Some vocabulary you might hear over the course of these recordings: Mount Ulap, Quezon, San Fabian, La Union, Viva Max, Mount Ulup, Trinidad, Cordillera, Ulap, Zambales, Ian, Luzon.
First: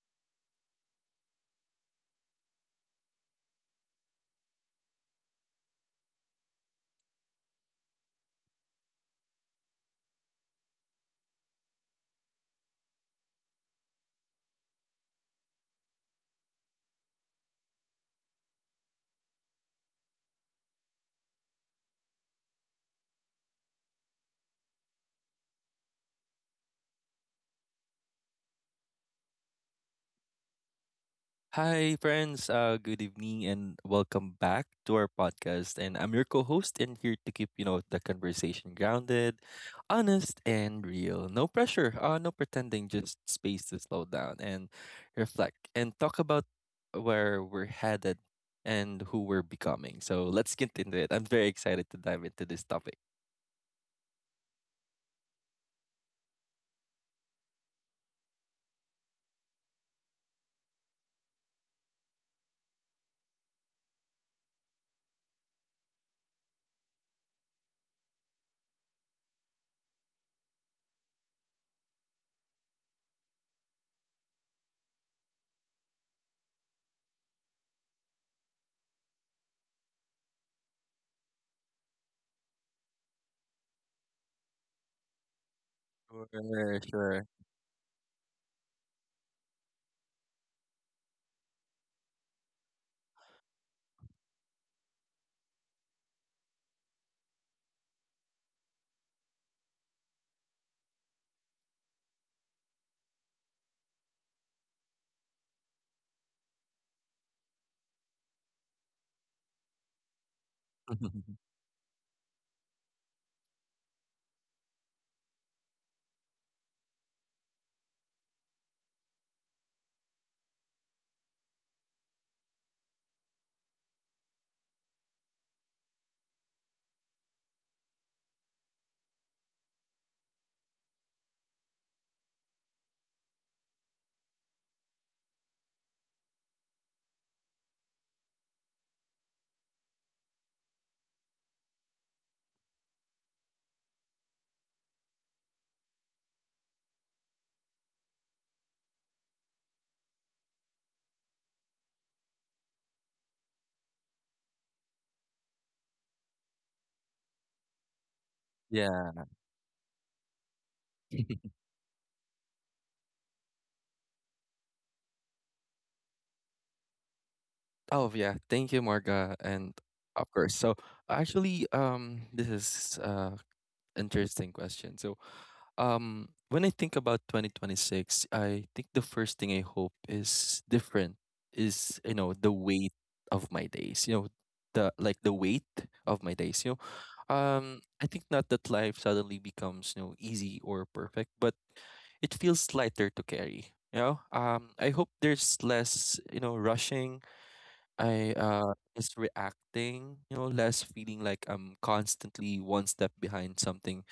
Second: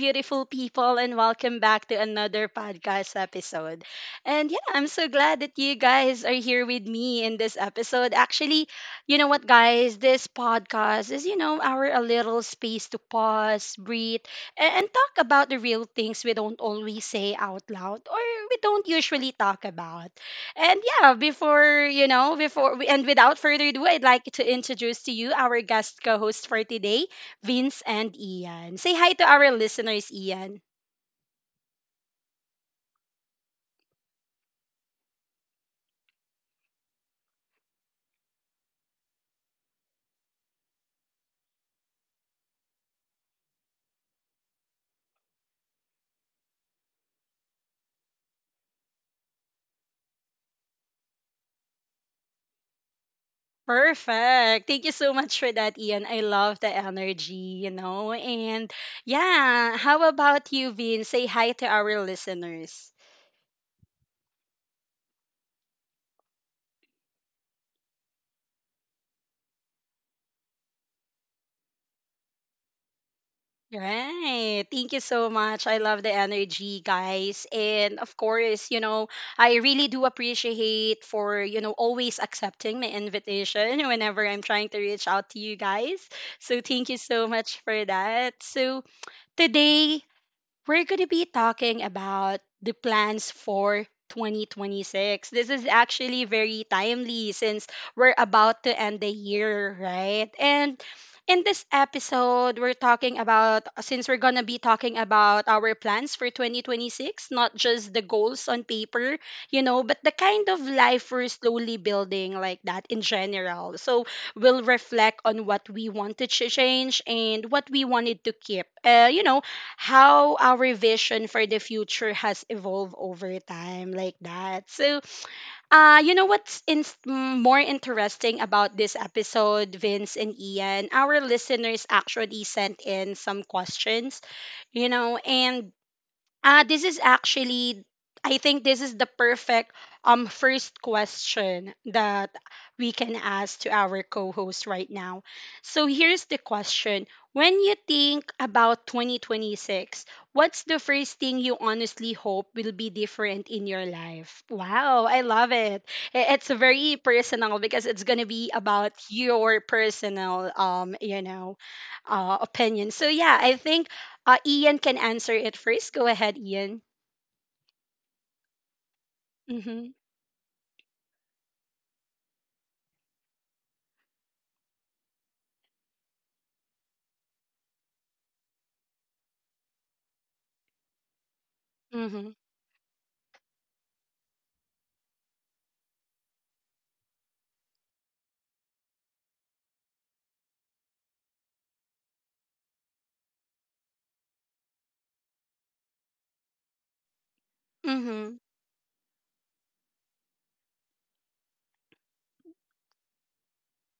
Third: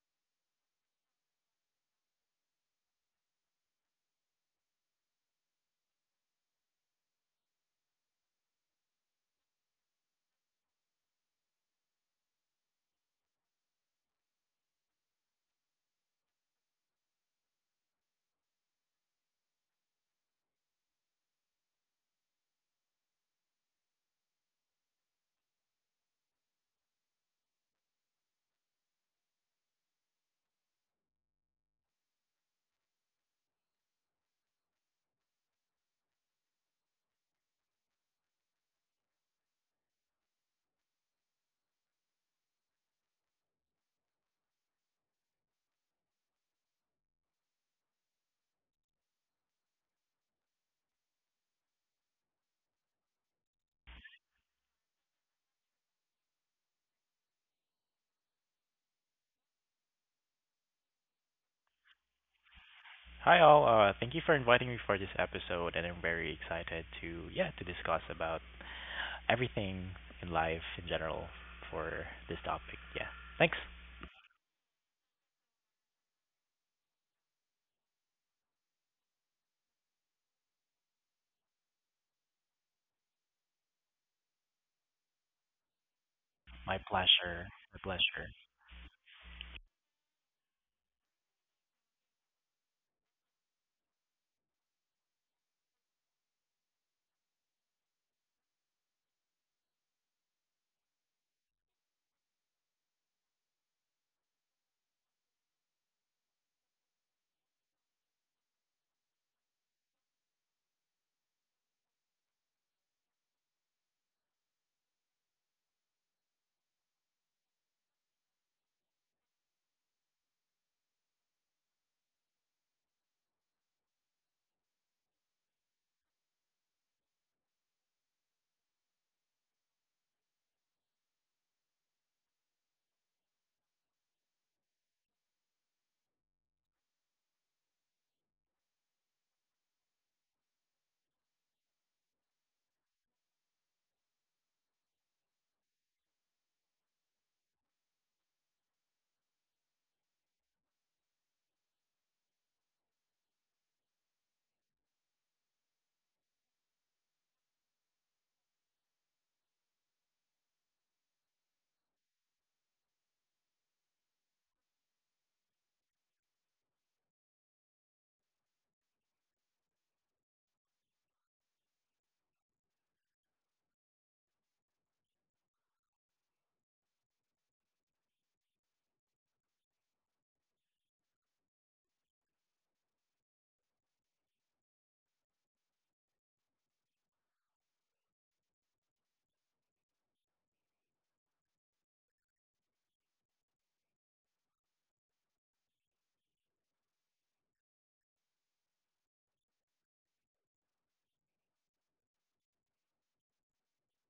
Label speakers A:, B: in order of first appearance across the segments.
A: beautiful people, and welcome back to another podcast episode. And yeah, I'm so glad that you guys are here with me in this episode. Actually, you know what, guys? This podcast is, you know, our a little space to pause, breathe, and talk about the real things we don't always say out loud or we don't usually talk about. And yeah, before, you know, before, we, and without further ado, I'd like to introduce to you our guest co host for today. Vince and Ian. Say hi to our listeners, Ian.
B: Hi, friends. Good evening and welcome back to our podcast. And I'm your co host, and here to keep the conversation grounded, honest, and real. No pressure, no pretending, just space to slow down and reflect and talk about where we're headed and who we're becoming. So let's get into it. I'm very excited to dive into this topic.
A: Perfect. Thank you so much for that, Ian. I love the energy, you know. And yeah, how about you, Vince? Say hi to our listeners.
C: Hi all. Thank you for inviting me for this episode, and I'm very excited to to discuss about everything in life in general for this topic. Yeah, thanks.
A: Right. Thank you so much. I love the energy, guys. And of course, you know, I really do appreciate for, you know, always accepting my invitation whenever I'm trying to reach out to you guys. So
C: My
B: Sure,
A: thank you
B: sure.
A: so
C: pleasure.
A: much
C: My
A: for
C: pleasure.
A: that. So today we're going to be talking about the plans for 2026. This is actually very timely since we're about to end the year, right? And in this episode, we're talking about, since we're going to be talking about our plans for 2026, not just the goals on paper, you know, but the kind of life we're slowly building like that in general. So we'll reflect on what we wanted to change and what we wanted to keep. You know, how our vision for the future has evolved over time like that. So, you know, more interesting about this episode, Vince and Ian? Our listeners actually sent in some questions, you know. And this is actually, I think this is the perfect first question that we can ask to our co-host right now. So here's the question. When you think about 2026, what's the first thing you honestly hope will be different in your life? Wow, I love it. It's very personal because it's going to be about
B: Yeah.
A: your personal you know, opinion. So yeah, I think Ian can answer it first. Go ahead, Ian.
B: Oh yeah, thank you, Marga, and
A: Mm-hmm.
B: of course. So actually, this is interesting question. So when I think about 2026, I think the first thing I hope is different is
A: Mm-hmm.
B: the weight of my days. The weight of my days. You know, I think not that life suddenly becomes easy or perfect, but it feels lighter to carry. You know, I hope there's less rushing. I
A: Mm-hmm.
B: is reacting, you know, less feeling like I'm constantly one step behind something,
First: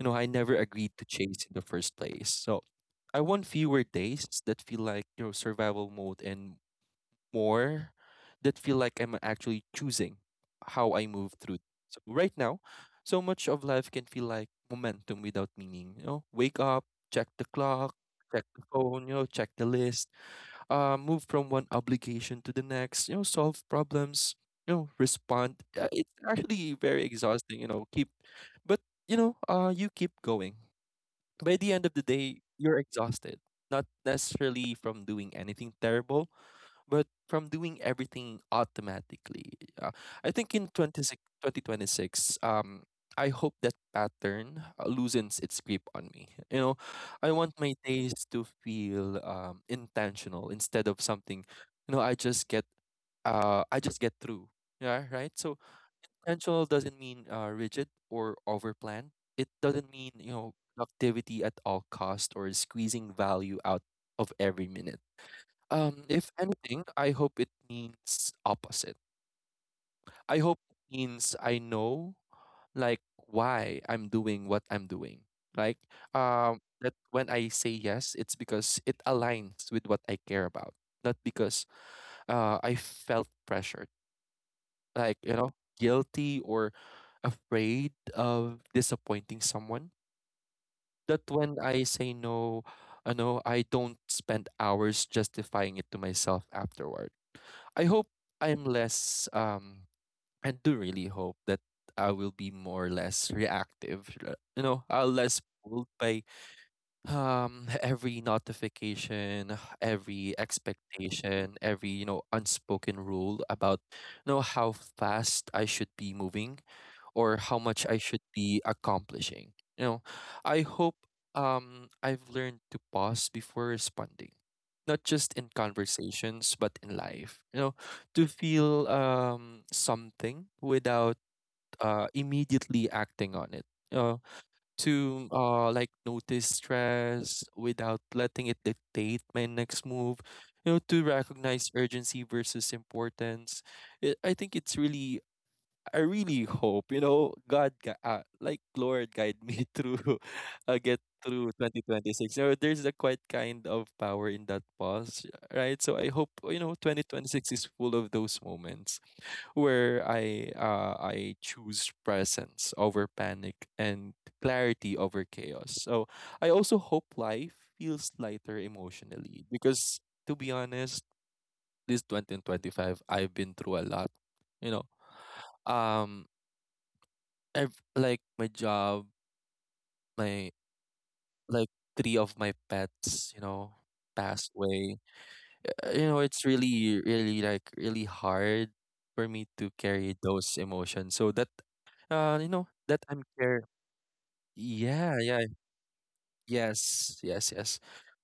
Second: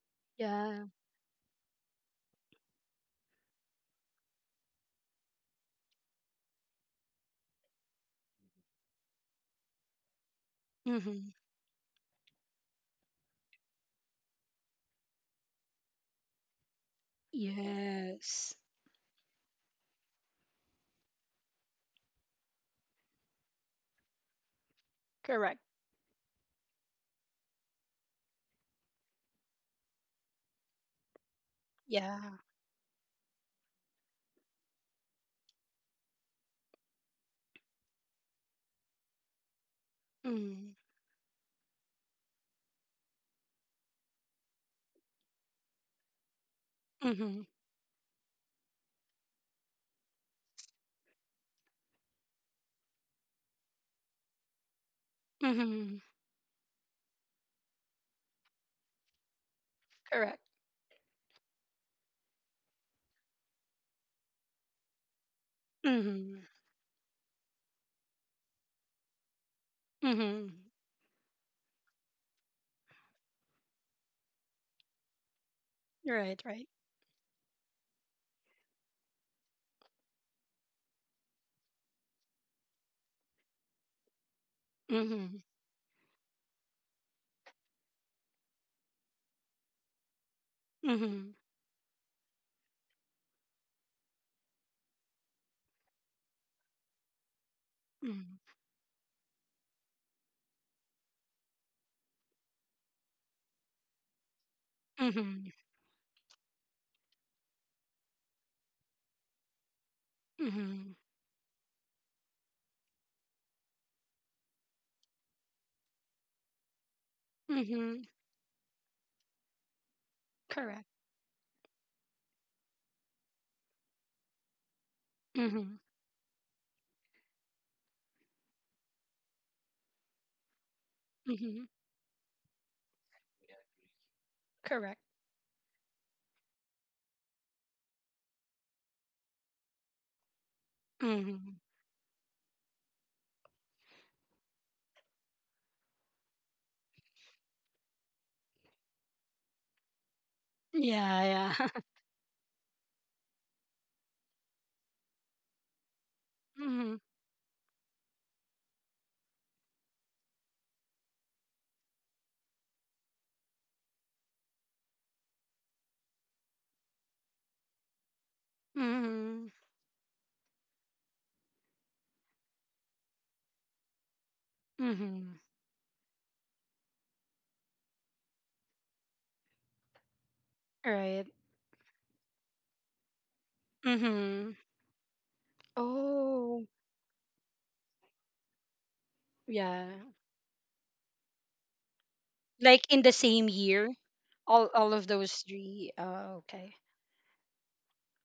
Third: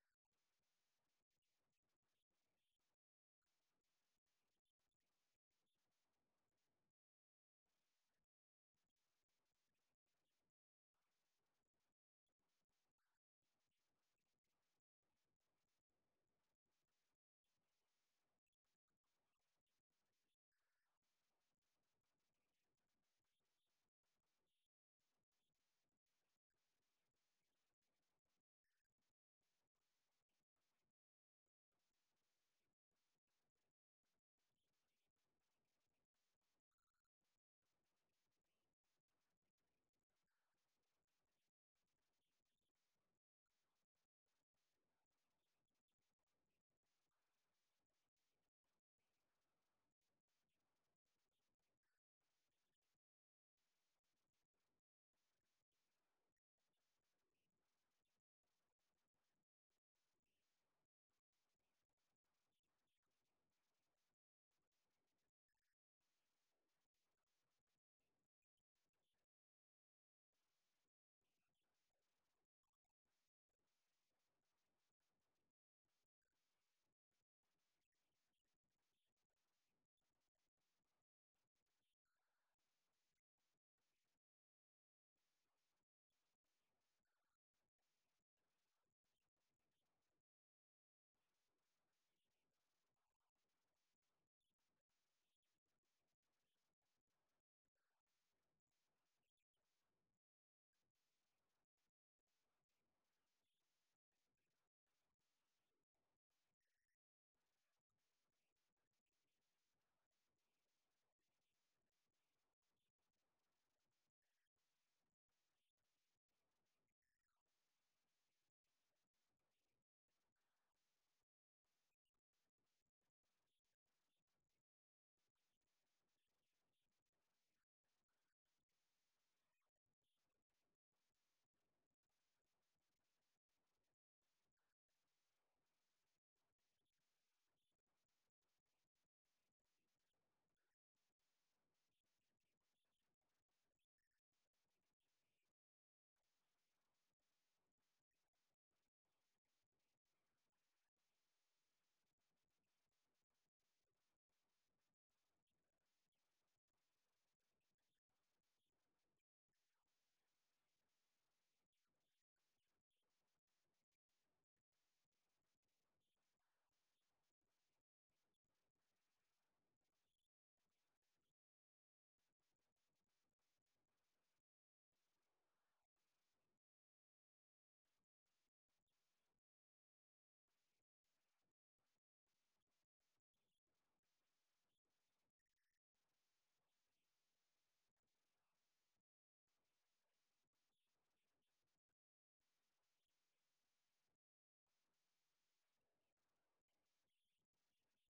B: you know, I never
A: Yeah.
B: agreed to chase in the first place. So I want fewer days that feel like, survival mode and more that feel like I'm actually choosing how I move
A: Mm-hmm.
B: through. So right now, so much of life can feel like momentum without meaning. You know, wake up, check the clock, check
A: Yes.
B: the phone, check the list, move from one obligation to the next, solve problems, respond.
A: Correct.
B: It's actually very exhausting, but you keep going. By the end of the
A: Yeah.
B: day, you're exhausted, not necessarily from doing anything terrible, but from doing everything automatically. Uh, I think in
A: Mm-hmm.
B: 2026, I hope that pattern loosens its grip on me. You know, I
A: Mm-hmm.
B: want my days to feel intentional instead of something, I just get through. Yeah, right. So
A: Mm-hmm.
B: intentional doesn't mean rigid or overplanned. It doesn't mean
A: Correct.
B: productivity at all cost or squeezing value out of every minute. If
A: Mm-hmm.
B: anything, I hope it means opposite. I
A: Mm-hmm.
B: hope it means I know like why I'm doing what I'm doing. Like
A: Right, right.
B: that when I say yes, it's because it aligns with what I care about, not because I felt pressured, like you
A: Mm-hmm.
B: know, guilty or afraid of disappointing someone. That
A: Mm-hmm.
B: when I say no, I know I don't spend hours justifying it to myself afterwards. I hope
A: Mm-hmm.
B: I'm less um I do really hope that I will be more or less reactive. You know, I'll less
A: Mm-hmm.
B: pulled by every notification, every
A: Mm-hmm.
B: expectation, every, unspoken rule about how fast I should be moving or how much I
A: Mm-hmm.
B: should be accomplishing. You know, I
A: Correct.
B: hope I've learned to pause before responding, not just in
A: Mm-hmm.
B: conversations, but in life. You know, to feel something without
A: Mm-hmm.
B: immediately acting on it. You know,
A: Correct.
B: to like notice stress without letting it dictate my next move. You know, to
A: Mm-hmm.
B: recognize urgency versus importance. It, I think it's really I really hope, you know, God, Lord, guide me through, get
A: Yeah,
B: through
A: yeah.
B: 2026. You know, there's a quite kind of power in that pause, right? So I hope, you know,
A: Mm-hmm.
B: 2026 is full of those moments where I choose presence over panic and clarity over chaos. So I also hope life feels lighter
A: Mm-hmm.
B: emotionally because, to be honest, this 2025, I've been through a lot, you know.
A: Mm-hmm.
B: Um, I've like my job, my
A: Right.
B: like three of my pets, you know,
A: Mm-hmm.
B: passed away. You know, it's
A: Oh,
B: really, really like really hard for me to
A: yeah.
B: carry those emotions. So that, you know,
A: Like in
B: that
A: the
B: I'm
A: same
B: care.
A: year, all of
B: Yeah,
A: those
B: yeah,
A: three. Oh, okay.
B: yes, yes, yes.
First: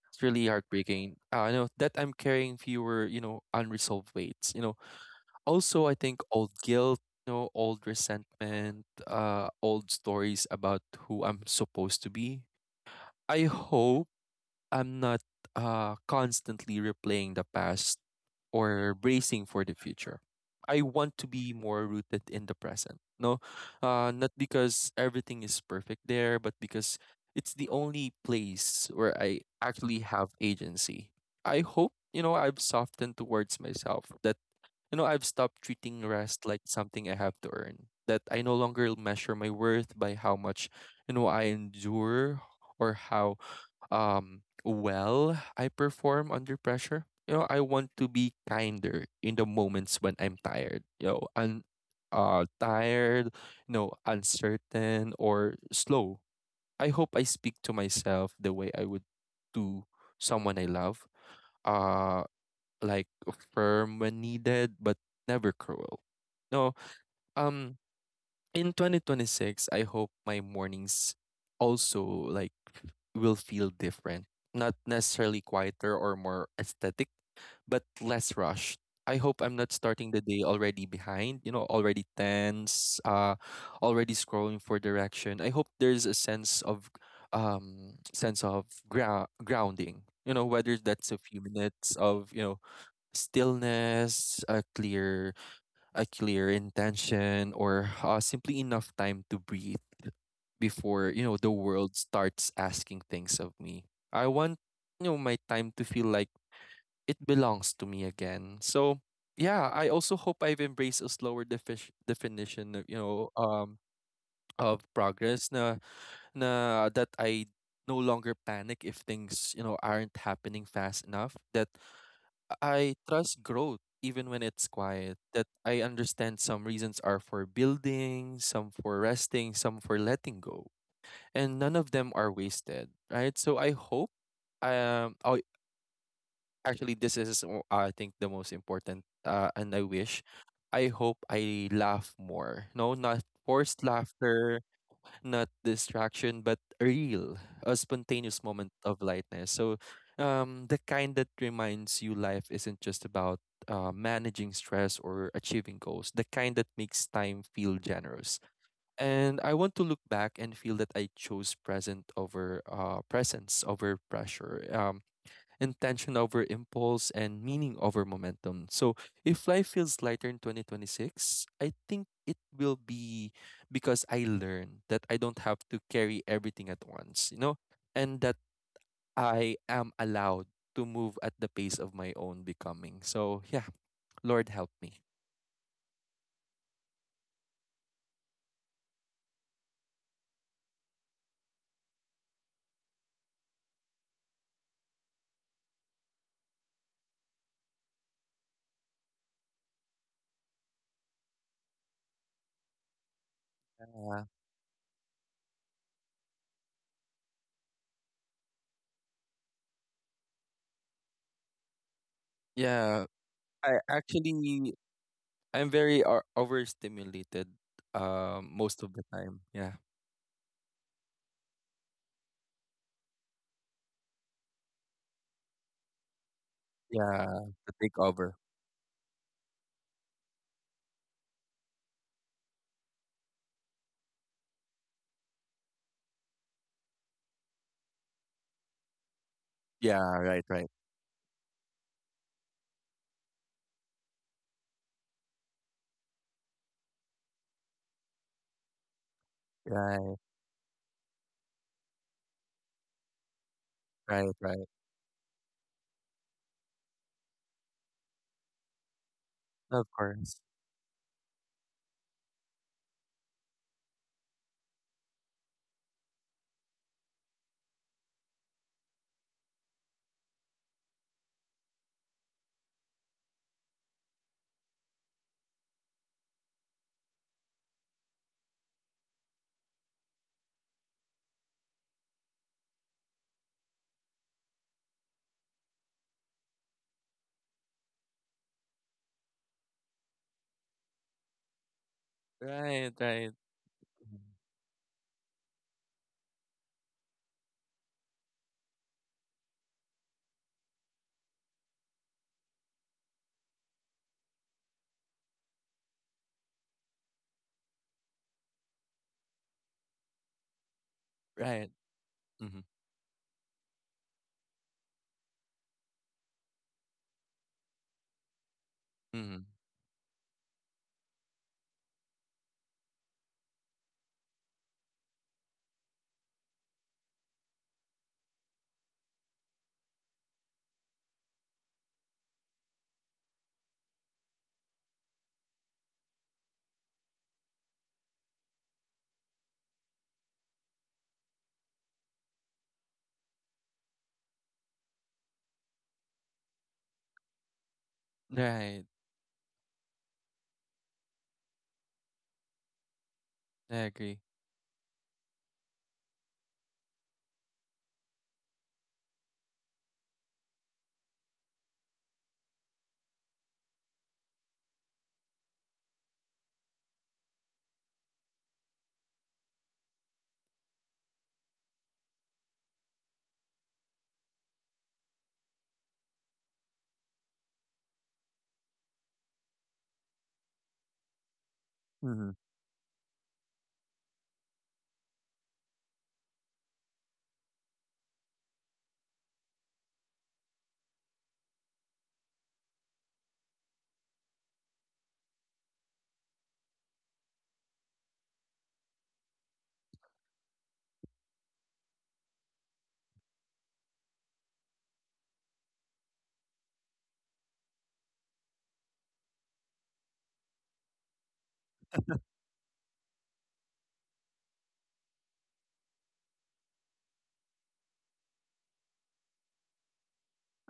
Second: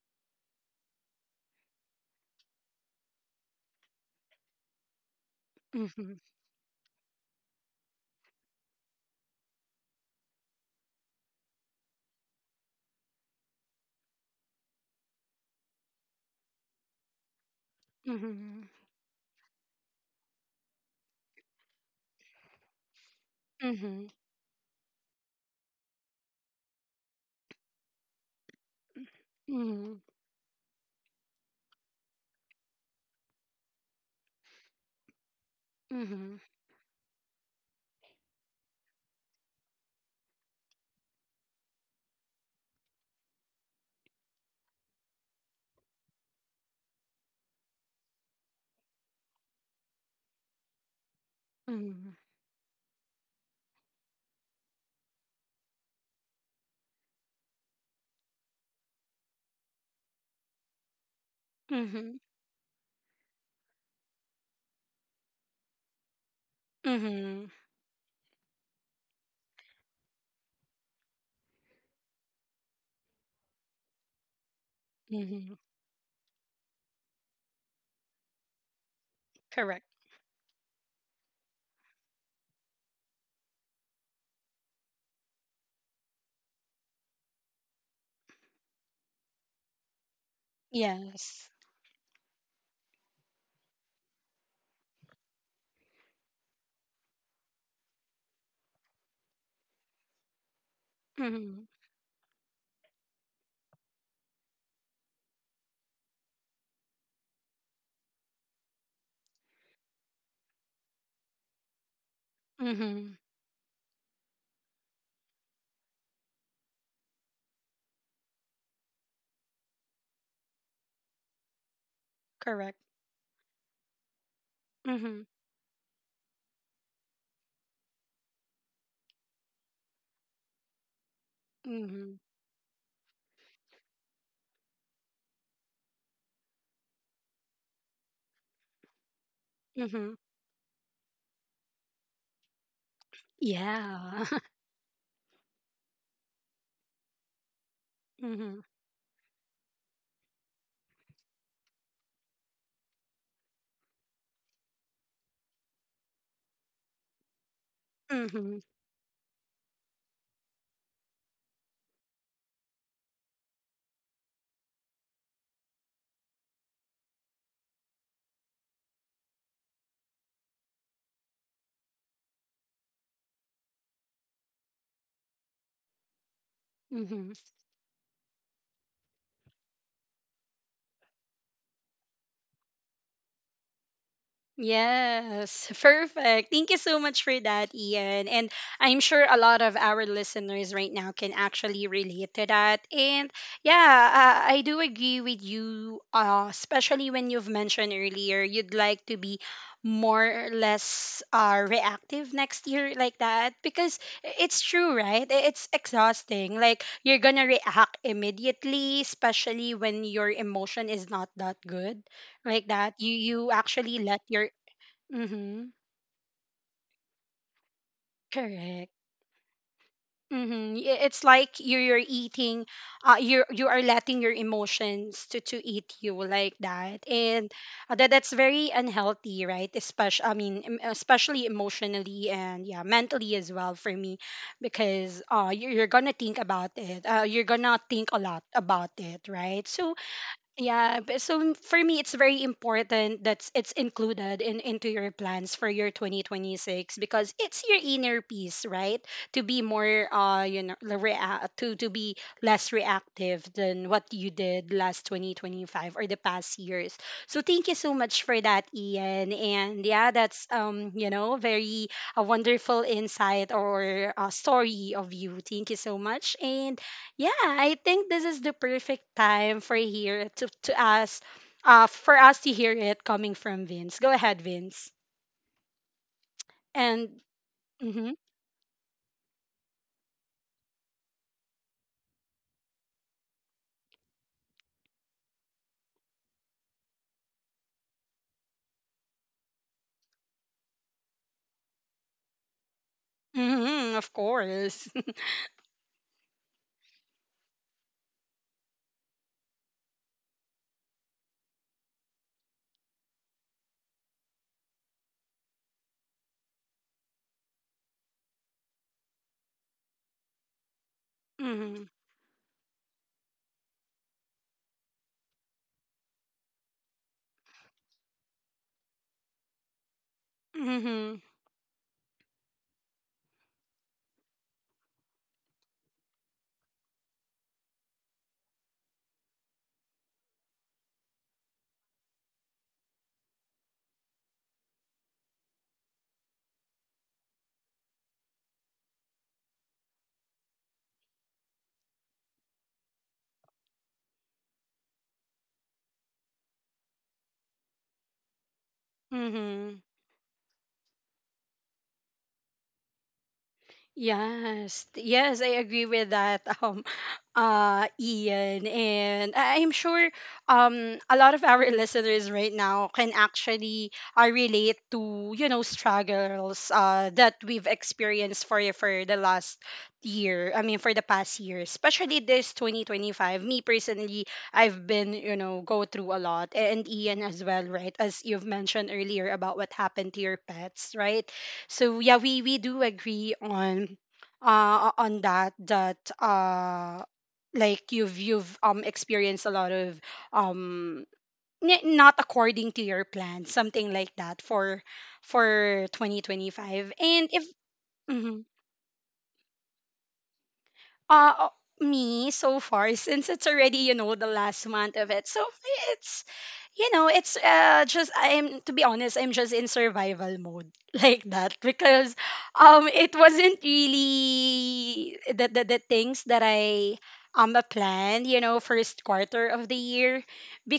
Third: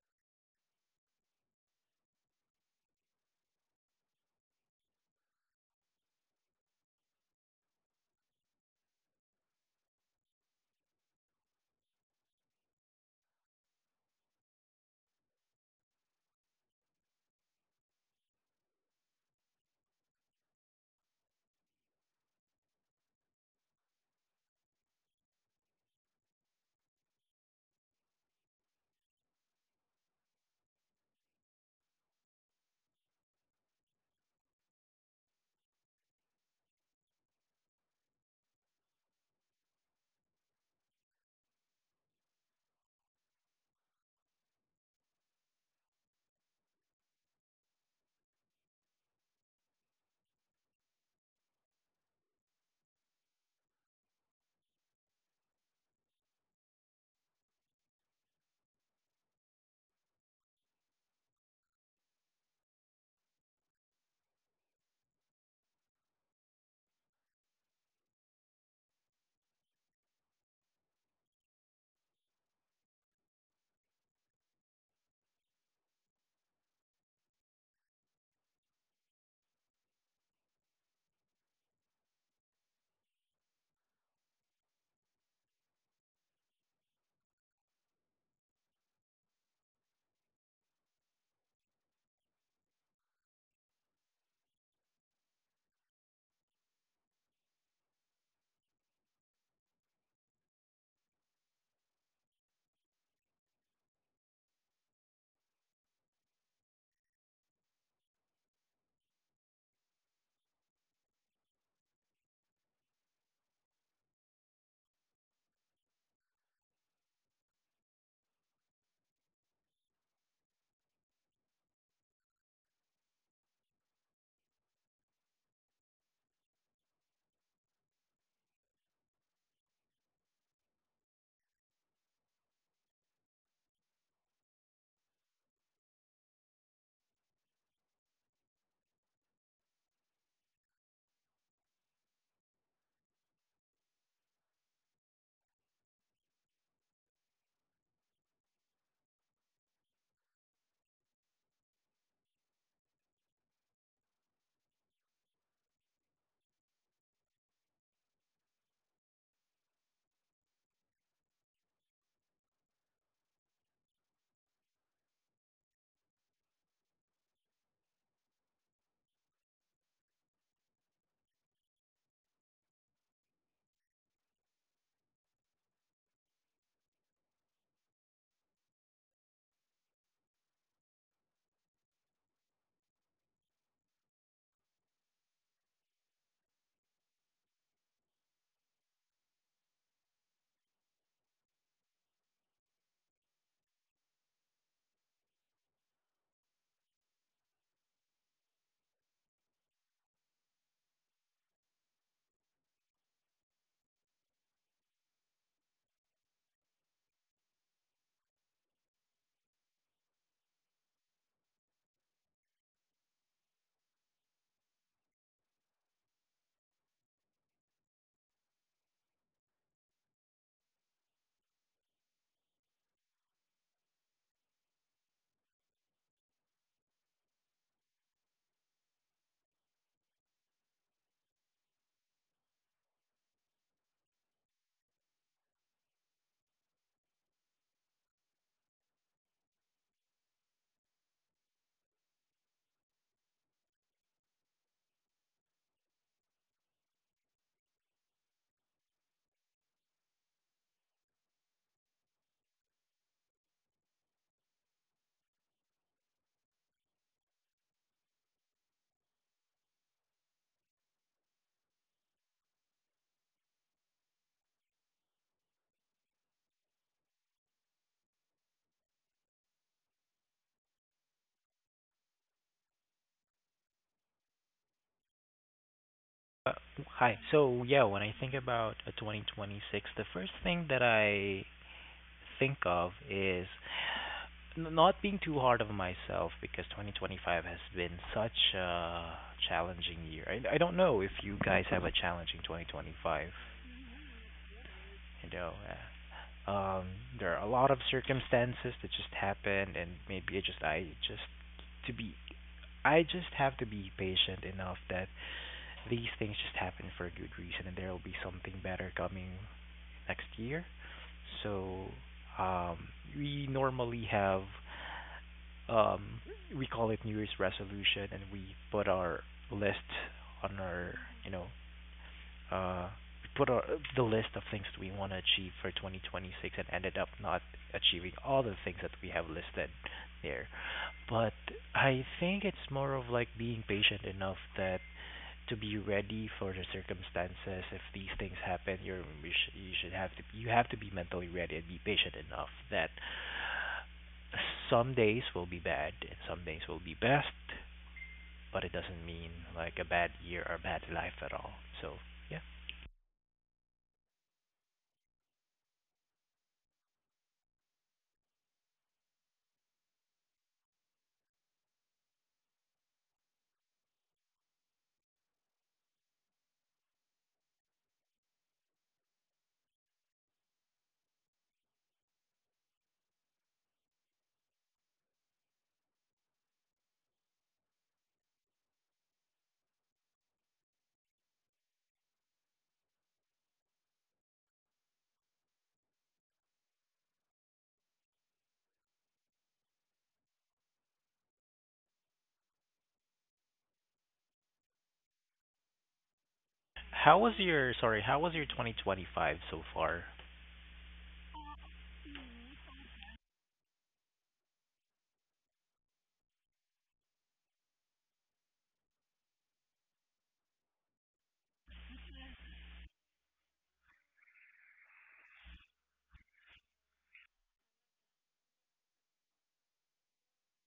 B: It's really heartbreaking. You know that I'm carrying fewer, you know, unresolved weights. You know, also I
A: Mhm.
B: think old guilt, you know, old resentment, old stories about who I'm supposed to be. I hope I'm not constantly replaying the past
A: Mhm.
B: or bracing for the future. I want to be more rooted in the present. No,
A: Mhm.
B: not because everything is perfect there, but because it's the only place where I actually
A: Mhm.
B: have agency. I hope, you know, I've softened towards myself, that, you know, I've stopped treating
A: Mhm.
B: rest like something I have to earn, that I no longer measure my worth by how much, you know, I endure or how well I perform under pressure. You know, I want to be kinder in the moments when I'm tired. You know, un
A: Mhm.
B: tired, you know, uncertain or slow. I hope I speak to myself the way I would to someone I love.
A: Mhm.
B: Uh like firm when needed but never cruel. No,
A: Mhm.
B: um in 2026 I hope my mornings also like will feel different. Not necessarily
A: Mhm.
B: quieter or more aesthetic, but less rushed. I hope I'm not
A: Correct.
B: starting the day already behind, you know, already tense, already scrolling for direction. I hope there's a sense of grounding. You know, whether that's a few
A: Yes.
B: minutes of, you know, stillness, a clear intention or simply enough time to breathe before you know the
A: Mhm.
B: world starts asking things of me. I want you know my time to feel like it belongs to me again. So yeah, I also hope I've embraced a slower definition of
A: Mhm.
B: progress, na na that I no longer panic if things you know aren't happening fast enough, that
A: Correct.
B: I trust growth even when it's quiet.
A: Mhm.
B: That I understand some reasons are for building, some for resting, some for letting go, and none of them
A: Mhm.
B: are wasted, right? So I hope um oh actually this is, I think, the most important, and I
A: Mhm.
B: wish, I hope I laugh more. No, not forced
A: Yeah.
B: laughter, not distraction, but a real, a spontaneous
A: Mhm.
B: moment of lightness. So, the kind that reminds you life isn't just about managing stress or achieving goals, the kind that makes time feel generous.
A: Mhm.
B: And I want to look back and feel that I chose present over presence over pressure. Intention over impulse, and meaning over momentum. So if life feels lighter in 2026, I think it will be because I learned that I don't have to carry everything at
A: Mhm.
B: once, you know, and that I am allowed to move at the pace of my own becoming. So yeah, Lord help me.
A: Yes, perfect. Thank you so much for that, Ian. And I'm sure a lot of our listeners right now can actually relate to that. And yeah, I do agree with you, especially when you've mentioned earlier you'd like to be more or less reactive next year like that, because
B: Yeah.
A: it's true, right? It's exhausting, like you're gonna react immediately, especially when your emotion is not that good like that. you
B: Yeah.
A: you
B: I
A: actually let your
B: actually
A: Mm-hmm.
B: I'm very overstimulated most
A: Correct.
B: of the time. Yeah.
A: Mm-hmm. It's like you're eating, you are letting your emotions to eat you like that,
B: Yeah,
A: and
B: to take
A: that's
B: over.
A: very unhealthy, right? Especially, I mean, especially emotionally and yeah, mentally as well for me, because you're gonna think about it. You're gonna think a lot about it, right? So
B: Yeah, right, right.
A: yeah. But so for me, it's very important that it's included in into your plans for your 2026, because it's your inner peace, right? To be more,
B: Right.
A: you know, to be less reactive than what you
B: Right,
A: did
B: right.
A: last 2025 or the past years. So thank you so much for that, Ian. And
B: Of
A: yeah, that's
B: course.
A: you know, very a wonderful insight or a story of you. Thank you so much. And yeah, I think this is the perfect time for here to us, for us to hear it coming from Vince. Go ahead, Vince. And
C: Hi. So yeah,
A: mm-hmm,
C: when I think about 2026, the first thing that I think of is not being too hard on myself because 2025 has been such a challenging year. I don't know if you guys have a challenging
B: Right, right.
C: 2025.
A: mm-hmm, of
B: Mhm.
A: course.
C: You know. Um, there are a lot of circumstances that just happen, and maybe it just I just to be I just have to be patient enough that these things just happen for a good reason, and there will be something better coming next year.
B: Right.
A: Mm-hmm,
C: So
B: Mm-hmm.
C: um, we normally have um, we call it New Year's resolution, and we put our
B: Mm-hmm.
C: list on our you know uh, put our, the list of things that we want to achieve for 2026 and ended up not achieving all the things that we have listed there. But I think it's more of like being patient enough that to be ready for the circumstances if these things happen you should have to you have to be mentally ready and be patient enough that some days will be bad and some days will be best, but it
B: Right.
C: doesn't mean
A: mm-hmm.
C: like a bad year or bad life at all. So yeah,
B: I agree.
A: Yes, I agree with that, Ian, and I'm sure a lot of our listeners right now can actually relate to, you know, struggles that we've experienced for the last year. I mean, for the past year, especially this 2025. Me personally, I've been, you know, go through a lot, and Ian as well, right? As you've mentioned earlier about what happened to your pets, right? So yeah,
B: Mm-hmm.
A: we do agree on that like you've experienced a lot of um not according to your plan, something like that, for 2025. And
C: how
A: if
C: was your, sorry, how
A: mhm.
C: was your 2025 so far?
A: uh uh, me so far, since it's already, you know, the last month of it, so it's, you know, it's, just I'm, to be honest, I'm just in survival mode like that, because it wasn't really the things that I planned, you know, first quarter of the year,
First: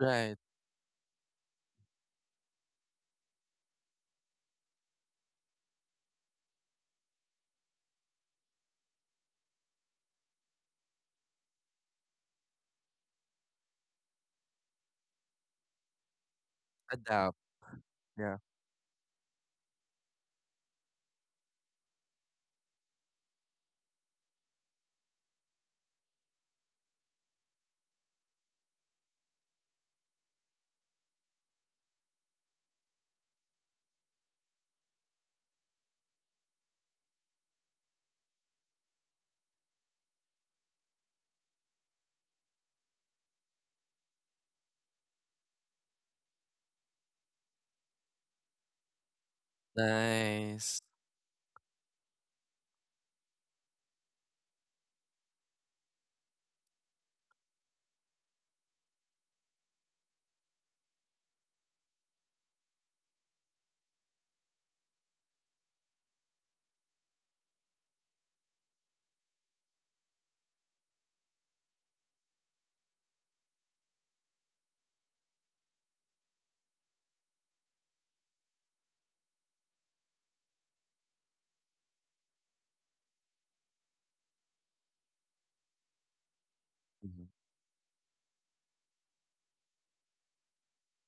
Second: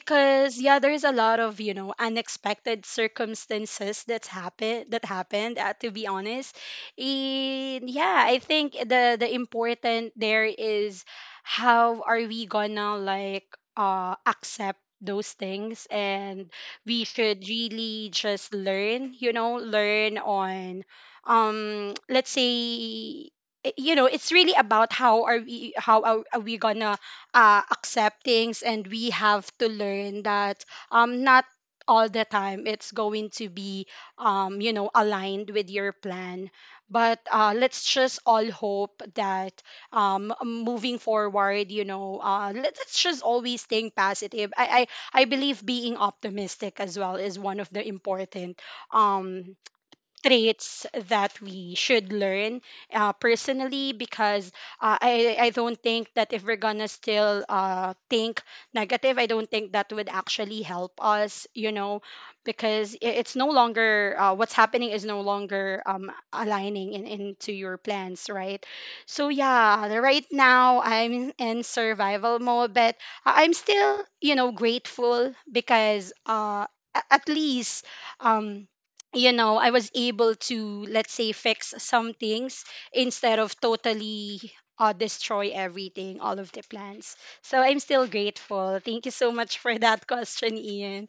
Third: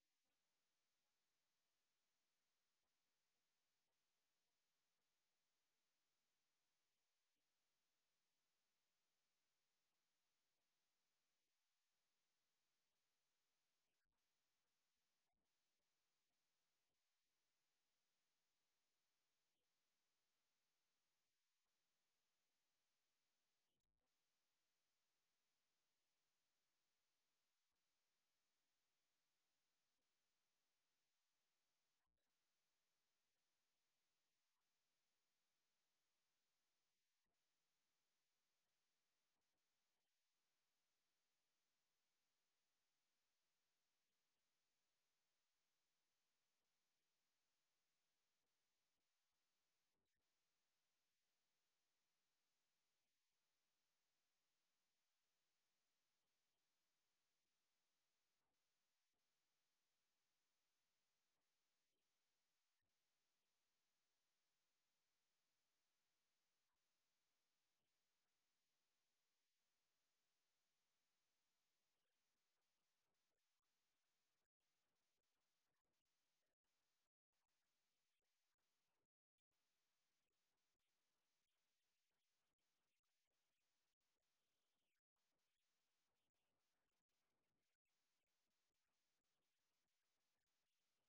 B: Right.
A: yeah, there's a lot of, you know, unexpected circumstances that happened, to be honest. And yeah, I think the important there is how are we gonna like accept those things, and we
B: Adapt.
A: should really
B: Yeah.
A: just learn, you know, learn on let's say, you know, it's really about how are we gonna accept things, and we have to learn that not all the time it's going to be you know, aligned with your plan. But let's just all hope that moving forward, you know, let's just always think positive. I believe being optimistic as well is one of the important um
B: Nice.
A: traits that we should learn personally, because I don't think that if we're gonna still think negative, I don't think that would actually help us, you know, because it's no longer what's happening is no longer aligning in, into your plans, right? So yeah, right now I'm in survival mode, but I'm still, you know, grateful, because at least um, you know, I was able to, let's say, fix some things instead of totally destroy everything, all of the plans.
B: Mhm.
A: So I'm still grateful. Thank you so much for that question, Ian.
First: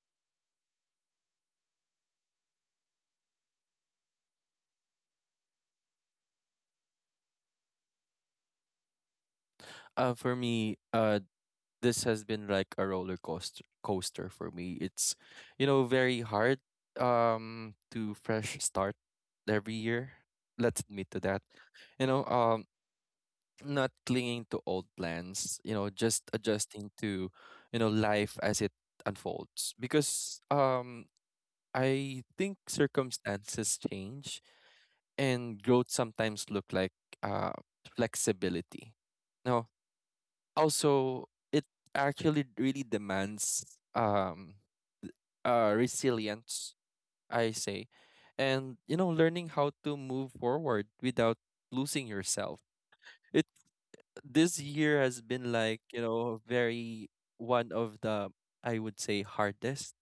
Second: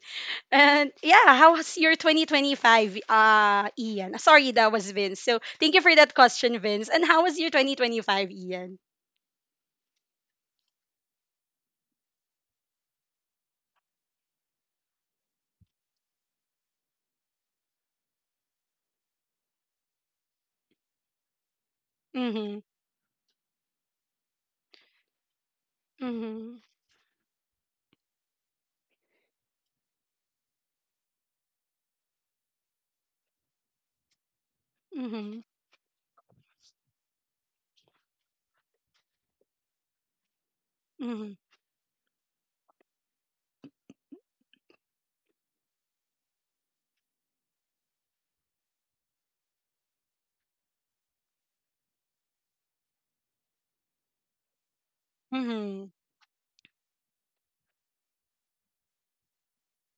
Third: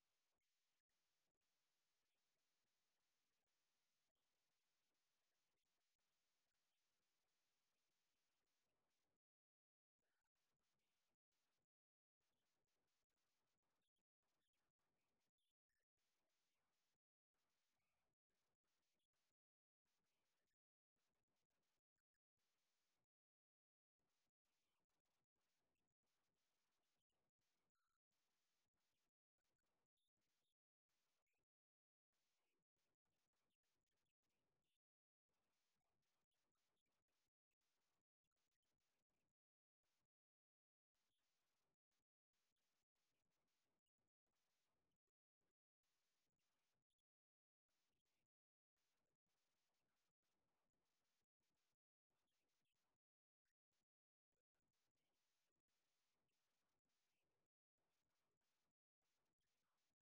A: And yeah, how was your 2025, Ian? Sorry, that was Vince. So thank you for that question, Vince. And how was your 2025, Ian?
B: For me, this has been like a roller coaster for me. It's, you know, very hard to fresh start every year. Let's admit to that. You know,
A: Mm-hmm.
B: not clinging to old plans, you know, just
A: Mm-hmm.
B: adjusting to, you know, life as it unfolds. Because I think circumstances change
A: Mm-hmm.
B: and growth sometimes look like uh flexibility. Now, also
A: Mm-hmm.
B: it actually really demands um resilience, I say. And you know, learning how to move forward without losing yourself. It This year has been like,
A: Mm-hmm.
B: you know, very one of the, I would say, hardest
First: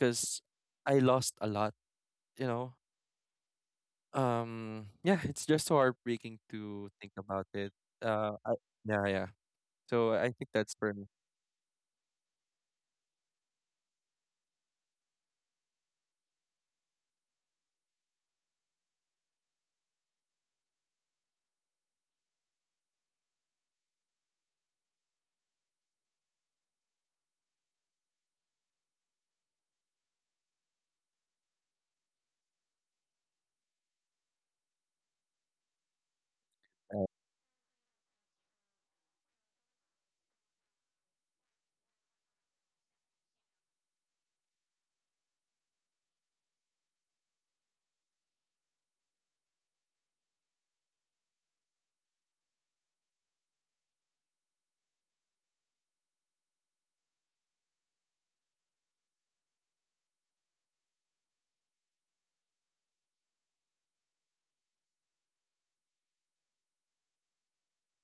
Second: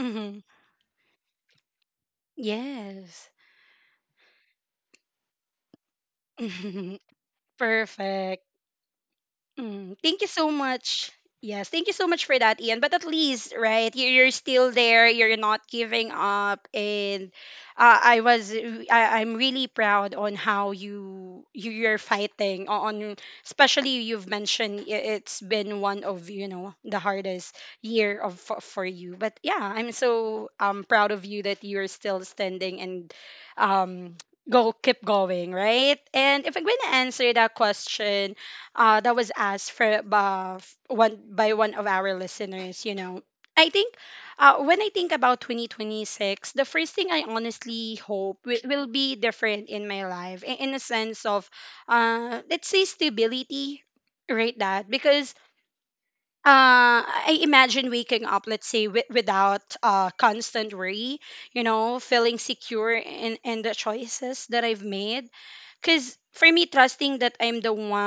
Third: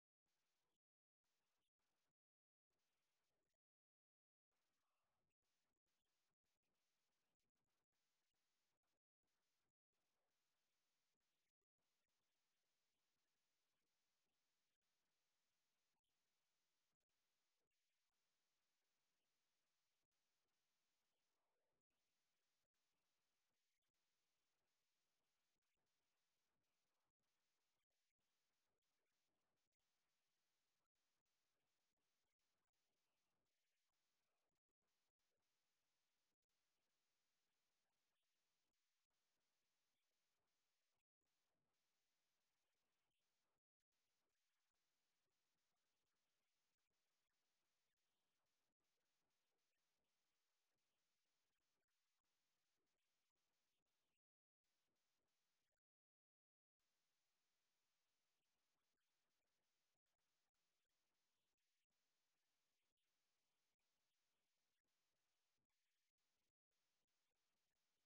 A: Mm-hmm.
B: I lost a lot, you know.
A: Yes.
B: Yeah, it's just so heartbreaking to think about it. Uh,
A: Perfect.
B: I, yeah, yeah.
A: Mm,
B: So
A: thank you
B: I think
A: so
B: that's for me.
A: much. Yes, thank you so much for that, Ian. But at least, right, you're still there. You're not giving up, and I'm really proud on how you you're fighting on. Especially you've mentioned it's been one of, you know, the hardest year of, for you. But yeah, I'm so proud of you that you're still standing and um go keep going, right? And if I'm going to
B: Uh,
A: answer that question that was asked for one by one of our listeners, you know, I think when I think about 2026, the first thing I honestly hope will be different in my life, in a sense of, let's say stability, right? That because. I imagine waking up, let's say, without constant worry, you know, feeling secure in the choices that I've made, because for me, trusting that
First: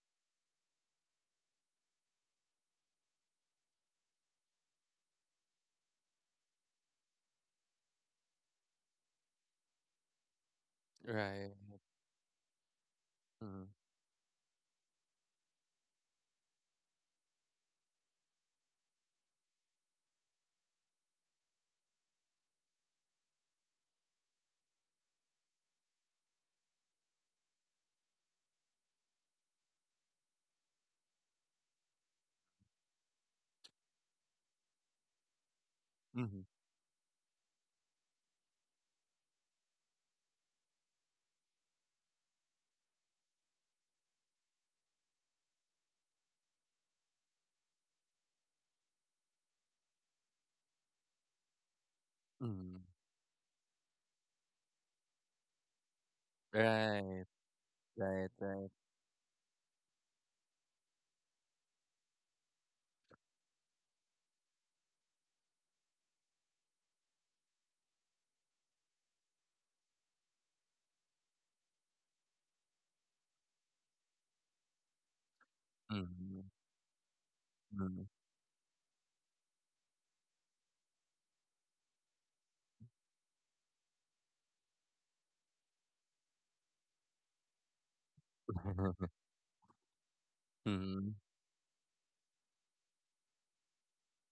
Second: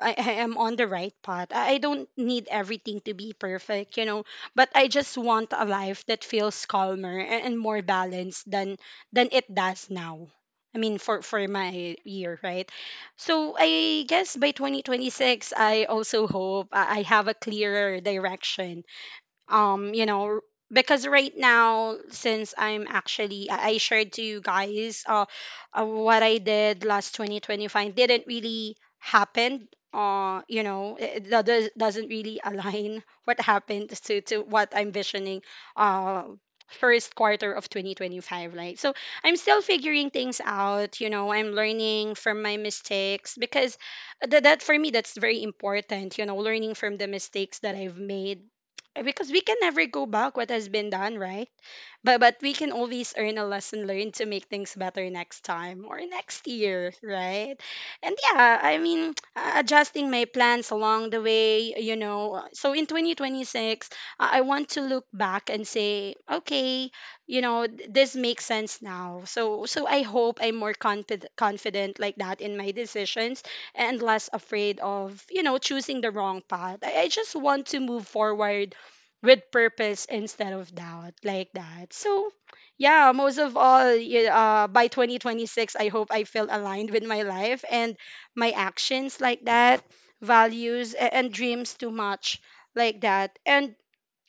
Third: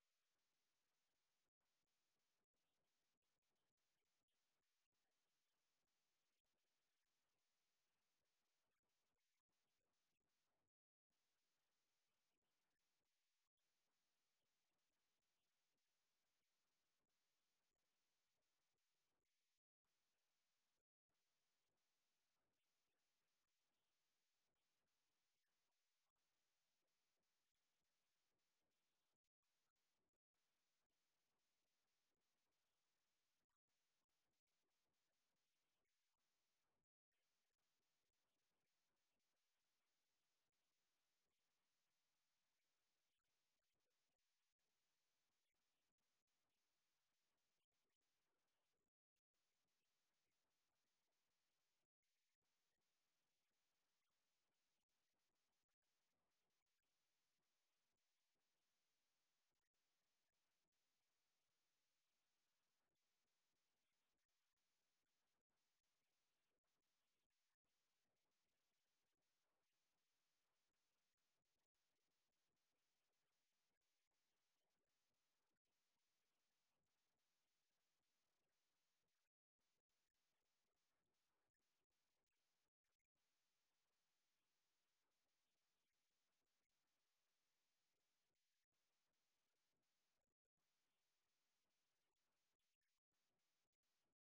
A: I am on the right path. I don't need everything to be perfect, you know. But I just want a life that feels calmer and more balanced than it does now. I mean, for
B: Right.
A: my year, right? So
B: Mm.
A: I guess by 2026, I also hope I have a clearer direction, um you know because right now, since I'm actually I shared to you guys what I did last 2025 didn't really happen. Doesn't really align what happened to what I'm visioning uh
B: Mm-hmm.
A: first quarter of 2025, right? So I'm still figuring things out, you know, I'm learning from my mistakes because that, that for me, that's very important, you know, learning from the mistakes that I've made, because we can never go back what has been done, right? But we can
B: Mm.
A: always earn a lesson learned to make things better next time or next year,
B: Right.
A: right? And
B: Right.
A: yeah,
B: Right.
A: I mean, adjusting my plans along the way, you know. So in 2026, I want to look back and say, okay, you know, this makes sense now. So I hope I'm more confident like that in my decisions and less afraid of, you know, choosing the
B: Mm.
A: wrong path. I just want to
B: Mm.
A: move forward with purpose instead of doubt, like that. So yeah, most of all, by 2026, I hope I feel aligned with my life and my actions, like that, values
B: Mm.
A: and dreams too much like that. And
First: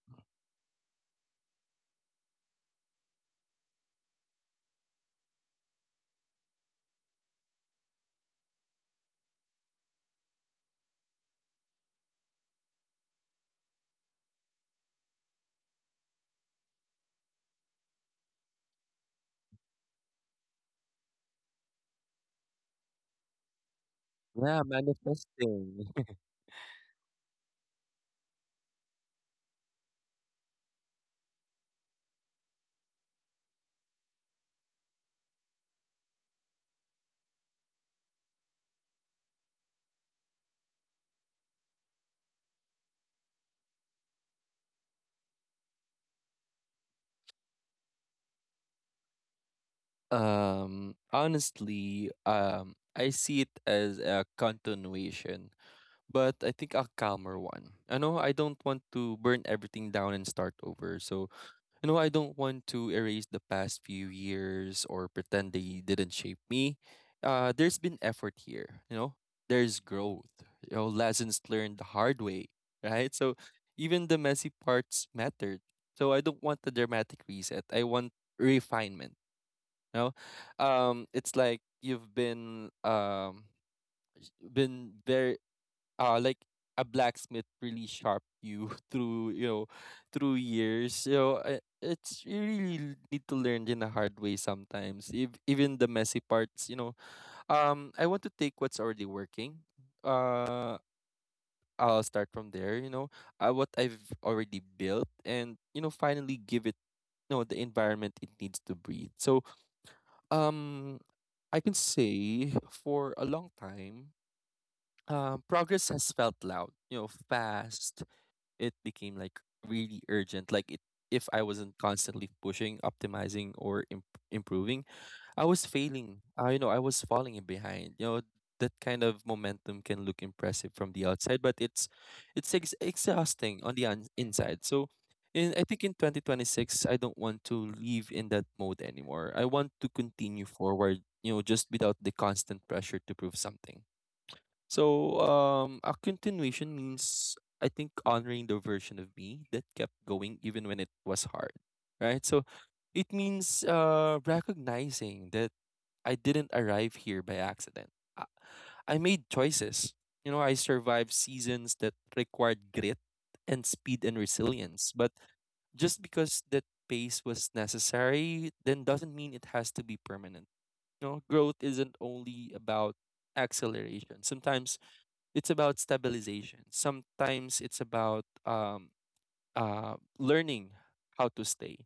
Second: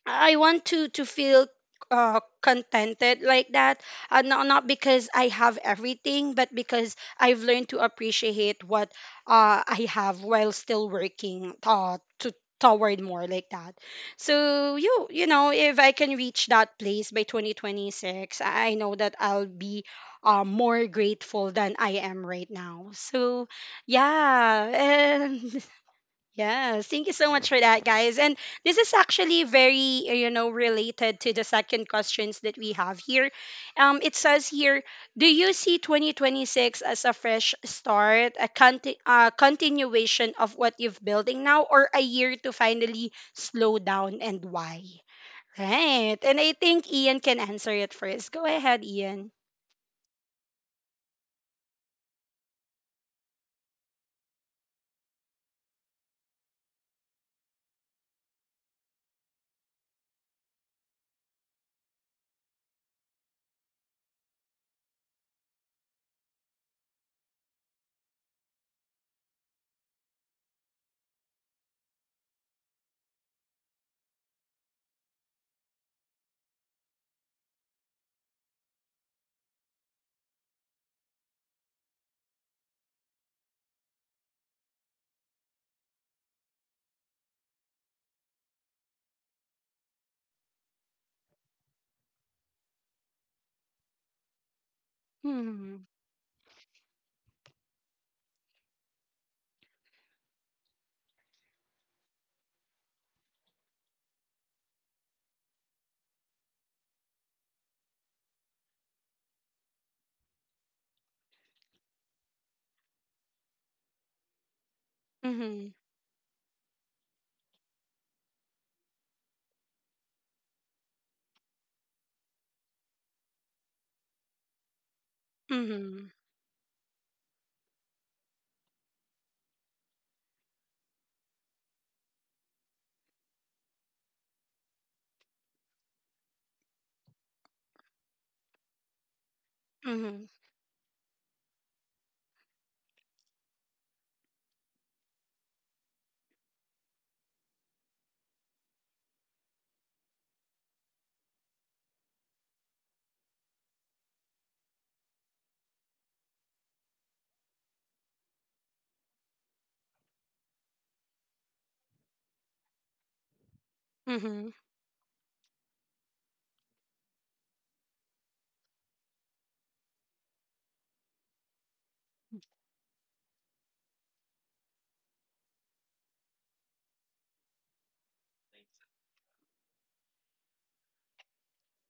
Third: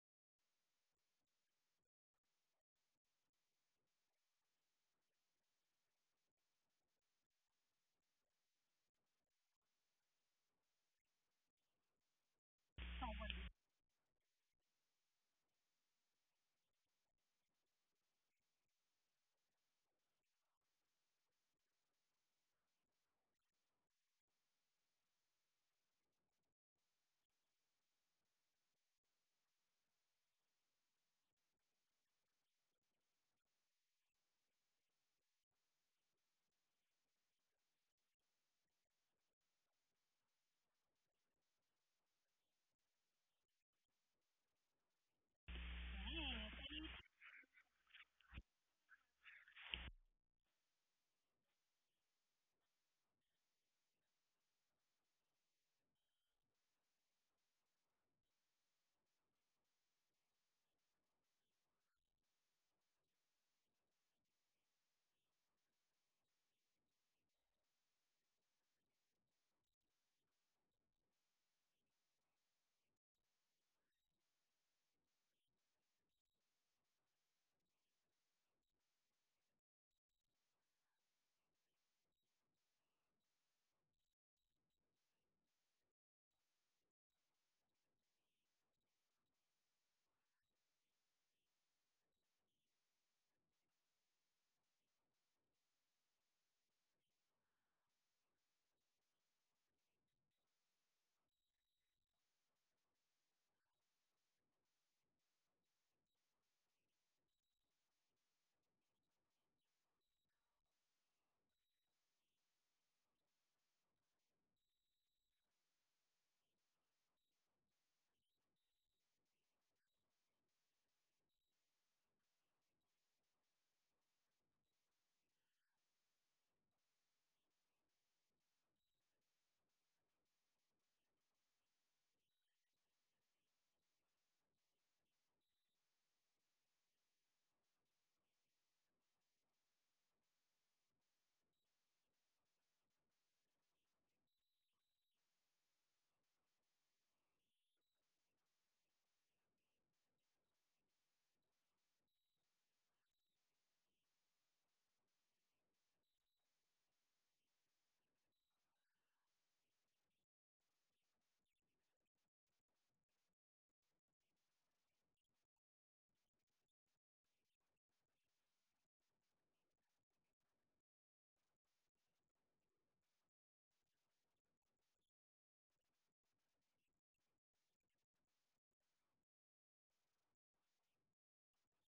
A: I want to feel contented, like that. Not because I have everything, but because I've learned to appreciate what I have, while still working to toward more, like that. So you know if I can reach that place by 2026, I know that I'll be more grateful than I am right now. So
B: Yeah,
A: yeah. and.
B: manifesting.
A: Yes, thank you so much for that, guys. And this is actually very, you know, related to the second questions that we have here. It says here, do you see 2026 as a fresh start, a continuation of what you've building now, or a year to finally slow down, and why? Right. And I think Ian can answer it first. Go ahead, Ian.
B: Honestly, I see it as a continuation, but I think a calmer one. You know, I don't want to burn everything down and start over. So, you know, I don't want to erase the past few years or pretend they didn't shape me. There's been effort here, you know, there's growth, you know, lessons learned the hard way, right? So, even the messy parts mattered. So, I don't want a dramatic reset. I want refinement. No, it's like you've been, been very uh, like a blacksmith really sharp, you through, you know, through years. You know, it's you really need to learn in a hard way sometimes. If,
A: Mm-hmm.
B: even the messy parts, you know. I want to take what's already working. Uh, I'll start from there. You know, what I've already built, and you know, finally give it the environment it needs to breathe. So um I can say for a long time,
A: Mm-hmm.
B: progress has felt loud, you know, fast. It became like really urgent. Like it, if I wasn't constantly pushing, optimizing, or improving, I was
A: Mm-hmm.
B: failing. I you know I was falling in behind. You know that kind of momentum can look impressive from the outside, but it's exhausting on the inside. So, in I think in 2026, I don't want to live in that mode anymore. I want to
A: Mm-hmm.
B: continue forward. You know, just without the constant pressure to prove something. So, a continuation means I think honoring the version of me that kept going even when it was hard, right? So, it means recognizing that I didn't arrive here by accident. I, I made choices. You know, I survived seasons that required grit and speed and
A: Mm-hmm.
B: resilience. But just because that pace was necessary, then doesn't mean it has to be permanent. You know, growth isn't only about acceleration. Sometimes it's about stabilization. Sometimes it's about learning how to stay.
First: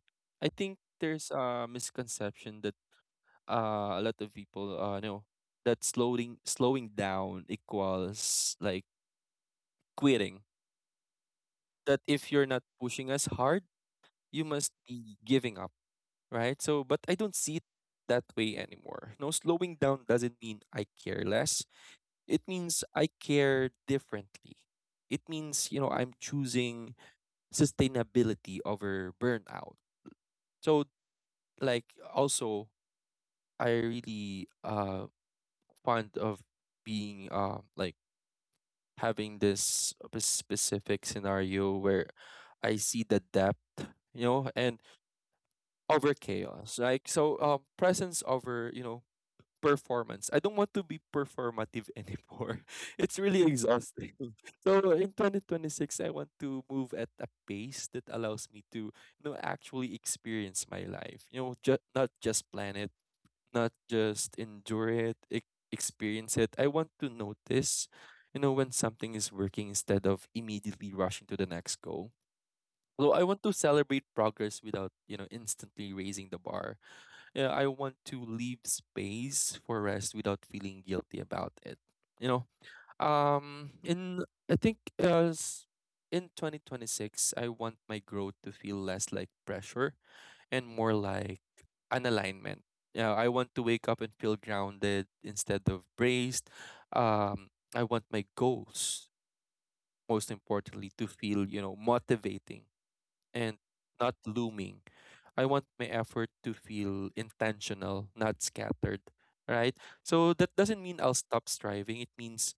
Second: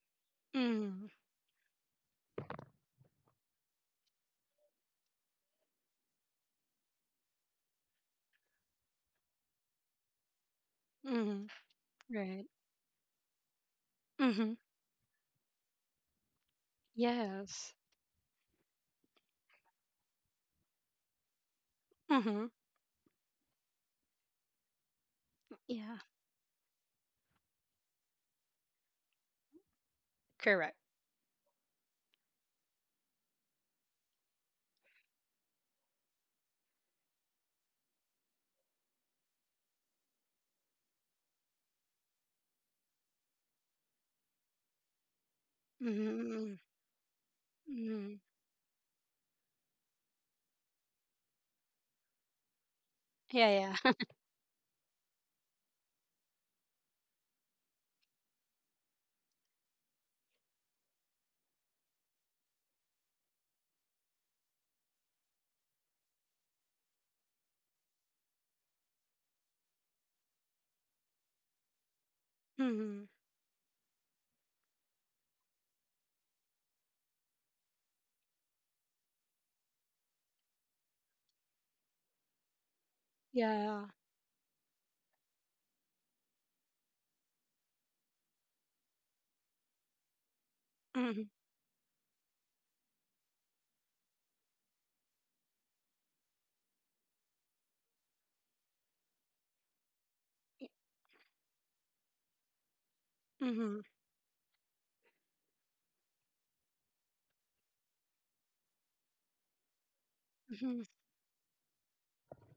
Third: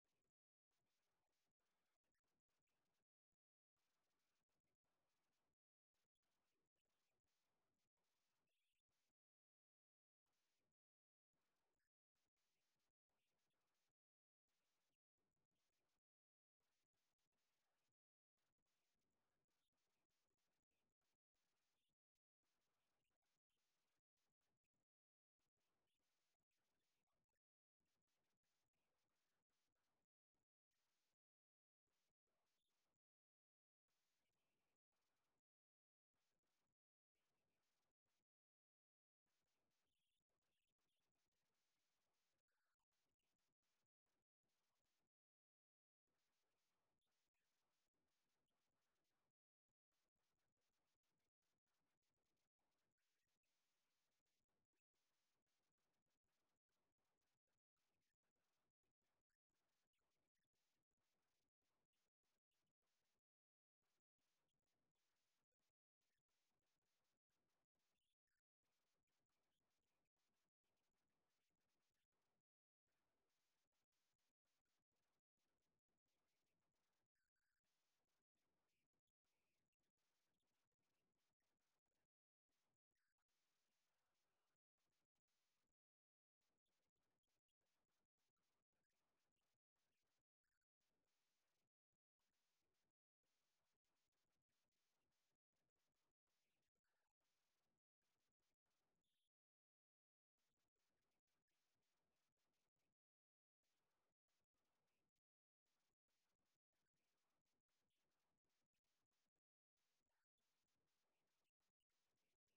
B: I think
A: Mm-hmm.
B: there's a misconception that a lot of people know that slowing down equals like quitting. That if
A: Right.
B: you're not pushing as hard, you
A: Mm-hmm.
B: must be giving up, right? So, but I don't see it
A: Yes.
B: that way anymore. No, slowing down doesn't mean I care less. It
A: Mm-hmm.
B: means I care differently. It means you know
A: Yeah.
B: I'm choosing sustainability over burnout.
A: Correct.
B: So, like also, I really fond of being like having this p- specific scenario where I see the depth, you know, and
A: Mm-hmm.
B: over
A: Mm-hmm.
B: chaos. Like so,
A: Mm-hmm.
B: presence over you know performance. I don't want to be performative anymore. It's really
A: Yeah, yeah.
B: exhausting. So in 2026, I want to move at a pace that allows me to you know actually experience my life. You know, not just plan it, not just endure it, experience it. I want to notice, you know, when something is working instead of immediately rushing to the next goal.
A: Mm-hmm.
B: So I want to celebrate progress without, you know, instantly raising the bar. Yeah, I want to leave space for rest without feeling guilty about it. You know, um,
A: Yeah.
B: in I think as in 2026, I want my growth to feel less like pressure and more
A: Mm-hmm.
B: like an alignment. Yeah, I want to wake up and feel grounded instead of braced. I want my goals, most importantly, to feel, you know, motivating and
A: Mm-hmm.
B: not looming. I want my effort to feel intentional, not scattered, right? So that
A: Mm-hmm.
B: doesn't mean I'll stop striving. It means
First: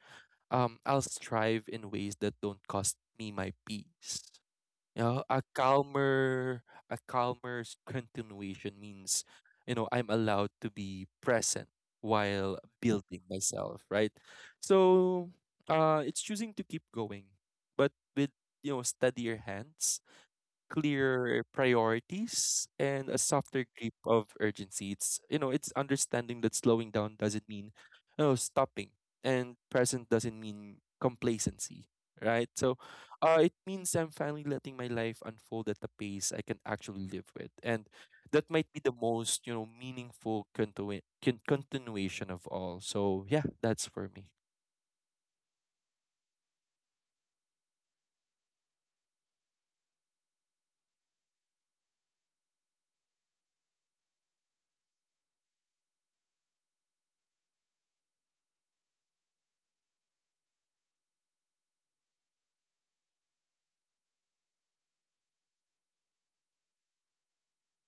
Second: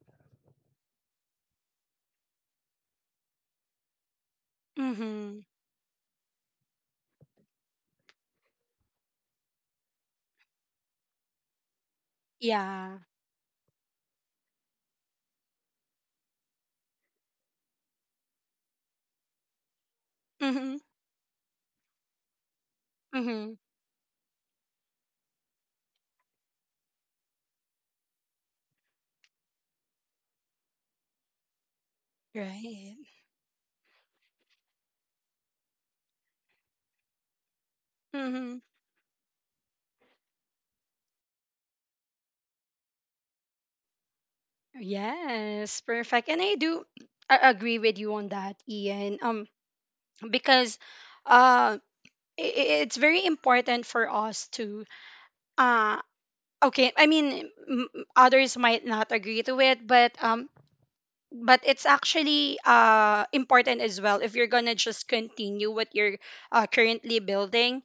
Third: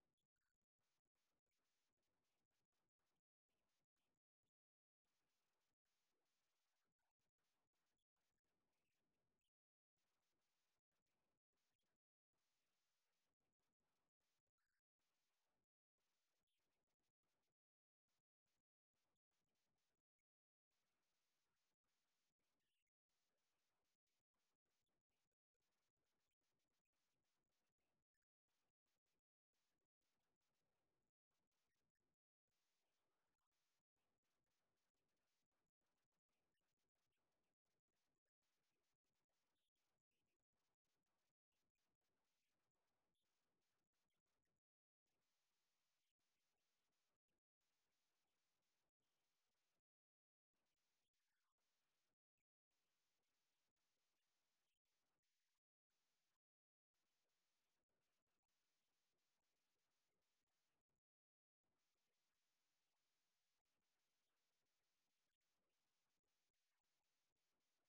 B: I'll strive in ways that don't cost me my peace. You know,
A: Mm-hmm.
B: a calmer continuation means, you know, I'm allowed to be present while
A: Yeah.
B: building myself, right? So, it's choosing to keep going, but with, you know, steadier hands
A: Mm-hmm.
B: clear priorities and a
A: Mm-hmm.
B: softer grip of urgency. It's you know, it's understanding that slowing down doesn't mean no stopping and present doesn't mean complacency. Right. So
A: Right.
B: it means I'm finally letting my life unfold at the pace I can actually live with. And that
A: Mm-hmm.
B: might be the most, you know, meaningful continuation of all. So yeah, that's for me.
A: Yes. Perfect. And I do agree with you on that, Ian. Because, uh, it's very important for us to uh. Okay, I mean, others might not agree to it, but it's actually important as well if you're gonna just continue what you're currently building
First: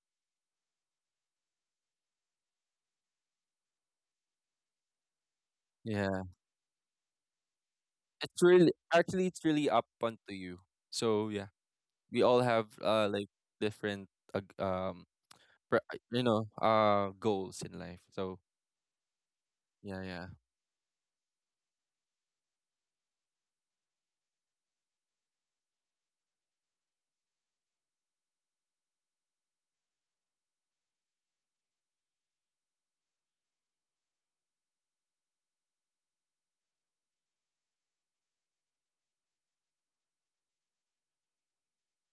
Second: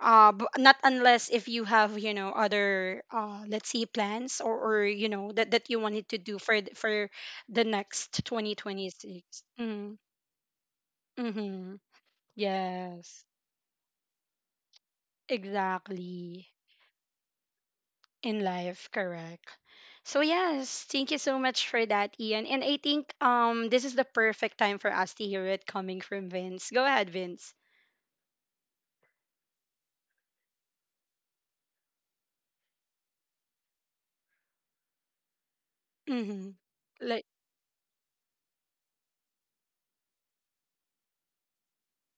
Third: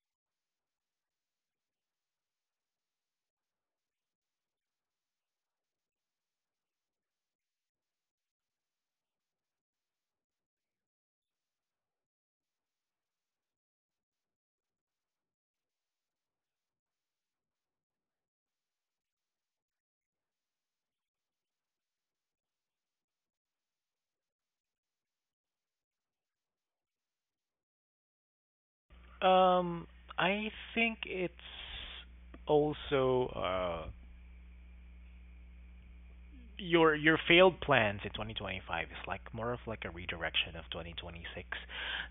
A: not unless if you have, you know, other, uh, let's say, plans, or you know that you wanted to
B: Yeah.
A: do for for the next
B: It's really actually
A: 2026.
B: it's really up onto you. So yeah.
A: Mm-hmm.
B: We all have
A: Yes,
B: like different uh, g- um you
A: exactly,
B: know goals in life so
A: in life, correct.
B: yeah
A: So
B: yeah.
A: yes, thank you so much for that, Ian. And I think, um, this is the perfect time for us to hear it coming from Vince. Go ahead, Vince.
C: Um, I think it's also uh
A: Mm-hmm.
C: your
A: Like,
C: failed plans in 2025 is like more of like a redirection of 2026.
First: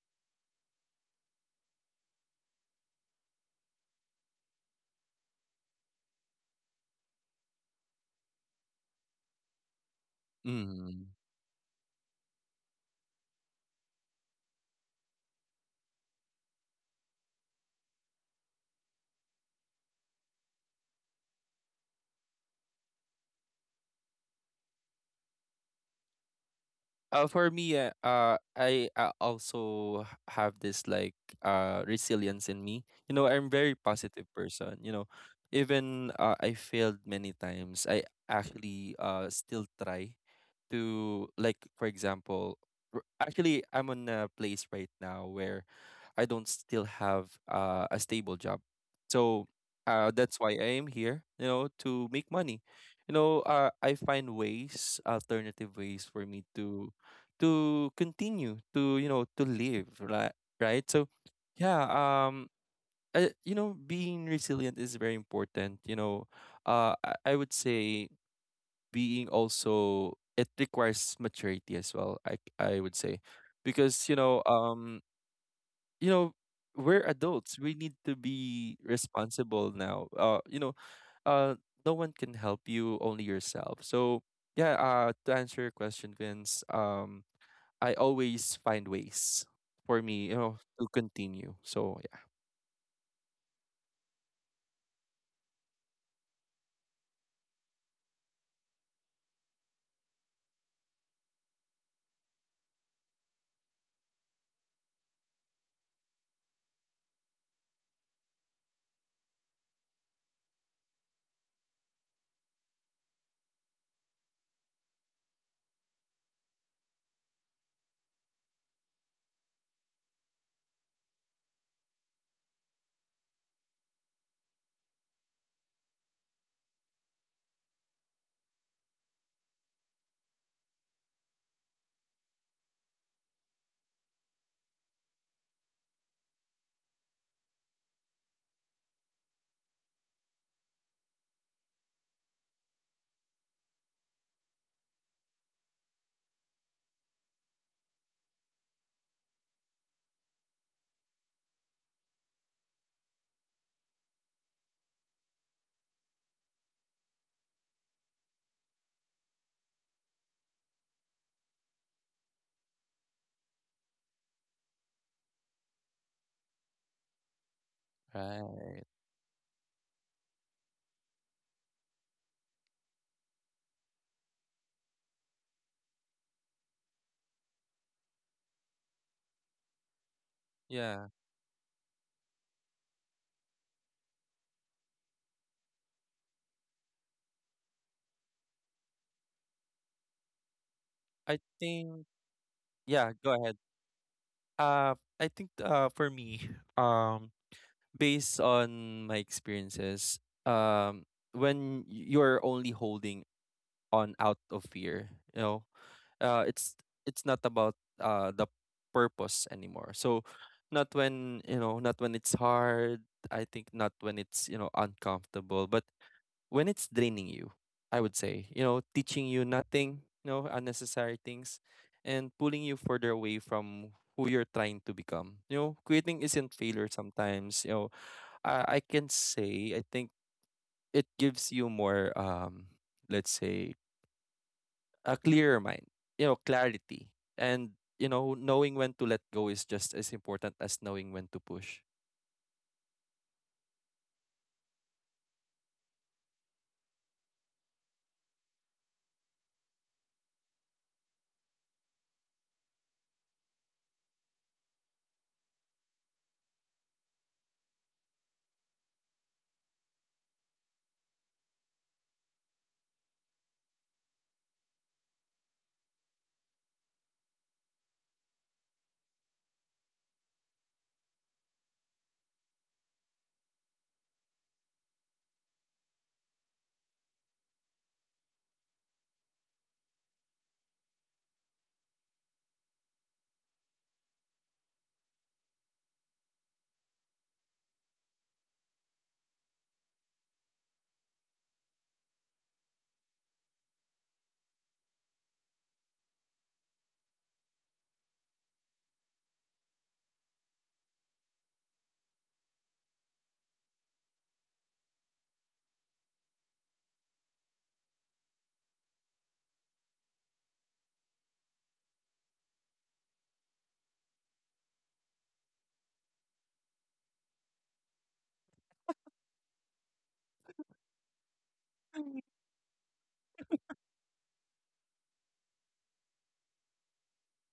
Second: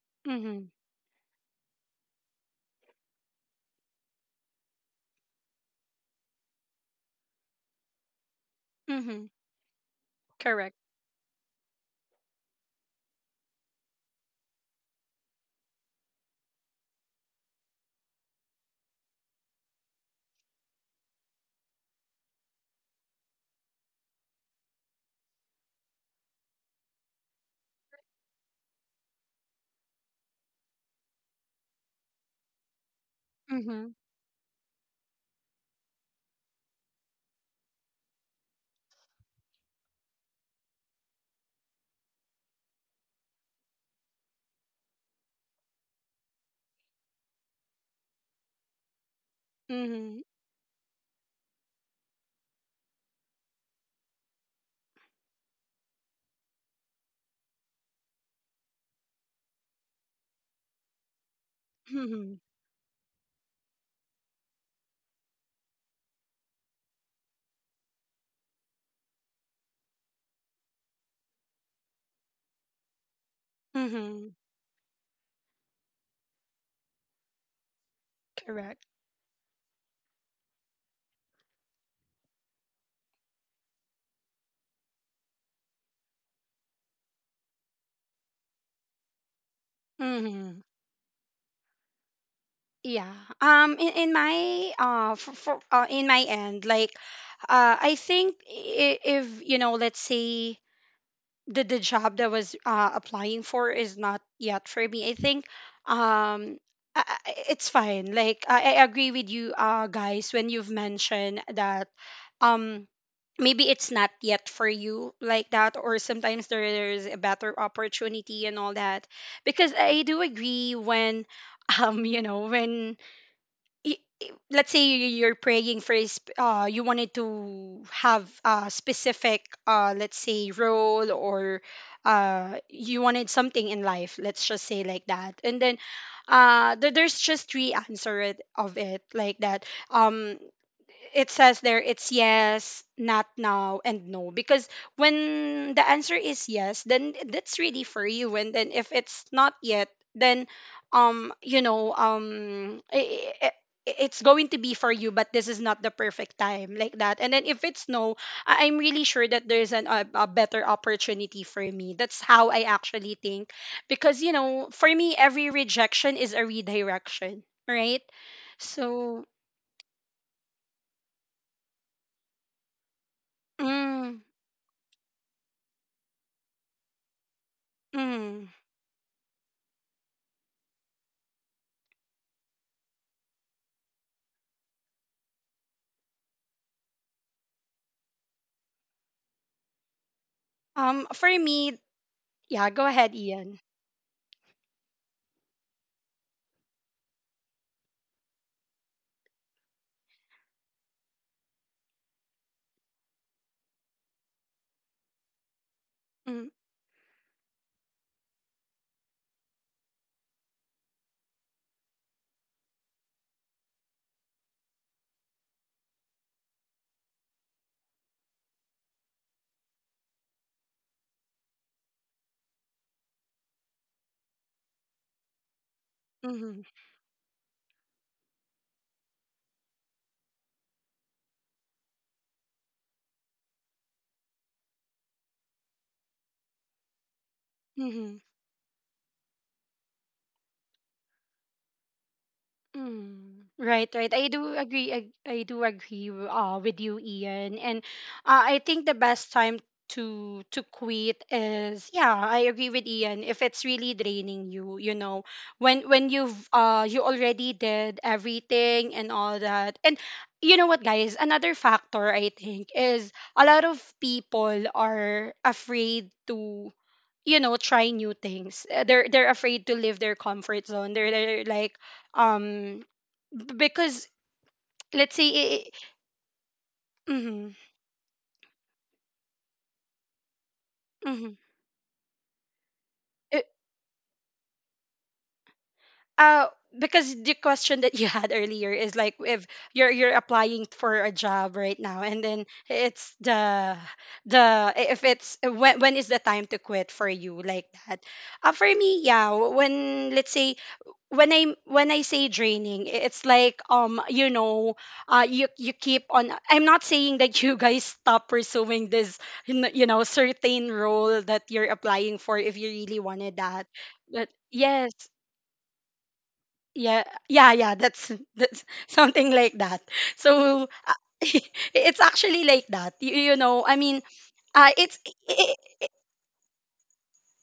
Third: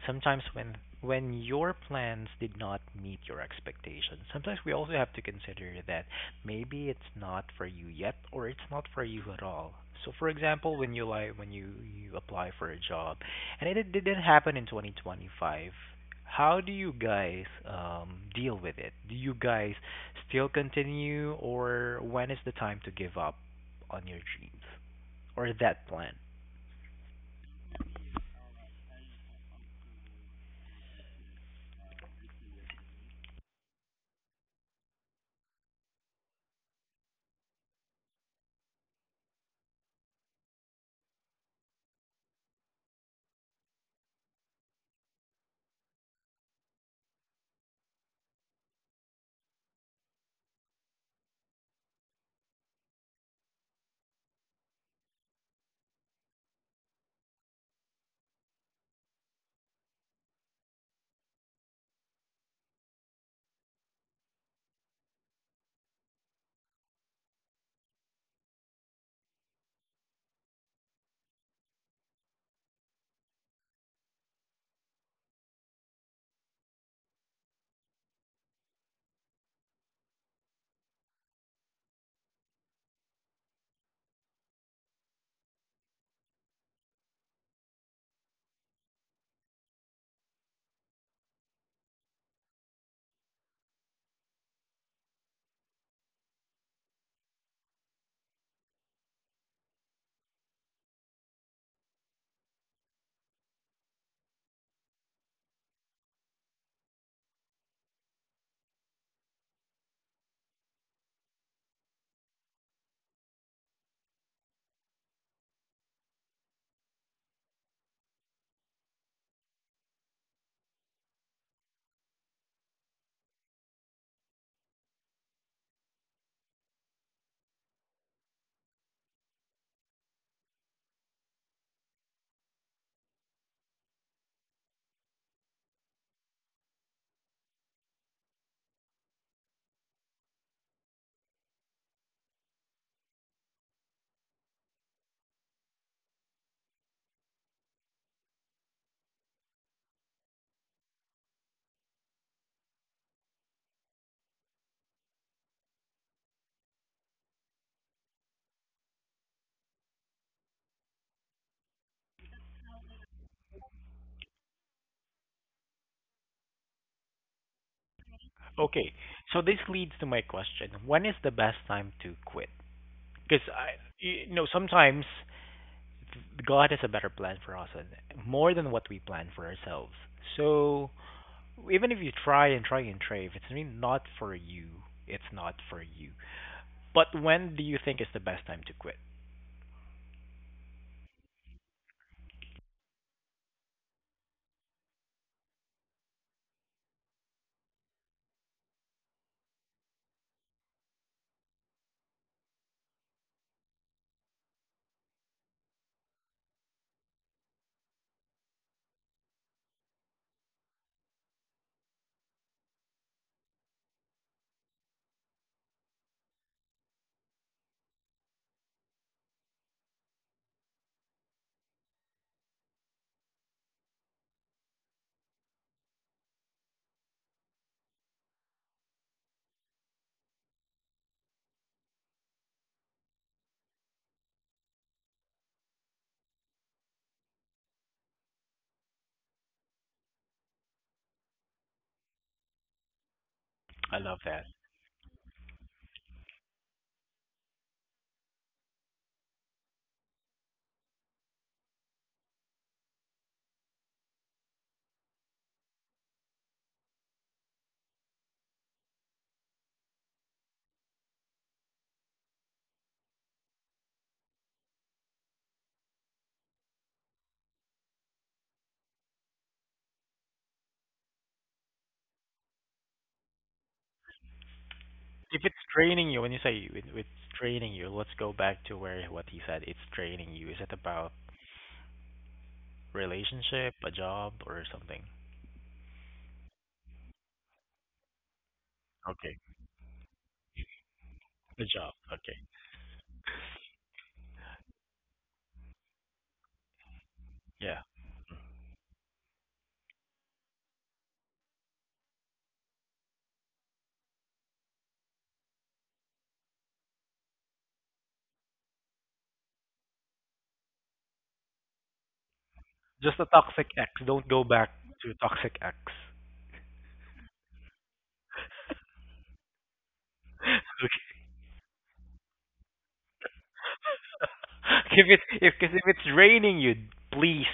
C: Sometimes
A: mm-hmm.
C: when your plans did not meet your expectations, sometimes we also have to consider that maybe it's not for you yet or it's not for you
A: Mm-hmm.
C: at all. So for
A: Correct.
C: example, when you
B: Mm.
C: like when you apply for a job and it didn't happen in 2025, how do you guys deal with it? Do you guys still continue or when is the time to give up on your dreams or that plan?
B: For me I also have this like resilience in me. You know, I'm very
A: Mm-hmm.
B: positive person. You know, even I failed many times, I actually still try to like for example actually I'm on a place right now where I don't still have a stable job. So
A: Mm-hmm.
B: that's why I am here, you know, to make money. You know, I find ways, alternative ways for me to continue to you know to live, right? Right. So yeah,
A: Mm-hmm.
B: you know, being resilient is very important. You know, I would say being also it requires maturity as well. I would say because
A: Mm-hmm.
B: you know we're adults we need to be
A: Correct.
B: responsible now you know uh no one can help you only yourself. So yeah, to answer your question, Vince, I always find ways for me you know
A: Mm-hmm.
B: to continue. So yeah.
A: Yeah. Um, in my for in my end, like, uh, I think, if you know, let's say, the job that I was, applying for is not yet for me. I think, um, I, I- it's fine. Like, I agree with you, uh, guys, when you've mentioned that, um, maybe it's not yet for you, like that, or sometimes there is a better opportunity and all that, because I do agree when um, you know, when let's say you're praying for a you wanted to have a specific uh, let's say, role, or uh, you wanted something in life, let's just say, like that. And then uh, there's just three answer it, of it, like that, um, it says there it's yes, not now, and no. Because when the answer is yes, then that's really for you. And then if it's not yet, then, um, you know, um, it's going to be for you, but this is not the perfect time, like that. And then if it's no, I'm really sure that there's a better opportunity for me. That's how I actually think, because you know, for me, every rejection is a redirection, right?
B: Right.
C: Okay,
A: So,
C: so this leads to my question: when is the best time to quit? Because I,
A: mm,
C: you know, sometimes God has a better plan for us, and
A: mm.
C: more than what we plan for ourselves. So
B: Yeah,
C: even if you try and try and try, if it's really not for you, it's not for you. But when do you think is the best time to quit?
A: Um, for
B: I
A: me,
B: think
A: yeah, go
B: yeah
A: ahead,
B: go ahead.
A: Ian.
B: I think for me um based on my experiences um when you're only holding on out of fear, you know, uh,
A: Mm,
B: it's it's not about the purpose anymore. So not when you know, not when it's hard. I think not when it's you know uncomfortable, but when it's draining you. I would say you know teaching you nothing, you know unnecessary things, and pulling you further away from who you're trying to become. You know, quitting isn't
A: mm-hmm,
B: failure. Sometimes you know I can say I think it gives you more let's say a clearer mind, you know, clarity. And, you
A: mm.
B: know, knowing when to let go is just as important as knowing when to push.
A: Mm, right,
C: I
A: right.
C: love
A: I
C: that.
A: do agree. I do agree, with you, Ian. And I think the best time to quit is, yeah, I agree with Ian. If it's really draining you, you know, when you've uh, you already did everything and all that. And you know what, guys? Another factor, I think, is a lot of people are afraid to, you know, try new things. They're afraid to leave their comfort zone. They're like, um, because, let's say,
C: If it's
A: it,
C: draining you, when you say it's
A: mm-hmm,
C: draining you, let's go back to where what he said. It's draining you. Is it about
A: mm-hmm. It-
C: relationship, a job, or something?
A: uh because the question that you had earlier is like,
C: Okay.
A: if you're, you're applying for a job
C: A
A: right
C: job.
A: now, and
C: Okay.
A: then it's the if it's, when is the time to quit for you, like
C: Yeah.
A: that? Uh, for me, yeah, when, let's say, when I say draining, it's like, um, you know, uh, you keep on. I'm not saying that you guys stop pursuing this, you know, certain role that you're applying for, if you really
C: Just a
A: wanted
C: toxic
A: that.
C: ex. Don't
A: But
C: go back
A: yes,
C: to toxic ex.
A: yeah, yeah, yeah. That's something like that. So
C: Okay.
A: it's actually like that. You know, I mean,
C: If
A: it's
C: it
A: i i
C: if
A: i-
C: it's raining you, please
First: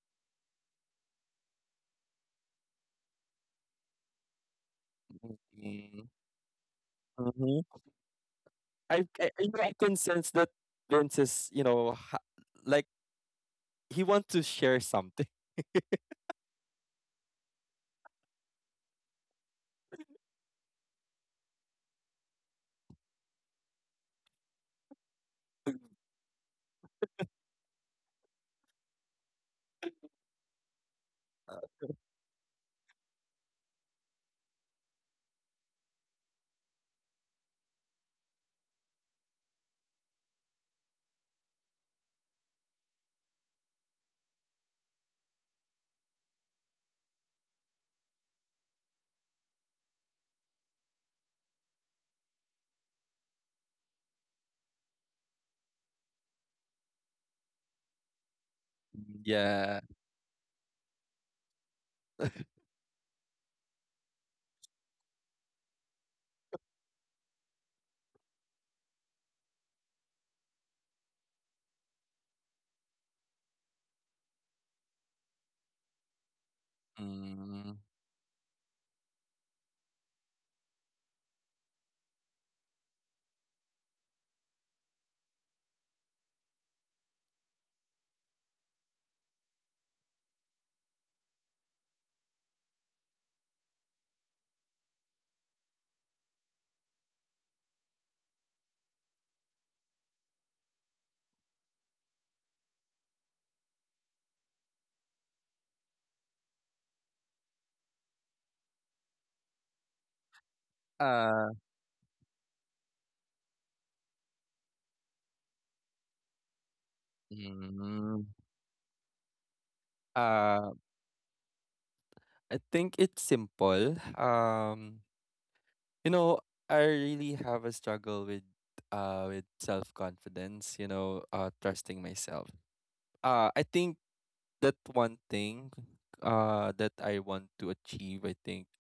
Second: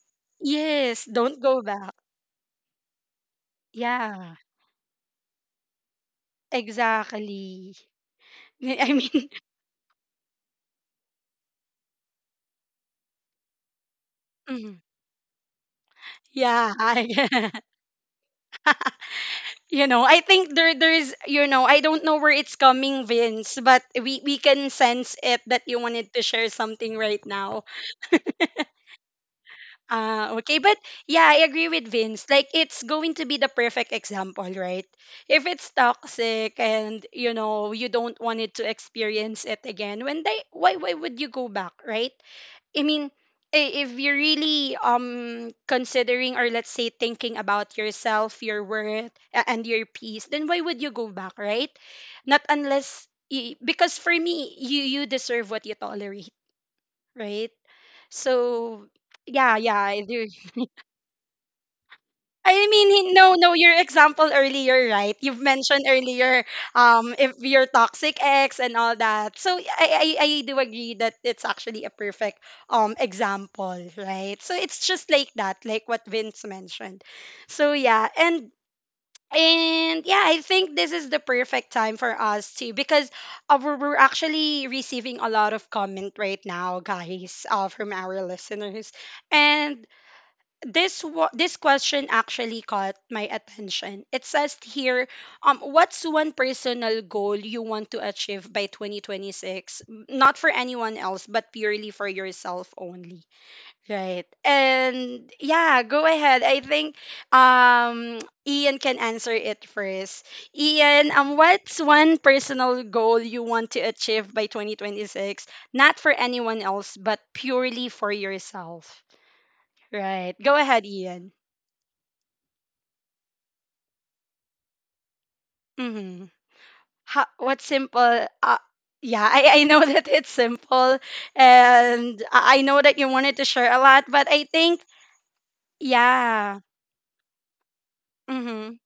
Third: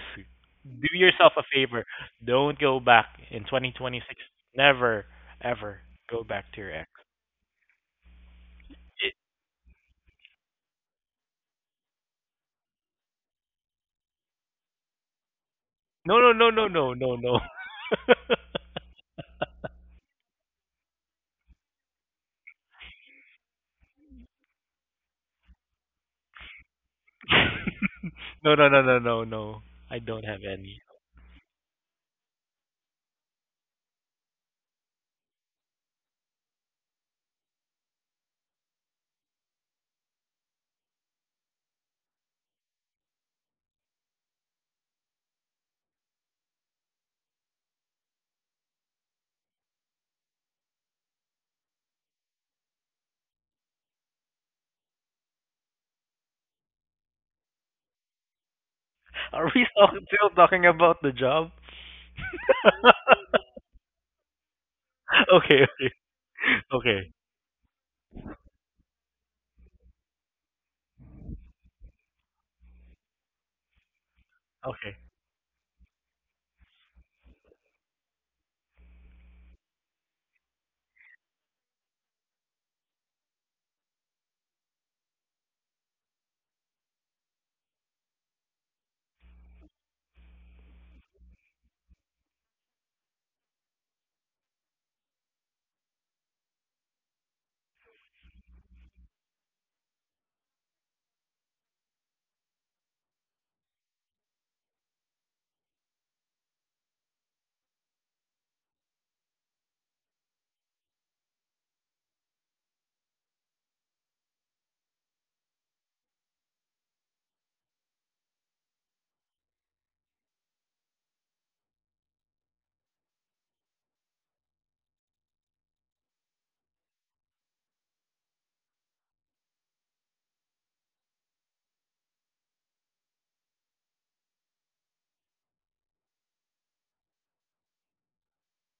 C: do
A: yes.
C: yourself
A: Don't
C: a
A: go
C: favor.
A: back.
C: Don't go back in 2026.
A: Yeah,
C: Never ever
B: Mm-hmm.
C: go back to your ex.
B: Mm-hmm.
A: exactly. I
B: I,
C: It,
A: mean.
B: I, I know I can sense that Vince is, you know, like he wants to share something.
C: no, no, no, no,
A: Yeah,
C: no, no, no.
A: I, you know, I think there there is, you know, I don't know where it's coming, Vince, but we can sense it that you wanted to share something right now.
C: No, no, no, no, no, no. I don't
A: Ah,
C: have
A: okay. But
C: any.
A: yeah, I agree with Vince. Like, it's going to be the perfect example, right? If it's toxic and, you know, you don't want it to experience it again, when they, why would you go back, right? I mean, if you're really, um, considering, or let's say, thinking about yourself, your worth, and your peace, then why would you go back, right? Not unless because for me, you deserve what you tolerate, right? So
C: Are
A: yeah,
C: we
A: yeah,
B: Yeah.
A: I do.
C: still talking about the job?
A: I mean, no, no, your example earlier, right? You've
C: Okay,
A: mentioned
C: okay,
A: earlier,
C: okay,
A: if your toxic ex and all that. So I do agree that it's actually a perfect example, right? So it's
C: okay.
A: just like that, like what Vince mentioned. So
B: Mm.
A: yeah, and yeah, I think this is the perfect time for us to, because, we're actually receiving a lot of comment right now, guys, from our listeners, and this question actually caught my attention. It says here, what's one personal goal you want to achieve by 2026? Not for anyone else, but purely for yourself only, right? And yeah, go ahead. I think, um, Ian can answer it first. Ian,
B: Uh,
A: what's one personal goal you want to achieve by 2026? Not for anyone else, but purely for
B: mm.
A: yourself. Right. Go
B: I
A: ahead, Ian.
B: think it's simple. You
A: Mm-hmm.
B: know, I
A: How,
B: really
A: what's
B: have a
A: simple?
B: struggle
A: Yeah,
B: with
A: I know
B: self
A: that it's
B: confidence, you
A: simple.
B: know, trusting
A: And
B: myself.
A: I know that you wanted to
B: I
A: share a
B: think
A: lot, but I
B: that
A: think,
B: one thing
A: yeah.
B: that I want to achieve, I think
A: Mm-hmm.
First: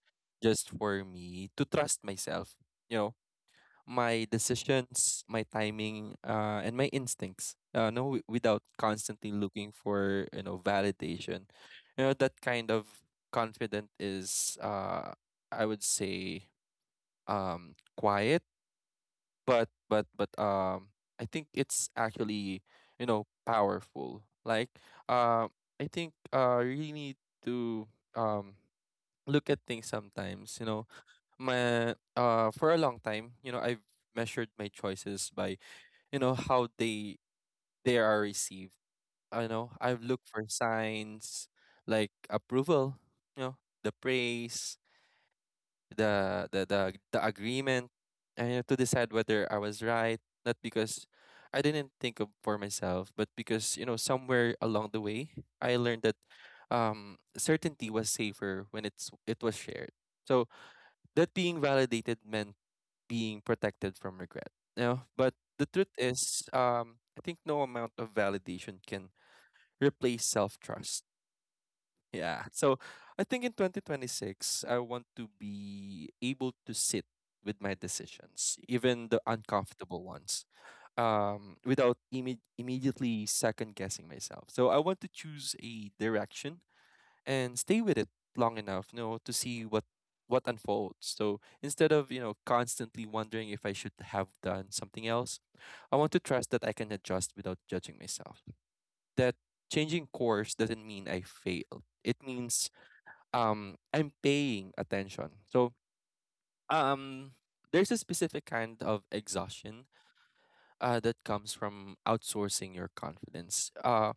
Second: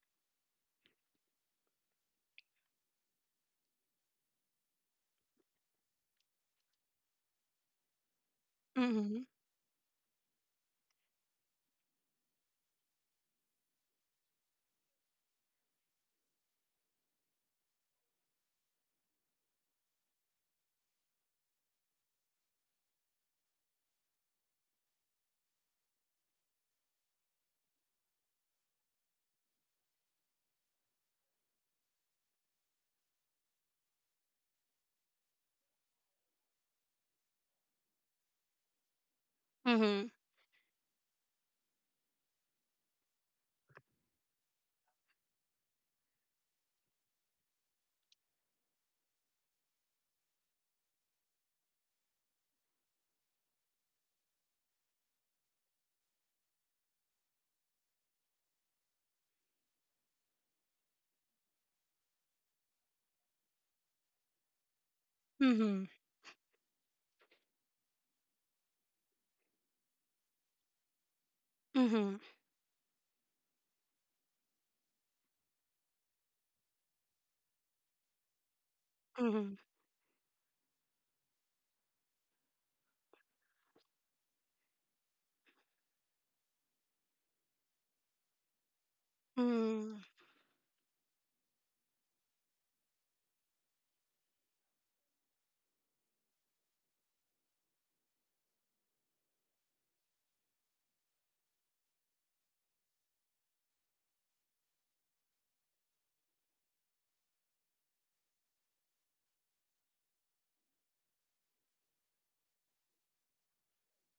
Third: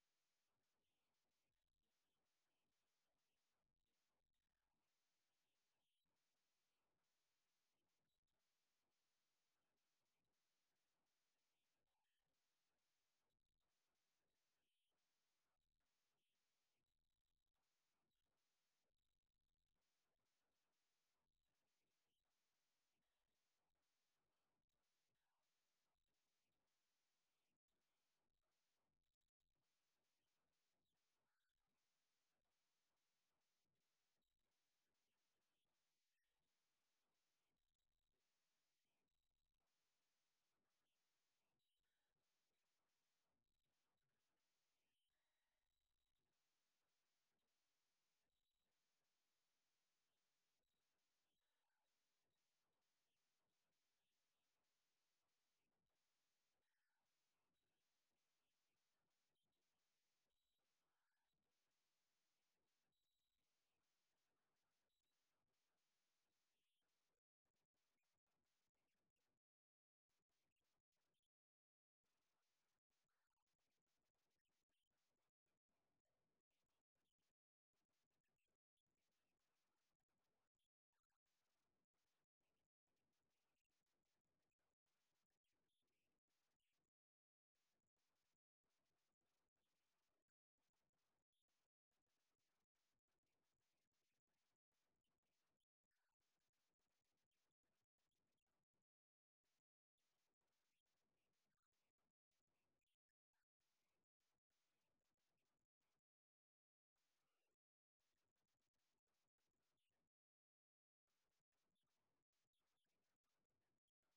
B: just for me to trust myself, you know, my decisions, my timing, and my instincts. No without
A: Mm-hmm.
B: constantly looking for, you know, validation. You know, that kind of confident is I would say quiet but I think it's actually you know powerful. Like, uh, I think you really need to um look at things sometimes. You know, my for a long time, you know, I've measured my choices by you know how they are received. I know I've
A: Mm-hmm.
B: looked for signs like approval, you know, the praise, the the the, the agreement, and you know, to decide whether I was right, not because I didn't think of for myself, but because you know somewhere along the way I learned that certainty was safer when it was shared. So that being validated meant being protected from regret. You know? But the
A: Mm-hmm.
B: truth is, I think no amount of validation can replace self trust.
A: Mm-hmm.
B: Yeah. So I think in 2026, I want to be able to sit with my decisions, even the
A: Mm-hmm.
B: uncomfortable ones, without immediately second guessing myself. So I want to choose a direction and stay with it long enough, you know, to see
A: Mm-hmm.
B: what unfolds. So instead of, you know, constantly wondering if I should have done something else, I want to trust that I can adjust without judging myself. That changing course doesn't mean I failed. It means I'm paying attention. So um there's a specific kind of exhaustion that comes from outsourcing your confidence.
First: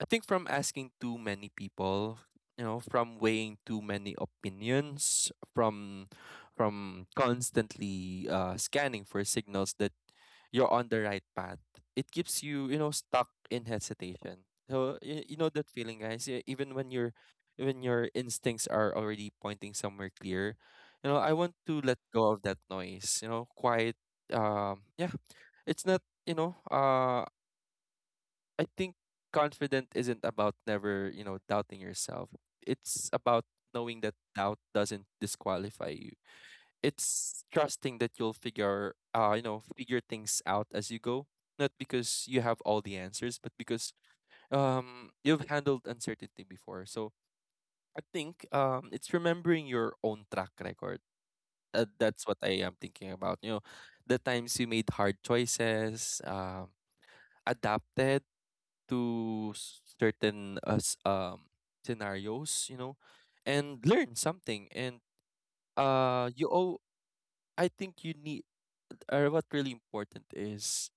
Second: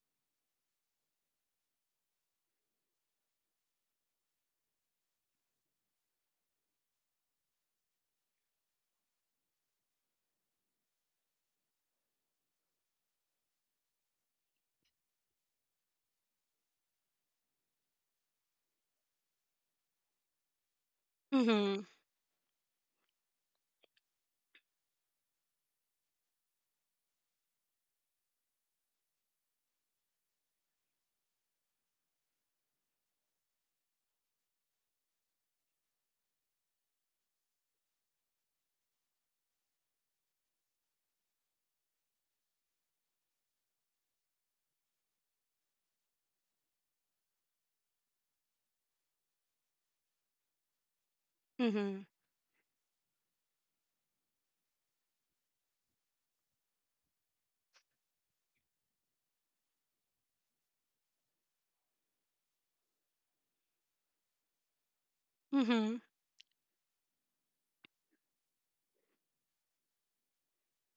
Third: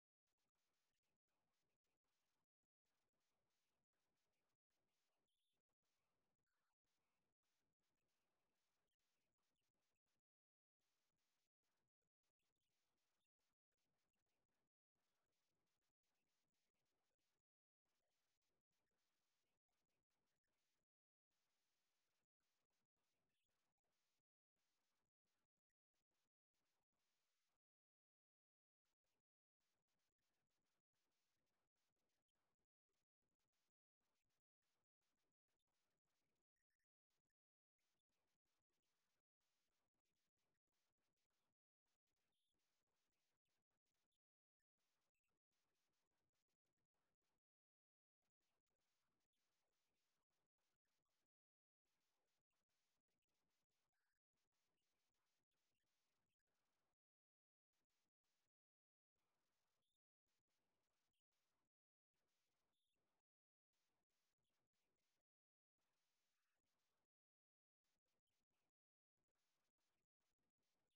B: I think from asking too many people, you know, from weighing too many opinions, from constantly scanning for signals that you're on the right path. It keeps you, you know, stuck in hesitation. So you know that feeling, guys. Even when your instincts are already pointing somewhere clear, you know, I want to
A: Mm-hmm.
B: let go of that noise. You know, quiet. Yeah, it's not. You know, I think confident isn't about never, you know, doubting yourself. It's about knowing that doubt doesn't disqualify you. It's trusting that you'll figure you know, figure things out as you go. Not because you have all the answers, but because you've handled uncertainty before. So I think it's remembering your own track record.
A: Mm-hmm.
B: That's what I am thinking about. You know, the times you made hard choices, adapted to certain as scenarios, you know, and learn something. And
A: Mm-hmm.
B: you all, I think you need. What really important is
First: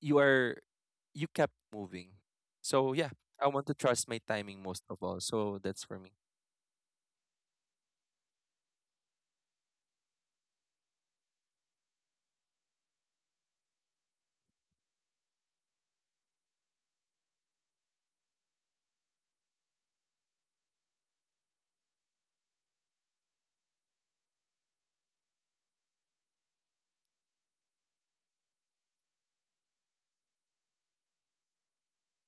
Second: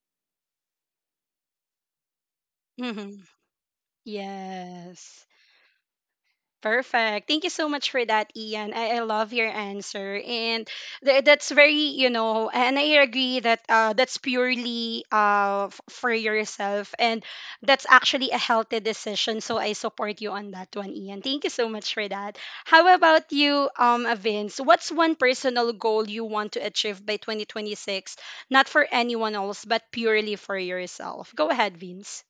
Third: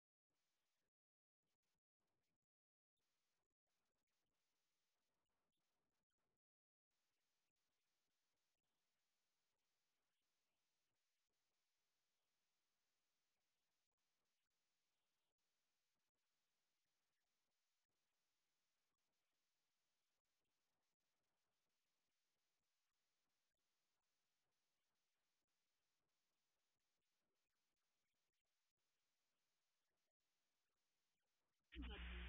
B: you are you kept moving. So yeah,
A: Mm-hmm.
B: I want to trust my timing most of all.
A: Yes.
B: So that's for me.
A: Perfect. Thank you so much for that, Ian. I love your answer. And that's very, you know, and I agree that, that's purely, for yourself. And that's actually a healthy decision. So I support you on that one, Ian. Thank you so much for that. How about you, Vince? What's one personal goal you want to achieve by 2026? Not for anyone else, but purely for yourself. Go ahead, Vince.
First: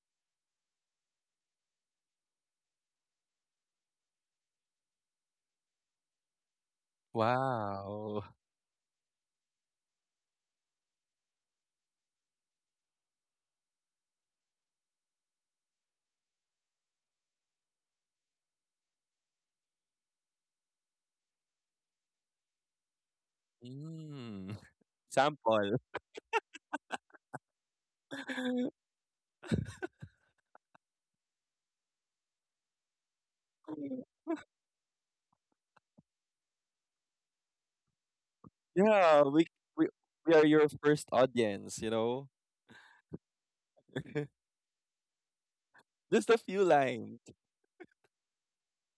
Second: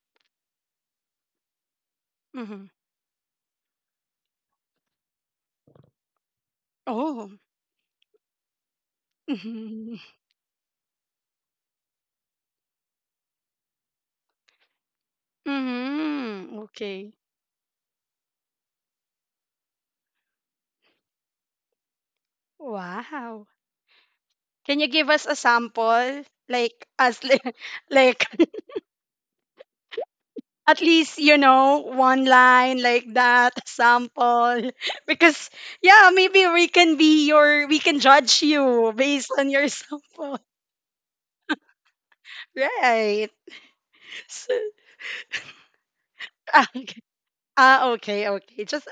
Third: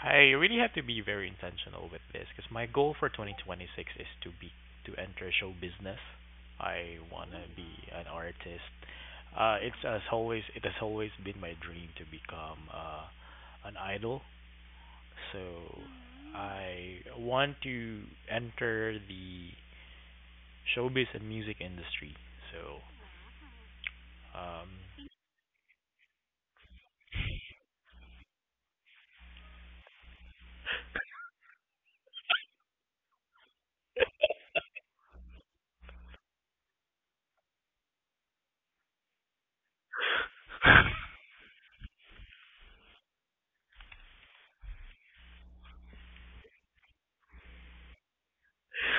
C: I really have to be very intentional with this because
A: Hmm.
C: my goal for 2026 is to be to enter show business. I
A: Oh.
C: wanna be an
B: Wow.
C: artist. Uh, it's
A: Hmm.
C: as always it has always been my dream to become an idol. So
A: Mm-hmm.
C: I
A: Okay.
C: want to enter the showbiz and music industry. So
A: Wow.
B: Mm.
C: um,
A: Can you give us a
B: Sample.
A: sample? Like like at least, you know, one line like that sample because yeah, maybe we can be your, we can judge you
B: Yeah,
A: based on your
B: we we are
A: sample.
B: your first audience, you know.
A: Right. So,
B: Just a few
A: ah, okay.
B: lines.
A: Ah, okay, okay, just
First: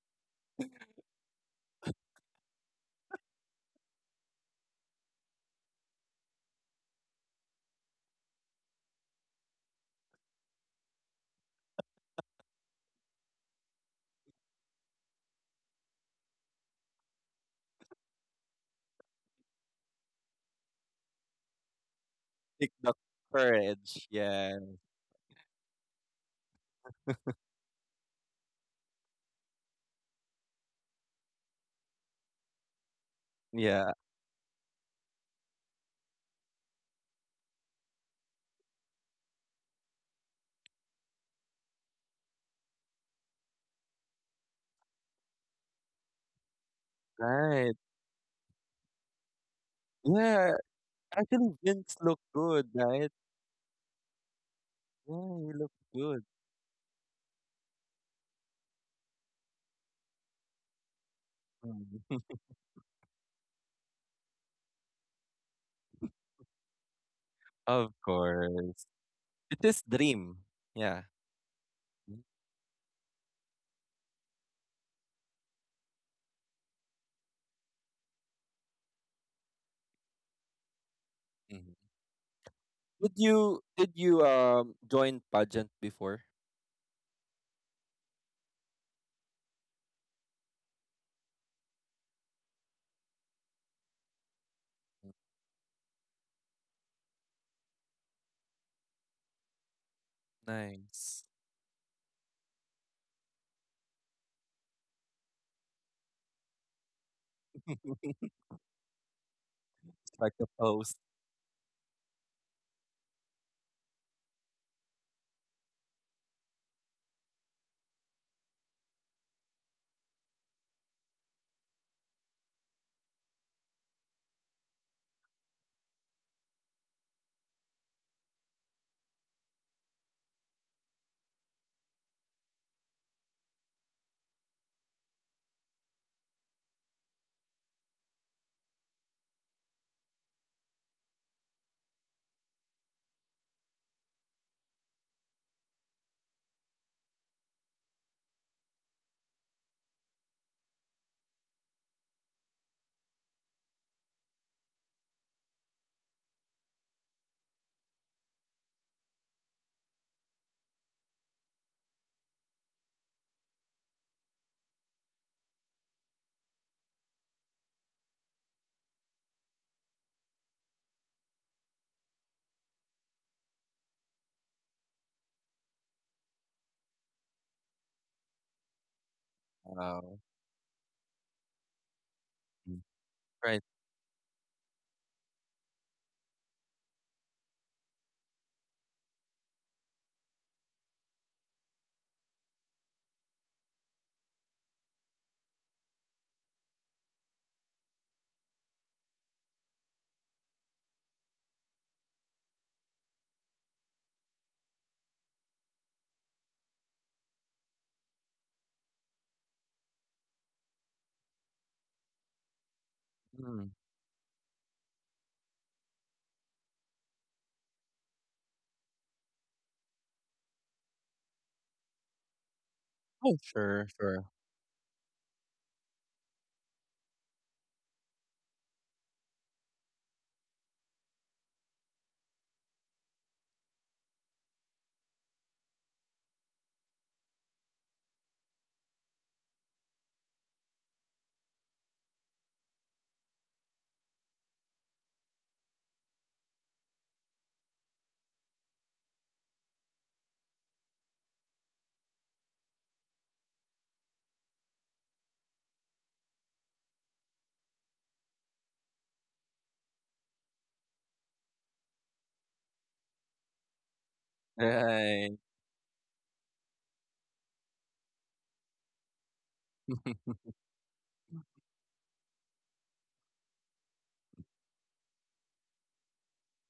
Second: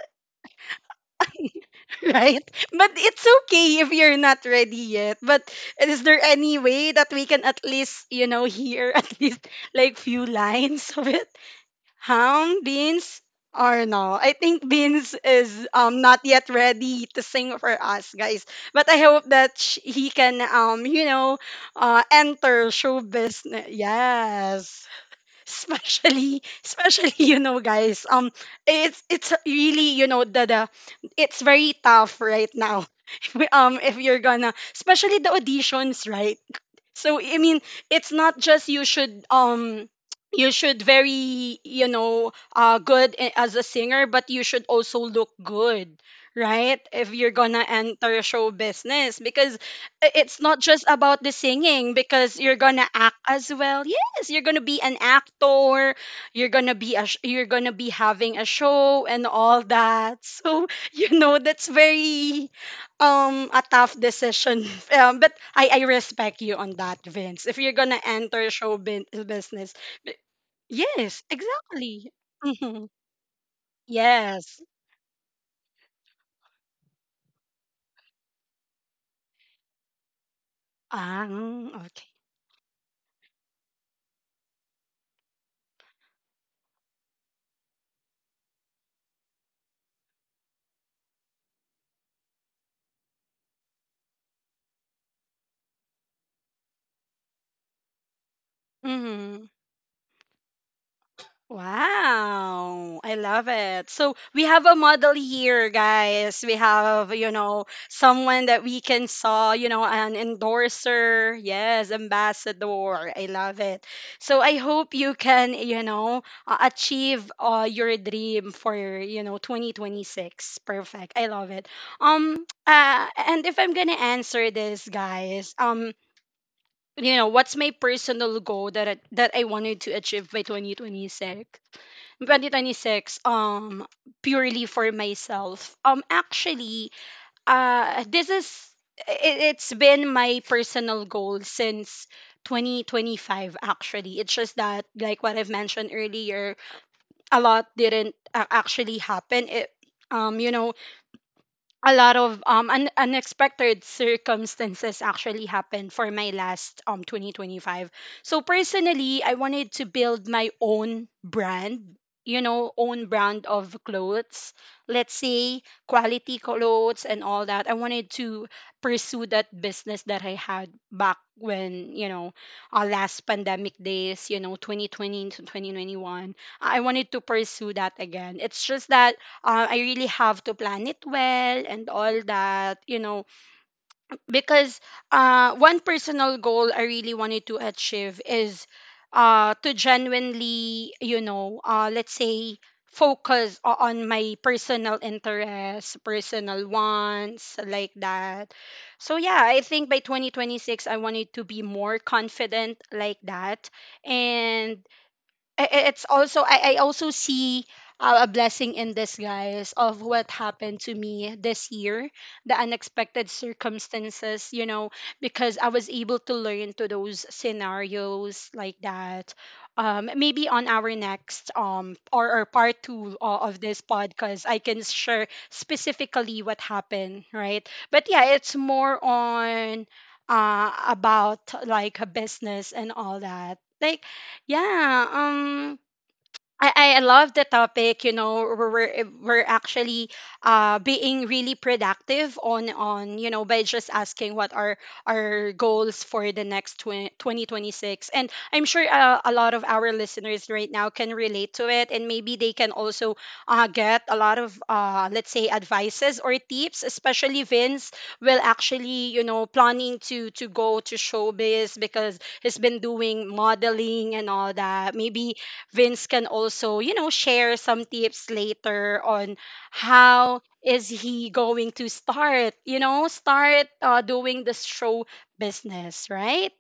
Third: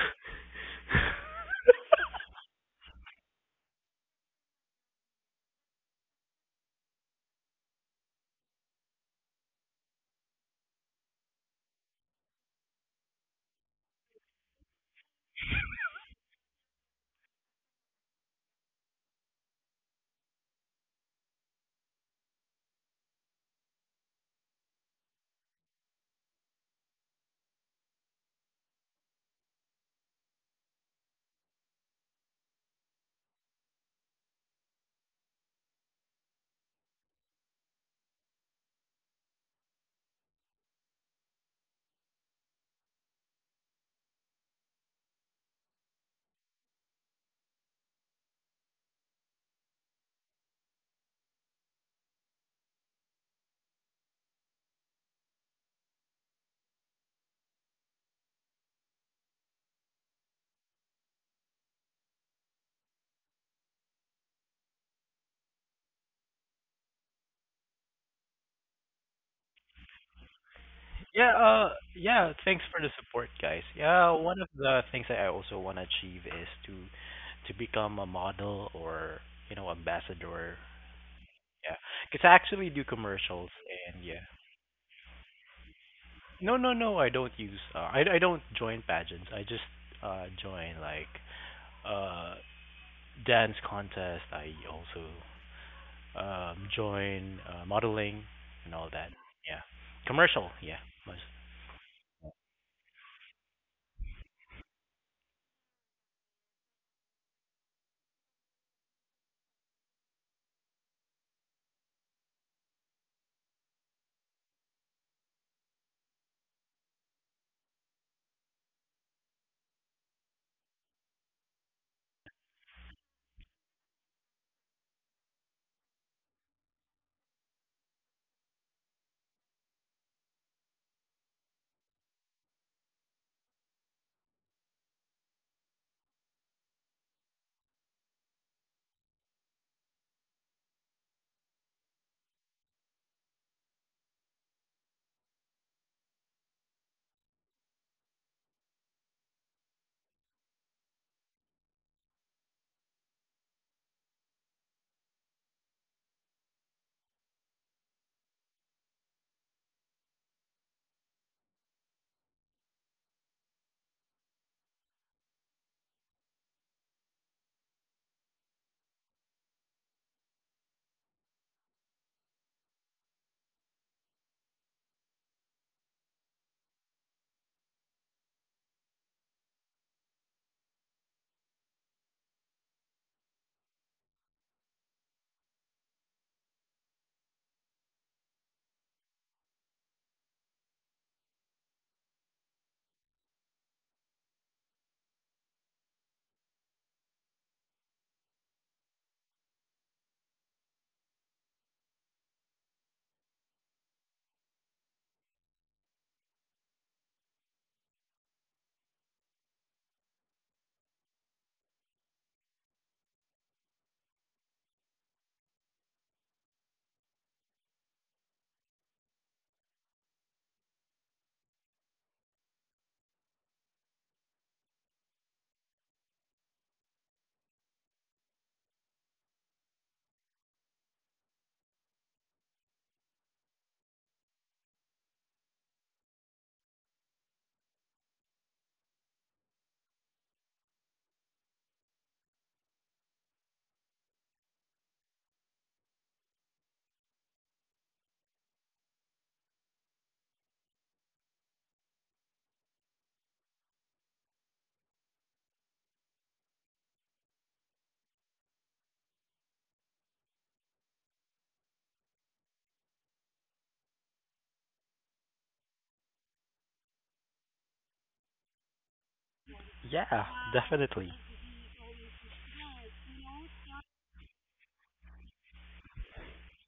A: right, but it's okay if you're not ready yet, but is there any way that we can at least, you know, hear at least like few lines of it? Ham, beans, or no? I think beans is not yet ready to sing for us, guys. But I hope that he can, um, you know, uh, enter
B: Take the
A: show business.
B: courage. Yeah.
A: Yes, especially, especially you know, guys, um, it's really, you know, the it's very tough right now. Um,
B: Yeah,
A: if you're gonna, especially the auditions, right? So I mean, it's not just you should um, you should very, you know, uh, good as a singer, but you should also look good, right? If you're gonna
B: right.
A: enter show business, because it's
B: Yeah,
A: not just about the
B: actually
A: singing,
B: Vince looked
A: because you're
B: good,
A: gonna
B: right?
A: act as well. Yes, you're gonna be an
B: Yeah, he looked
A: actor.
B: good.
A: You're gonna be a you're gonna be having a show and all that. So you know that's
B: Mm.
A: very a tough decision. But I respect you on that, Vince. If you're
B: Of
A: gonna enter
B: course.
A: business,
B: It's
A: b-
B: dream. Yeah.
A: yes,
C: yeah,
A: exactly.
B: Mm.
C: yeah, thanks for
A: Hmm.
C: the support, guys. Yeah, one of
A: Yes.
C: the things that I also want to achieve is to become a model or, you know, ambassador.
A: Ah, mm,
B: Mhm.
C: Yeah.
A: okay.
C: 'Cause I actually do
B: Did
C: commercials
B: you did
C: and yeah.
B: you join pageant before?
C: No, no, no, I don't use I don't join pageants. I just join like uh dance contest. I also
B: Mm.
C: join modeling and all that.
A: Mm-hmm.
C: Yeah. Commercial, yeah. Most-
B: Nice.
A: Wow, I love it. So we have a model here, guys. We have, you know, someone that we can saw, you know, an
B: It's like a post
A: endorser. Yes, ambassador. I love it. So I hope you can, you know, achieve your dream for, you know, 2026. Perfect. I love it. Um, uh, and if I'm going to answer this, guys, um, you know, what's my personal goal that I wanted to achieve by 2026? 2026, purely for myself. Actually, this is, it's been my personal goal since 2025, actually. It's just that, like what I've mentioned earlier, a lot didn't actually happen. It, um you know a lot of unexpected circumstances actually happened for my last 2025. So personally, I wanted to build my own brand, you know, own brand of clothes. Let's say quality clothes and all that. I wanted to pursue that business that I had back when, you know, our last pandemic days, you know, 2020 to 2021. I wanted to pursue that again. It's just that I really
B: now.
A: have to plan it well and all that,
B: Mm.
A: you know,
B: Right.
A: because one personal goal I really wanted to achieve is to genuinely, you know, let's say, focus on my personal interests, personal wants, like that. So yeah, I think by 2026, I wanted to be more confident like that. And it's also, I also see a blessing in disguise of what happened to me this year, the unexpected
B: Mm.
A: circumstances, you know, because I was able to learn to those scenarios like that. Maybe on our next, or part two,
B: Oh,
A: of this
B: sure, sure.
A: podcast, I can share specifically what happened, right? But yeah, it's more on about like a business and all that, like, yeah. I love the topic. You know, we're we're actually being really productive on you know, by just asking what are our goals for the next twenty six. And I'm sure a lot of our listeners right now can relate to it, and maybe they can also get a lot of let's say, advices or tips. Especially Vince will actually, you know, planning to go to showbiz because he's been doing modeling and all that. Maybe
B: Right.
A: Vince can also, you know, share some tips later on,
C: yeah,
A: how is
C: definitely.
A: he going to start, you know, start doing the show business, right?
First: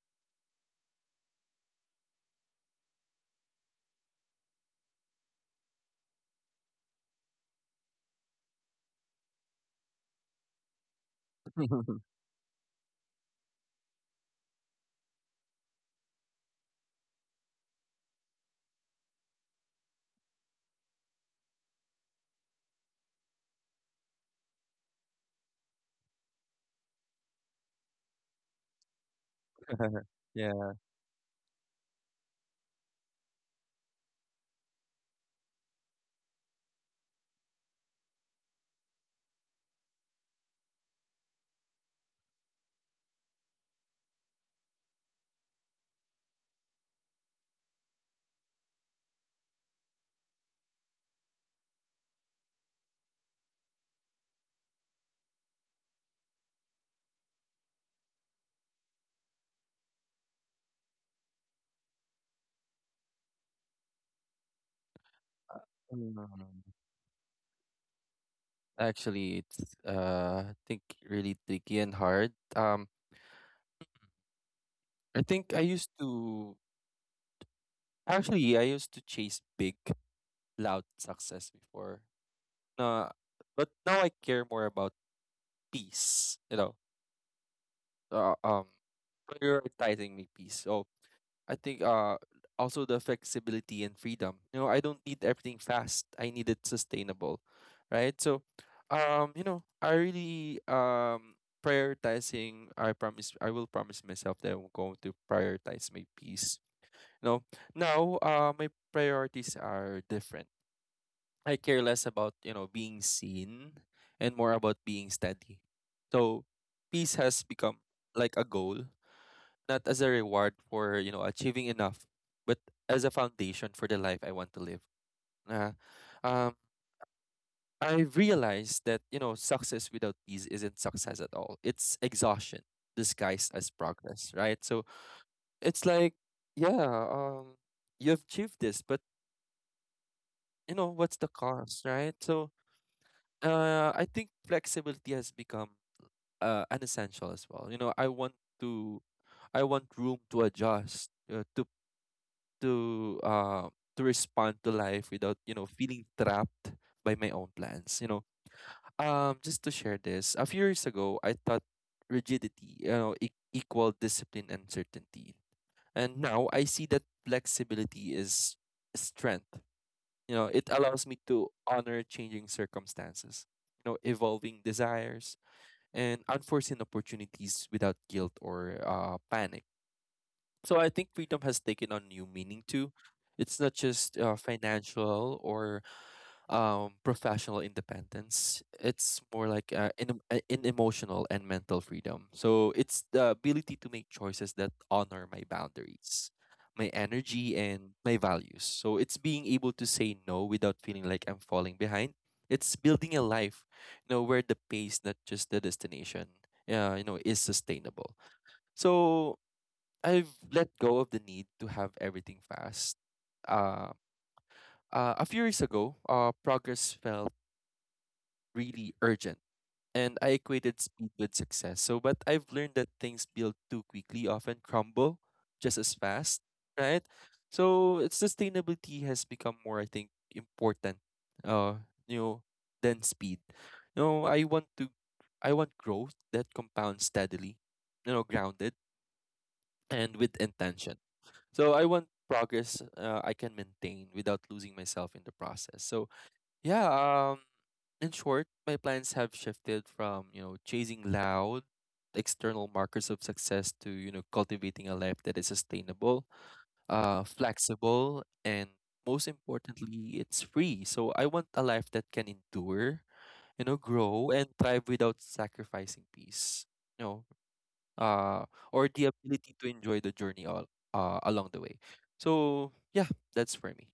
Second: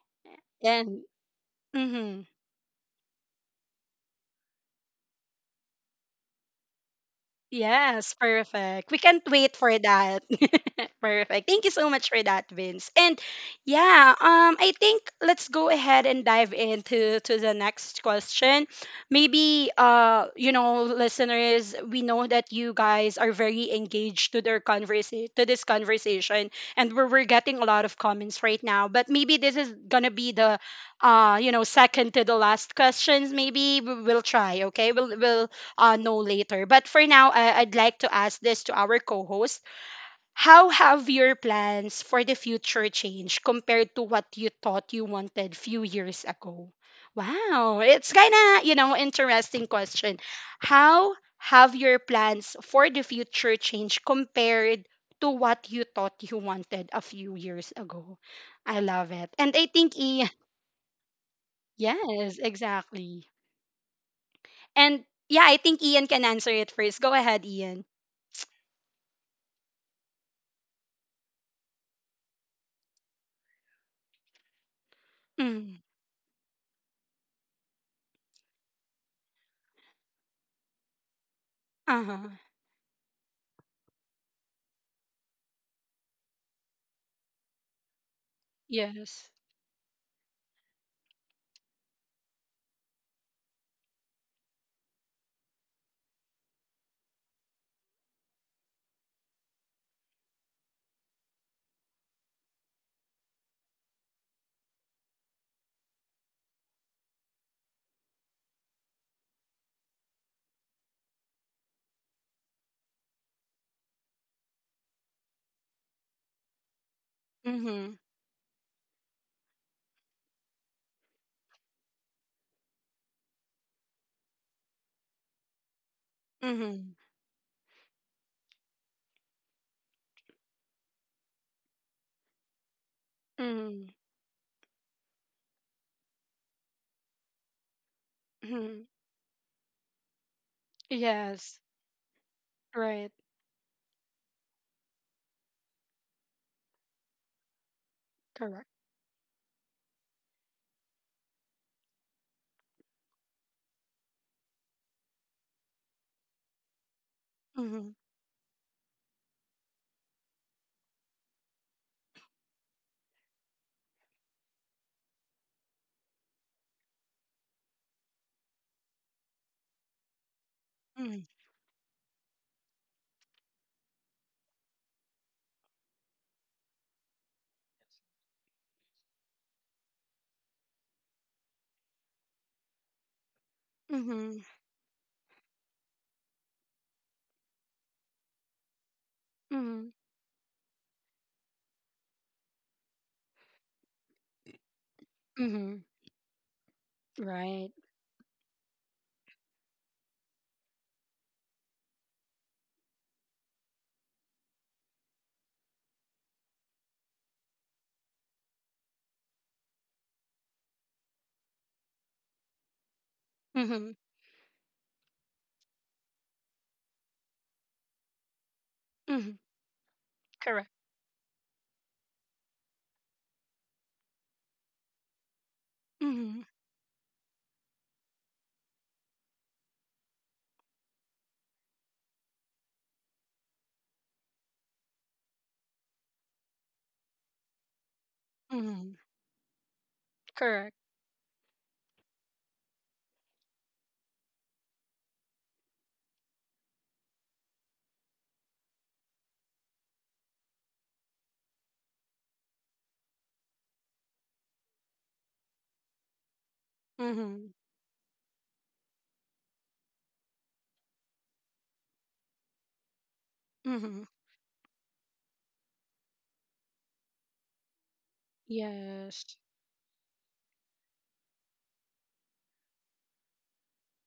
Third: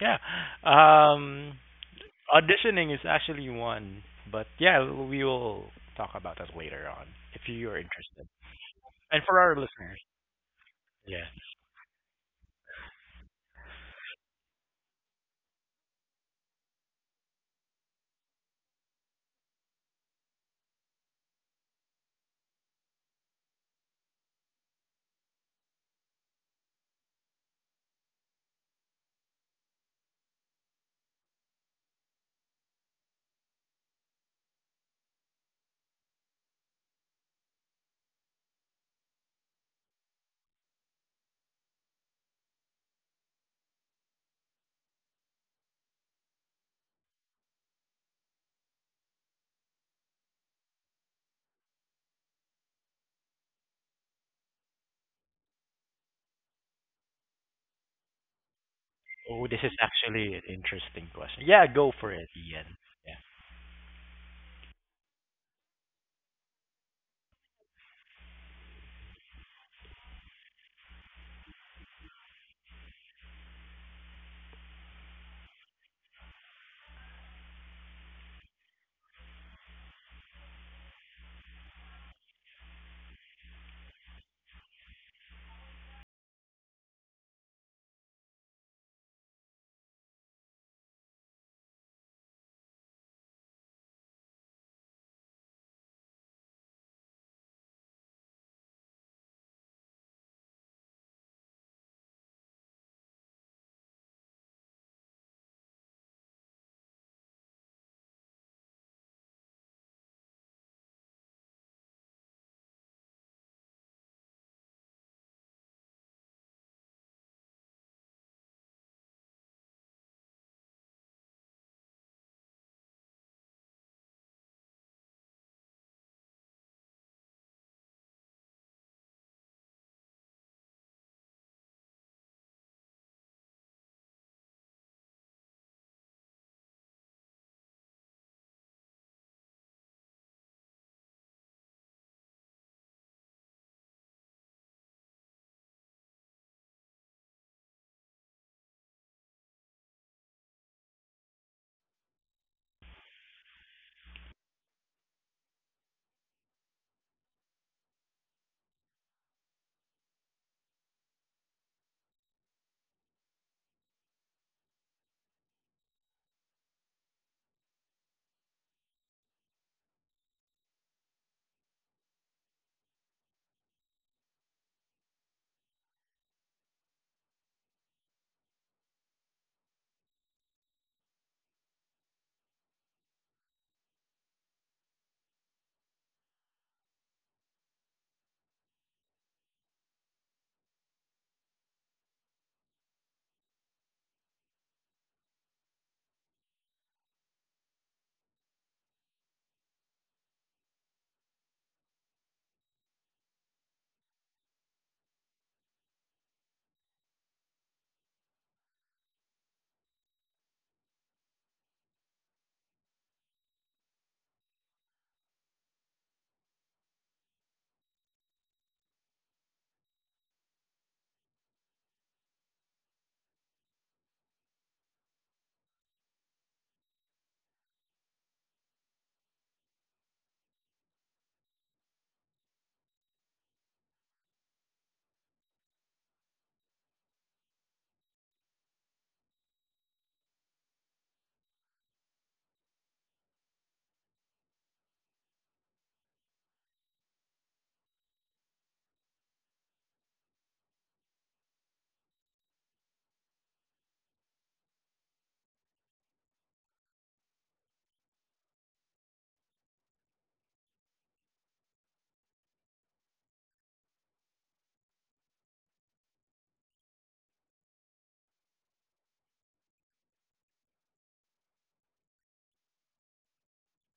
C: Yeah.
A: And
C: Yeah. Um,
A: mhm.
C: Auditioning is actually one, but yeah, we will talk about that later on if you are
A: Yes,
C: interested.
A: perfect. We can't
C: And for our
A: wait for
C: listeners,
A: that.
C: yeah.
A: Perfect. Thank you so much for that, Vince. And yeah, I think let's go ahead and dive into to the next question. Maybe you know, listeners, we know that you guys are very engaged to their conversation, to this conversation, and we're getting a lot of comments right now. But maybe this is gonna be the
B: Yeah.
A: you know, second to the last questions. Maybe we will try. Okay, we'll know later. But for now, I'd like to ask this to our co host. How have your plans for the future changed compared to what you thought you wanted few years ago? Wow, it's kind of, you know, interesting question. How have your plans for the future changed compared to what you thought you wanted a few years ago? I love it.
C: Oh,
A: And
C: this
A: I
C: is
A: think, Ian,
C: actually an interesting question. Yeah, go for it,
A: yes,
C: Ian. Yeah.
A: exactly. And yeah, I think Ian
B: Mm.
A: can answer it first. Go ahead, Ian.
B: Actually, it's I think really tricky and hard. I think I
A: Mm.
B: used to actually I used to chase big, loud success before.
A: Uh-huh.
B: No, but now I care more about peace. You know, uh, um,
A: Yes.
B: prioritizing my peace. So I think also the flexibility and freedom. You know, I don't need everything fast. I need it sustainable, right? So, you know, I really prioritizing. I promise. I will promise myself that I'm going to prioritize my peace. You know, now my priorities are different. I care less about you know being seen and more about being steady. So, peace has become
A: Mm-hmm.
B: like a goal not as a reward for achieving enough, but as a foundation for the life I want to live. Uh, um,
A: Mm-hmm.
B: I realized that success without ease isn't success at all. It's exhaustion disguised as
A: Mm-hmm.
B: progress, right? So it's like, yeah, you've achieved
A: Hmm.
B: this, but what's the
A: Yes.
B: cost, right? So
A: Right.
B: I think flexibility has become an essential as well. I want
A: Correct.
B: to, room to adjust, to uh to respond to life without feeling trapped by my own
A: Mm-hmm.
B: plans. Just to share this, a few years ago I thought rigidity equal discipline and certainty. And now I see that flexibility is strength. It allows
A: Mm-hmm.
B: me to honor changing circumstances, evolving desires, and unforeseen opportunities without guilt or panic. So I think freedom has taken on new meaning too. It's not just
A: Mm-hmm.
B: financial or professional independence. It's more like
A: Mm-hmm.
B: in emotional and mental freedom. So it's the ability to make choices that honor my
A: Mm-hmm.
B: boundaries, my energy,
A: Right.
B: and my values. So it's being able to say no without feeling like I'm falling behind. It's building a life, where the pace, not just the destination, is sustainable. So I've let go of the need to have everything fast.
A: Mm-hmm.
B: Uh, a few years ago, progress felt really
A: Mm-hmm.
B: urgent, and I
A: Correct.
B: equated speed with success. So, but I've learned that things built too quickly often crumble just as
A: Mm-hmm.
B: fast, right? So, it's sustainability has become more, I think, important. Uh, you know, than speed. No, I want growth that compounds steadily. Grounded
A: Mm-hmm.
B: and with
A: Correct.
B: intention. So I want progress I can maintain without losing myself in the process. So yeah, in short, my plans have shifted from chasing loud external markers of success to cultivating a life that is sustainable,
A: Mm-hmm.
B: flexible, and most importantly, it's free. So I want a life that can endure,
A: Mm-hmm.
B: grow and thrive without sacrificing peace. You know, uh, or the
A: Yes.
B: ability to enjoy the journey all, along the way. So yeah, that's for me.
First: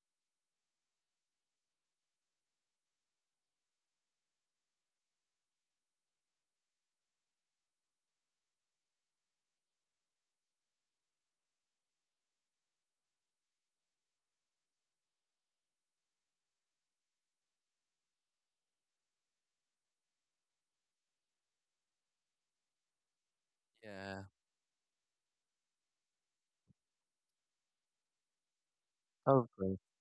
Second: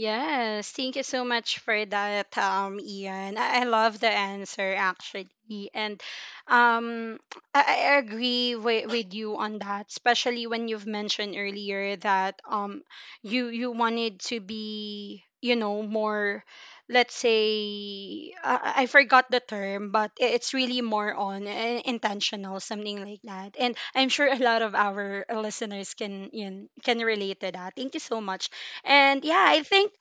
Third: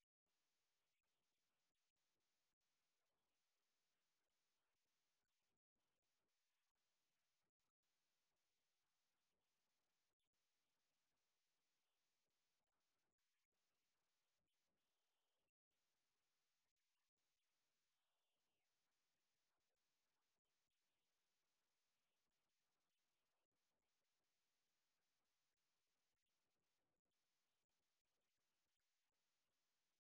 A: Yes, thank you so much for that, Ian. I love the answer actually, and um, I agree with you on that, especially when you've mentioned earlier that you wanted to be, you know, more, let's say, I forgot the term, but it's really more on intentional, something like that. And I'm
B: Yeah.
A: sure a lot of our listeners can, you know, can relate to that. Thank you so much, and yeah, I
B: Okay.
A: think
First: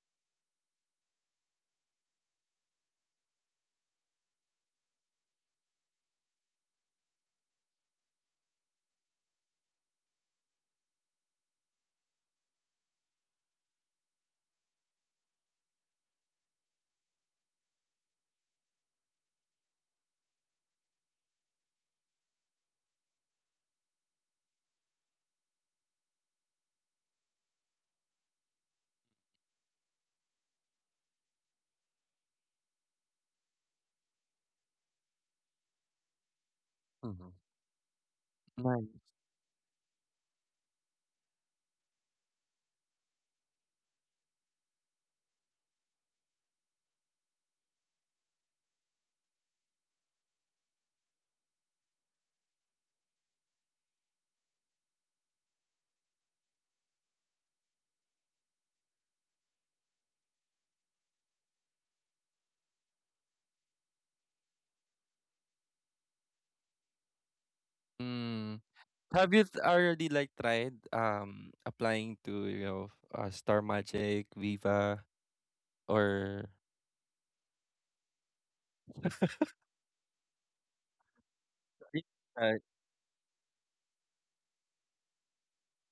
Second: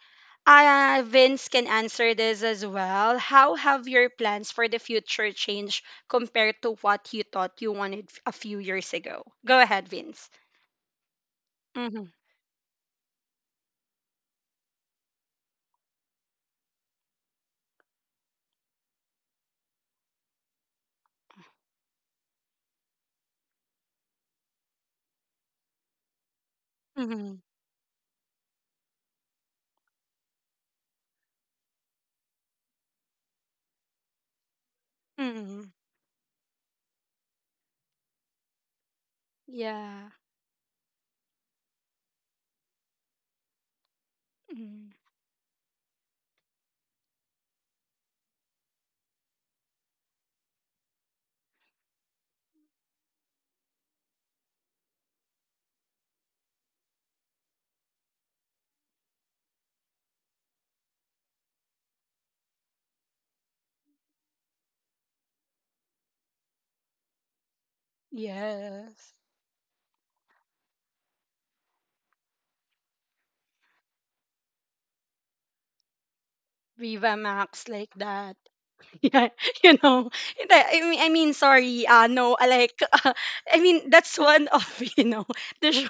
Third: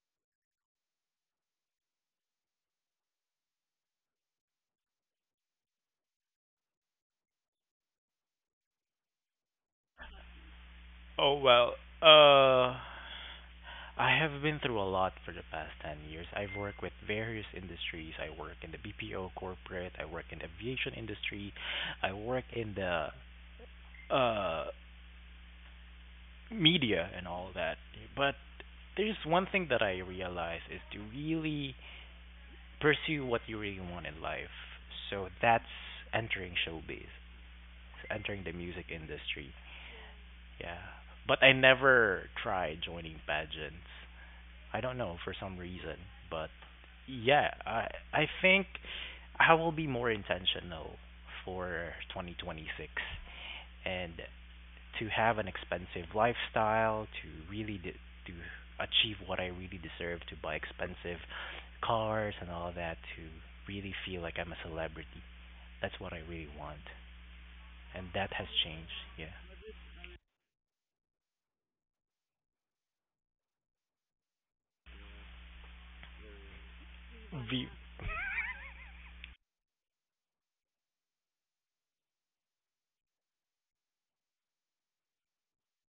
A: Vince can answer this as well. How have your plans for the future changed compared to what you thought you wanted a few years ago? Go ahead, Vince.
C: Oh well,
A: Mm-hmm.
C: uh, I have been through a lot for the past 10 years. I've worked with various industries. I work in the BPO corporate. I work in the aviation industry. I work in the uh media and
A: Mm-hmm.
C: all that. But there's one thing that I realize is to really pursue what you really want in life. So that's
A: Mm-hmm.
C: entering showbiz,
B: Mm-hmm.
C: entering the music
B: Nice.
C: industry.
A: Yeah.
C: Yeah. But I never tried joining pageants. I
A: Mm.
C: don't know for some reason, but yeah, I think I will be more intentional for 2026 and to have an expensive lifestyle, to really de- to achieve what I really deserve, to buy expensive cars and all that, to really feel like I'm a celebrity. That's what I really want, and that has
B: Mm.
C: changed.
A: Yes.
B: Have
C: Yeah.
B: you already like tried applying to Star Magic, Viva, or
A: Viva Max,
C: V-
A: like that. Yeah, you know. And I mean, sorry. No, I
B: uh,
A: like, I mean, that's one of you know, the show,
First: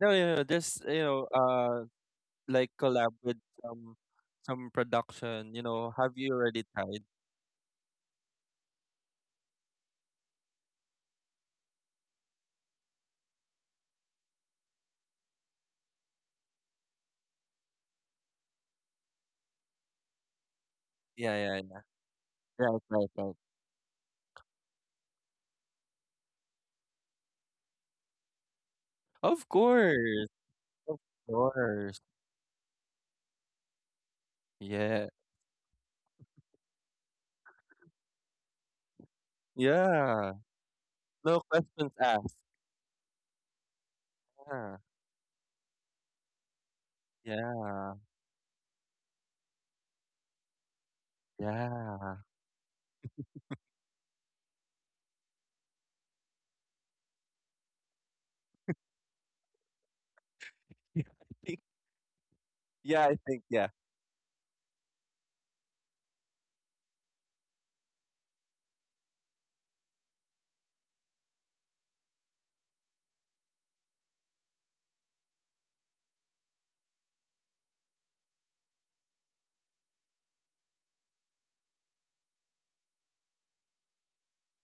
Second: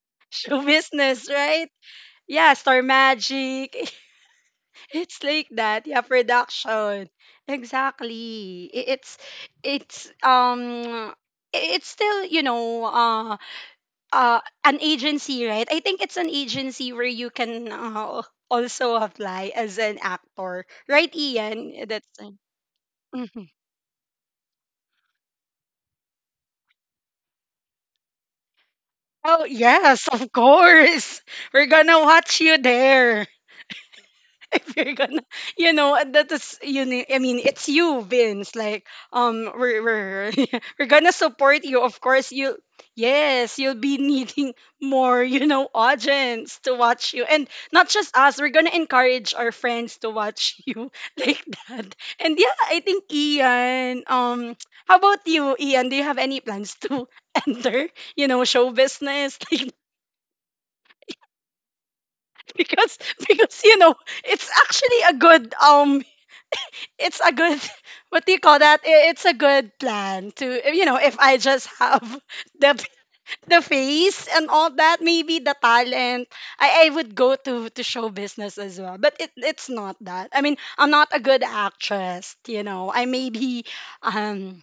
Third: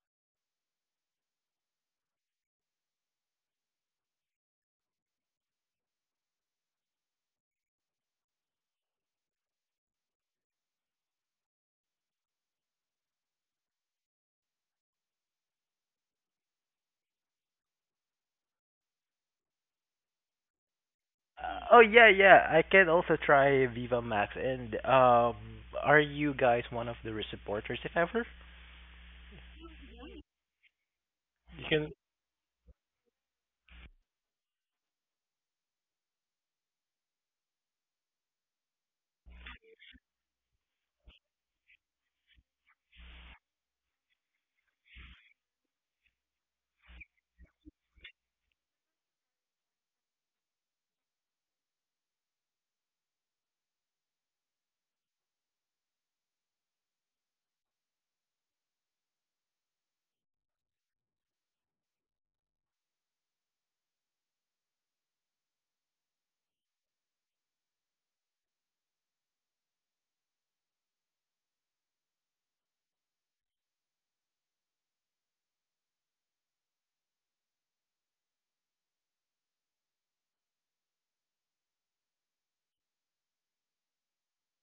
B: no,
A: show
B: just
A: business, right? Yeah,
B: like
A: Star
B: collab with
A: Magic.
B: some some
A: It's like
B: production.
A: that, yeah,
B: Have you already tried?
A: production. Exactly. It's um it's still, you know, an agency, right? I think it's an agency where you can also apply as an actor. Right,
B: Yeah, yeah, yeah.
C: oh
A: Ian? That's
C: yeah, yeah. I
B: Right,
C: can
B: right,
C: also
B: right.
A: mhm.
C: try Viva Max. And are you guys one of the supporters, if ever?
A: Oh,
B: Of
A: yes,
B: course,
A: of
B: of
A: course.
C: You
A: We're
C: can.
B: course.
A: gonna watch you there. If you're
B: Yeah.
A: gonna, you know, and that is, you I mean, it's you, Vince, like, um we're
B: Yeah.
A: we're, we're gonna
B: No
A: support you,
B: questions
A: of course,
B: asked.
A: you. Yes, you'll be needing
B: Yeah.
A: more, you know, audience to watch you, and not
B: Yeah.
A: just us. We're gonna encourage our friends to watch you like that.
B: Yeah.
A: And yeah, I think Ian, how about you, Ian? Do you have any plans to enter, you know, show business, like, because
B: I think,
A: because
B: yeah.
A: you know, it's actually a good, it's a good what do you call that, it's a good plan to, you know, if I just have the the face and all that, maybe the talent, I would go to show business as well, but it's not that, I mean, I'm not a good actress, you know. I maybe um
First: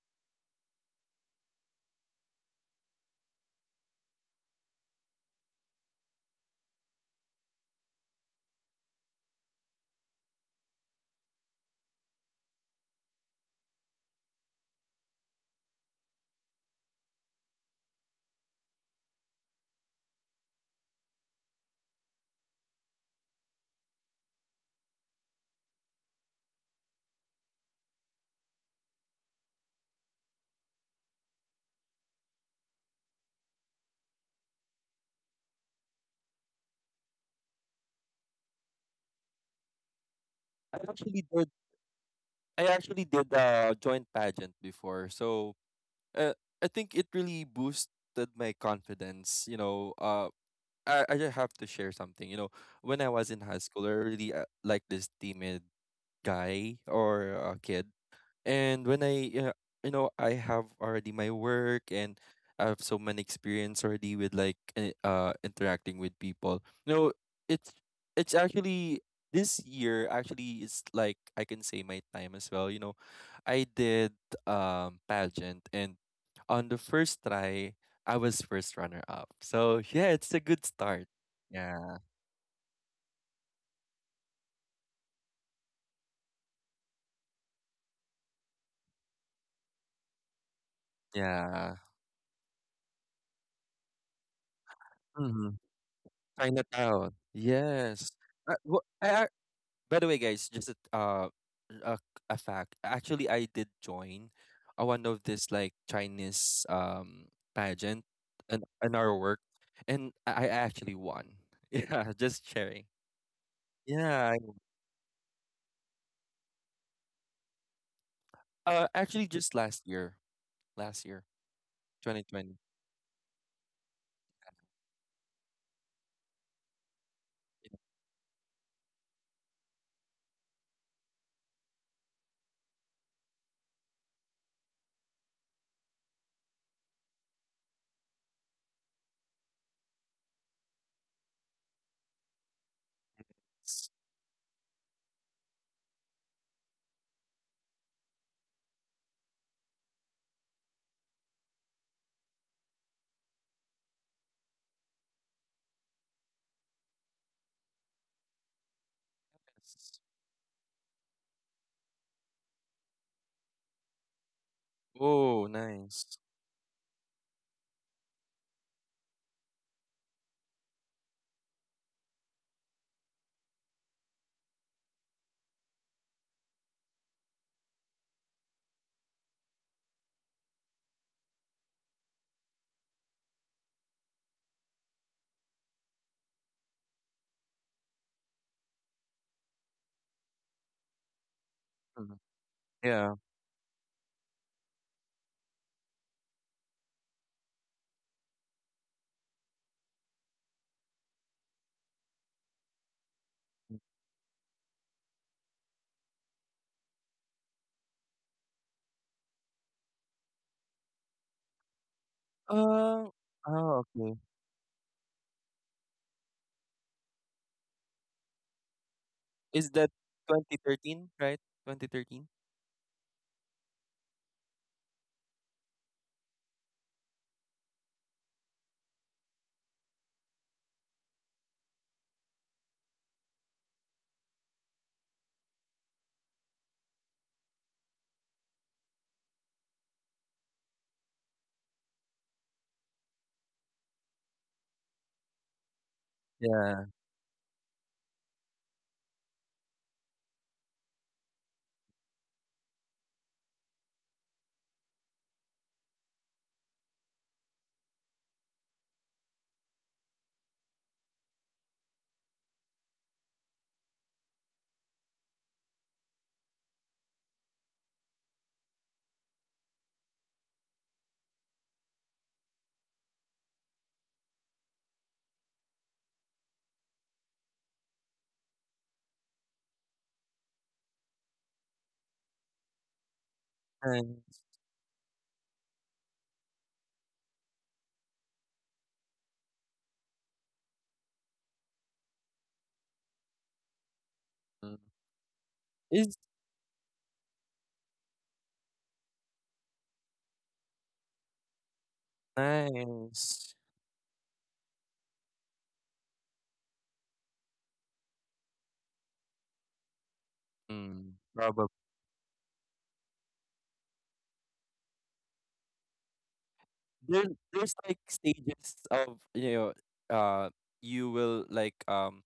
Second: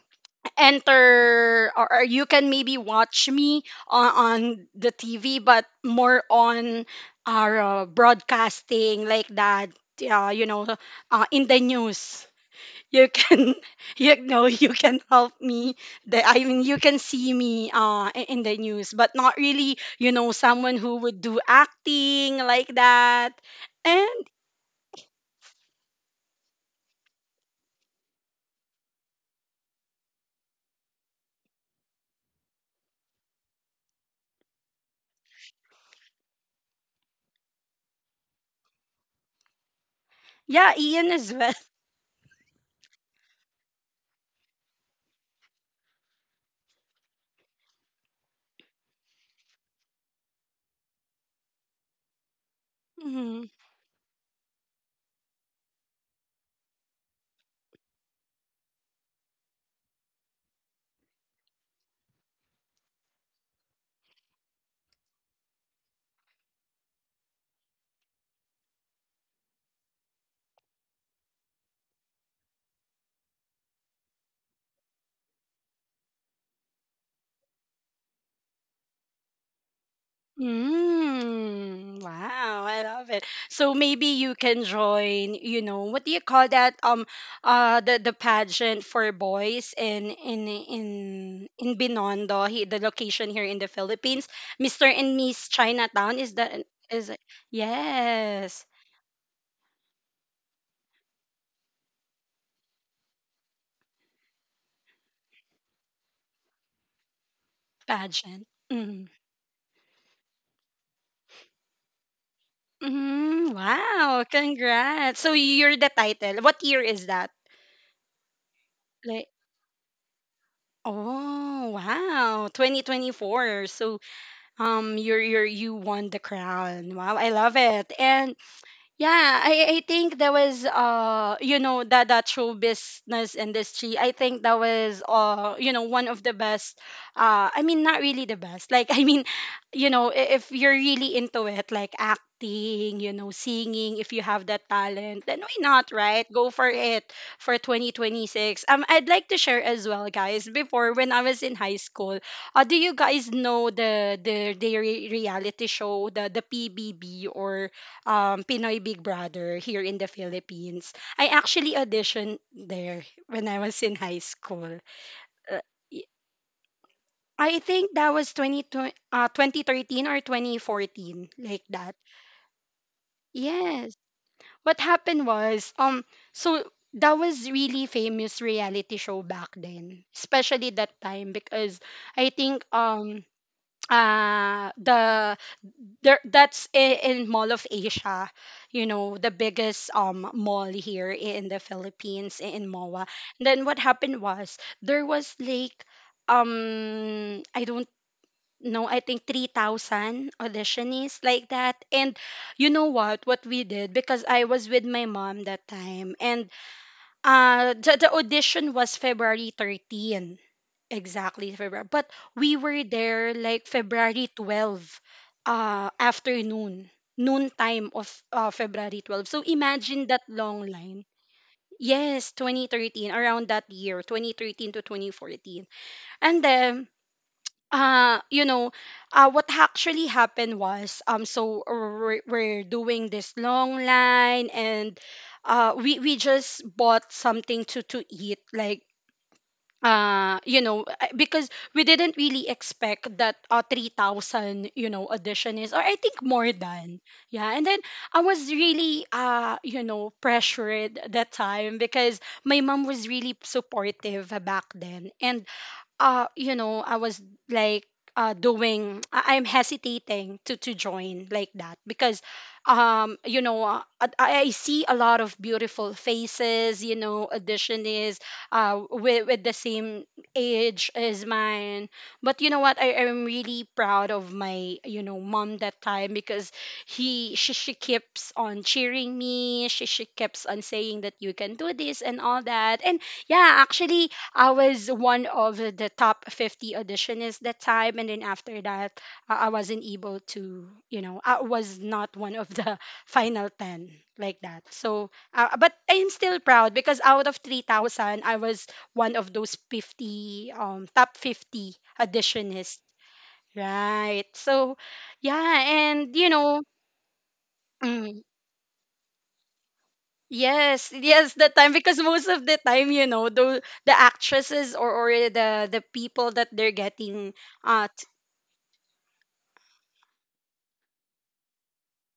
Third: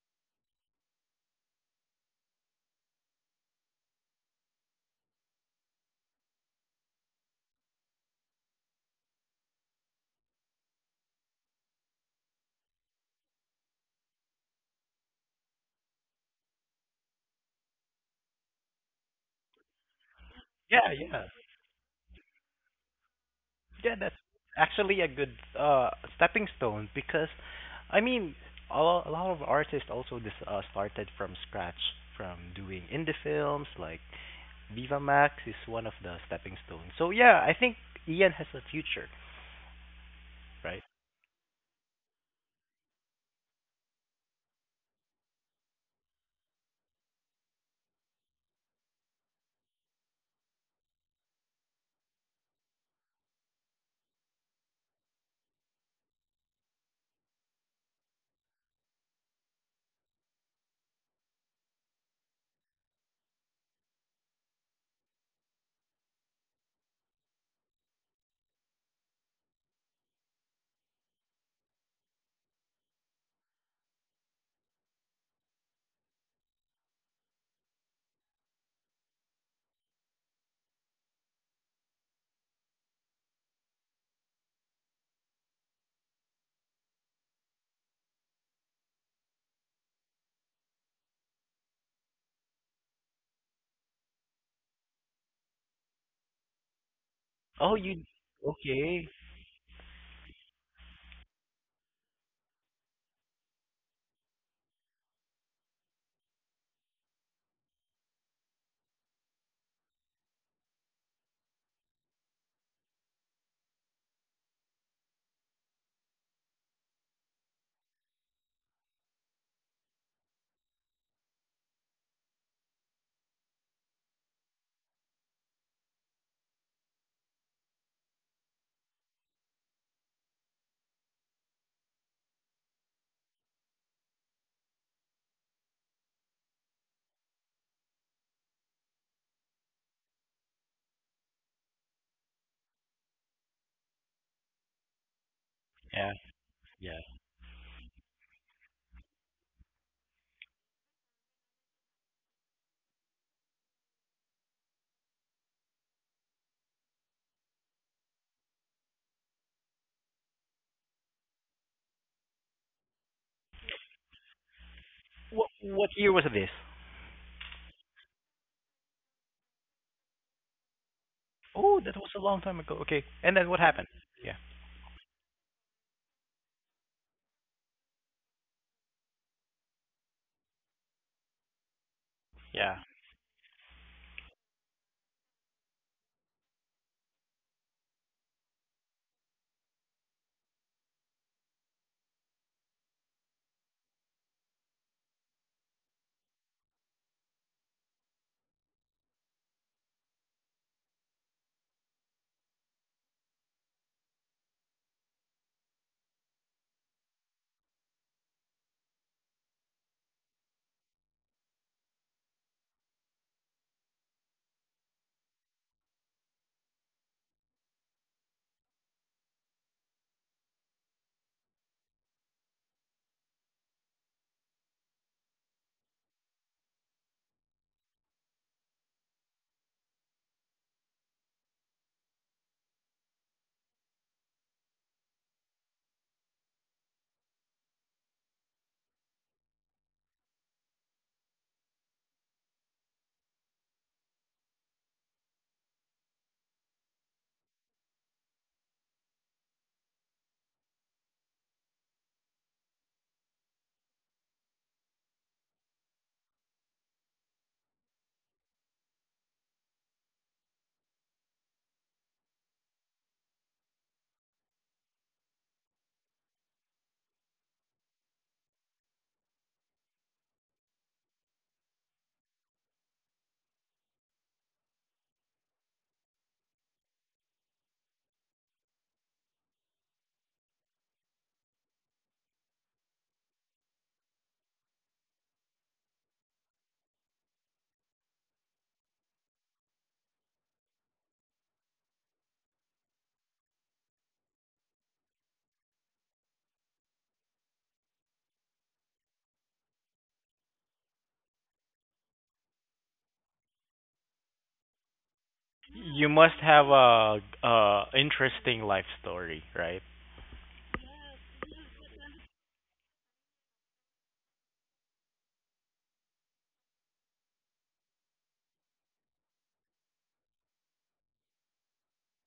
A: enter, or you can maybe watch me on, on the tv, but more on our broadcasting, like that, yeah, you know, in the news. You can you know, you can help me that, I mean, you can see me in the news, but not really, you know, someone
C: Yeah,
A: who would
C: yeah.
A: do acting like that.
C: Yeah, that's
A: And
C: actually a good stepping stone because I mean a lot of artists also dis started from scratch from doing indie films. Like Viva Max is one of the stepping stones. So yeah, I think Ian has a future,
A: yeah,
B: I
C: right?
A: Ian
B: actually
A: as
B: did
A: well.
B: I actually did a joint pageant before. So, uh, I think it really boosted my confidence. I just have to share something. When I was in high school, I really like this timid guy or a kid. And yeah, I have already my work, and I have so many experience already with like interacting with people. It's it's actually this year actually is like I can say my time as well. I did pageant and on the first try I was first runner up. So yeah, it's a good start. Yeah.
A: Mm, wow, I love it. So maybe you can join, you know, what do you call that? The pageant for boys in
B: Yeah.
A: Binondo, he, the location here in the Philippines, Mr. and Miss
B: Mm-hmm.
A: Chinatown, is that, is
B: Chinatown.
A: it?
C: Oh, you
B: Yes. I,
A: Yes,
B: wh-
C: okay?
B: I, By the way, guys, just a, a fact. Actually, I did join one of this like Chinese pageant
A: pageant.
B: in
A: Mm.
B: our work, and I actually won. Yeah, just sharing.
A: Mm, wow,
B: Yeah,
A: congrats. So you're the title. What year is that? Like,
B: actually, just last year,
A: oh,
B: twenty
A: wow,
B: twenty.
A: 2024. So you're you won the crown. Wow, I love it. And yeah, I think that was you know, that that show business industry. I think that was you know, one of the best. I mean not really the best. Like I mean, you know, if you're really into it, like acting, you know, singing, if you have that talent, then why not,
C: Yeah,
A: right? Go for
C: yeah.
A: it for 2026. I'd like to share as well, guys. Before when I was in high school, do you guys know the reality show, the PBB or Pinoy Big Brother here in
B: Yes.
A: the Philippines. I actually auditioned there when I was in high school.
B: Oh,
A: Uh,
C: What
A: y-
C: year
B: nice.
C: was this?
A: I think that was 2013 or 2014, like
C: Oh,
A: that.
C: that was a long time ago. Okay. And then what happened?
A: Yes.
C: Yeah.
A: What happened was, so that was really famous reality show back then, especially that time, because I think
C: Yeah.
A: uh the there, that's in Mall of Asia, you know, the biggest mall here in the
B: Mhm.
A: Philippines, in MOA.
B: Yeah.
A: Then what happened was there was like, I don't know, I think 3,000 auditionists like that. And you know what? What we did, because I was with my mom that time, and the audition was February 13. Exactly, February. But we were
B: Uh,
A: there like
B: oh, okay.
A: February 12, afternoon, noon time of February 12. So
B: Is that
A: imagine that
B: twenty
A: long line.
B: thirteen? Right, 2013.
A: Yes, 2013, around that year, 2013 to 2014. And then, you know, what actually happened was, so we're doing this long line, and we just bought something to eat, like you know, because we didn't really expect that 3,000, you know, audition is, or I think more
B: Yeah.
A: than, yeah. And then I was really, you know, pressured at that time, because my mom was really supportive back then, and you know, I was like, doing I'm hesitating to join like that, because, you know, I see a lot of beautiful faces, you know, auditionees, with the same age as mine. But you know what, I am really proud of my, you know, mom that time, because she keeps on cheering me, she keeps on saying that you can do this and all that. And yeah, actually
B: Nice.
A: I was one of the top 50 auditionists that time. And then after that, I wasn't able to, you know, I was not one of the final 10, like that.
B: Mm.
A: So, but I
B: It's
A: am still proud, because out of 3,000, I was one of those 50, top 50 auditionists.
B: nice.
A: Right. So, yeah.
C: You
A: And,
C: must
A: you
C: have
A: know,
C: a
A: mm,
C: interesting life story, right?
A: yes,
B: Mm,
A: yes, the
B: probably.
A: time, because most of the time, you know, the actresses, or the people that they're
B: There,
A: getting
B: there's
A: uh
B: like stages of know, uh, you will like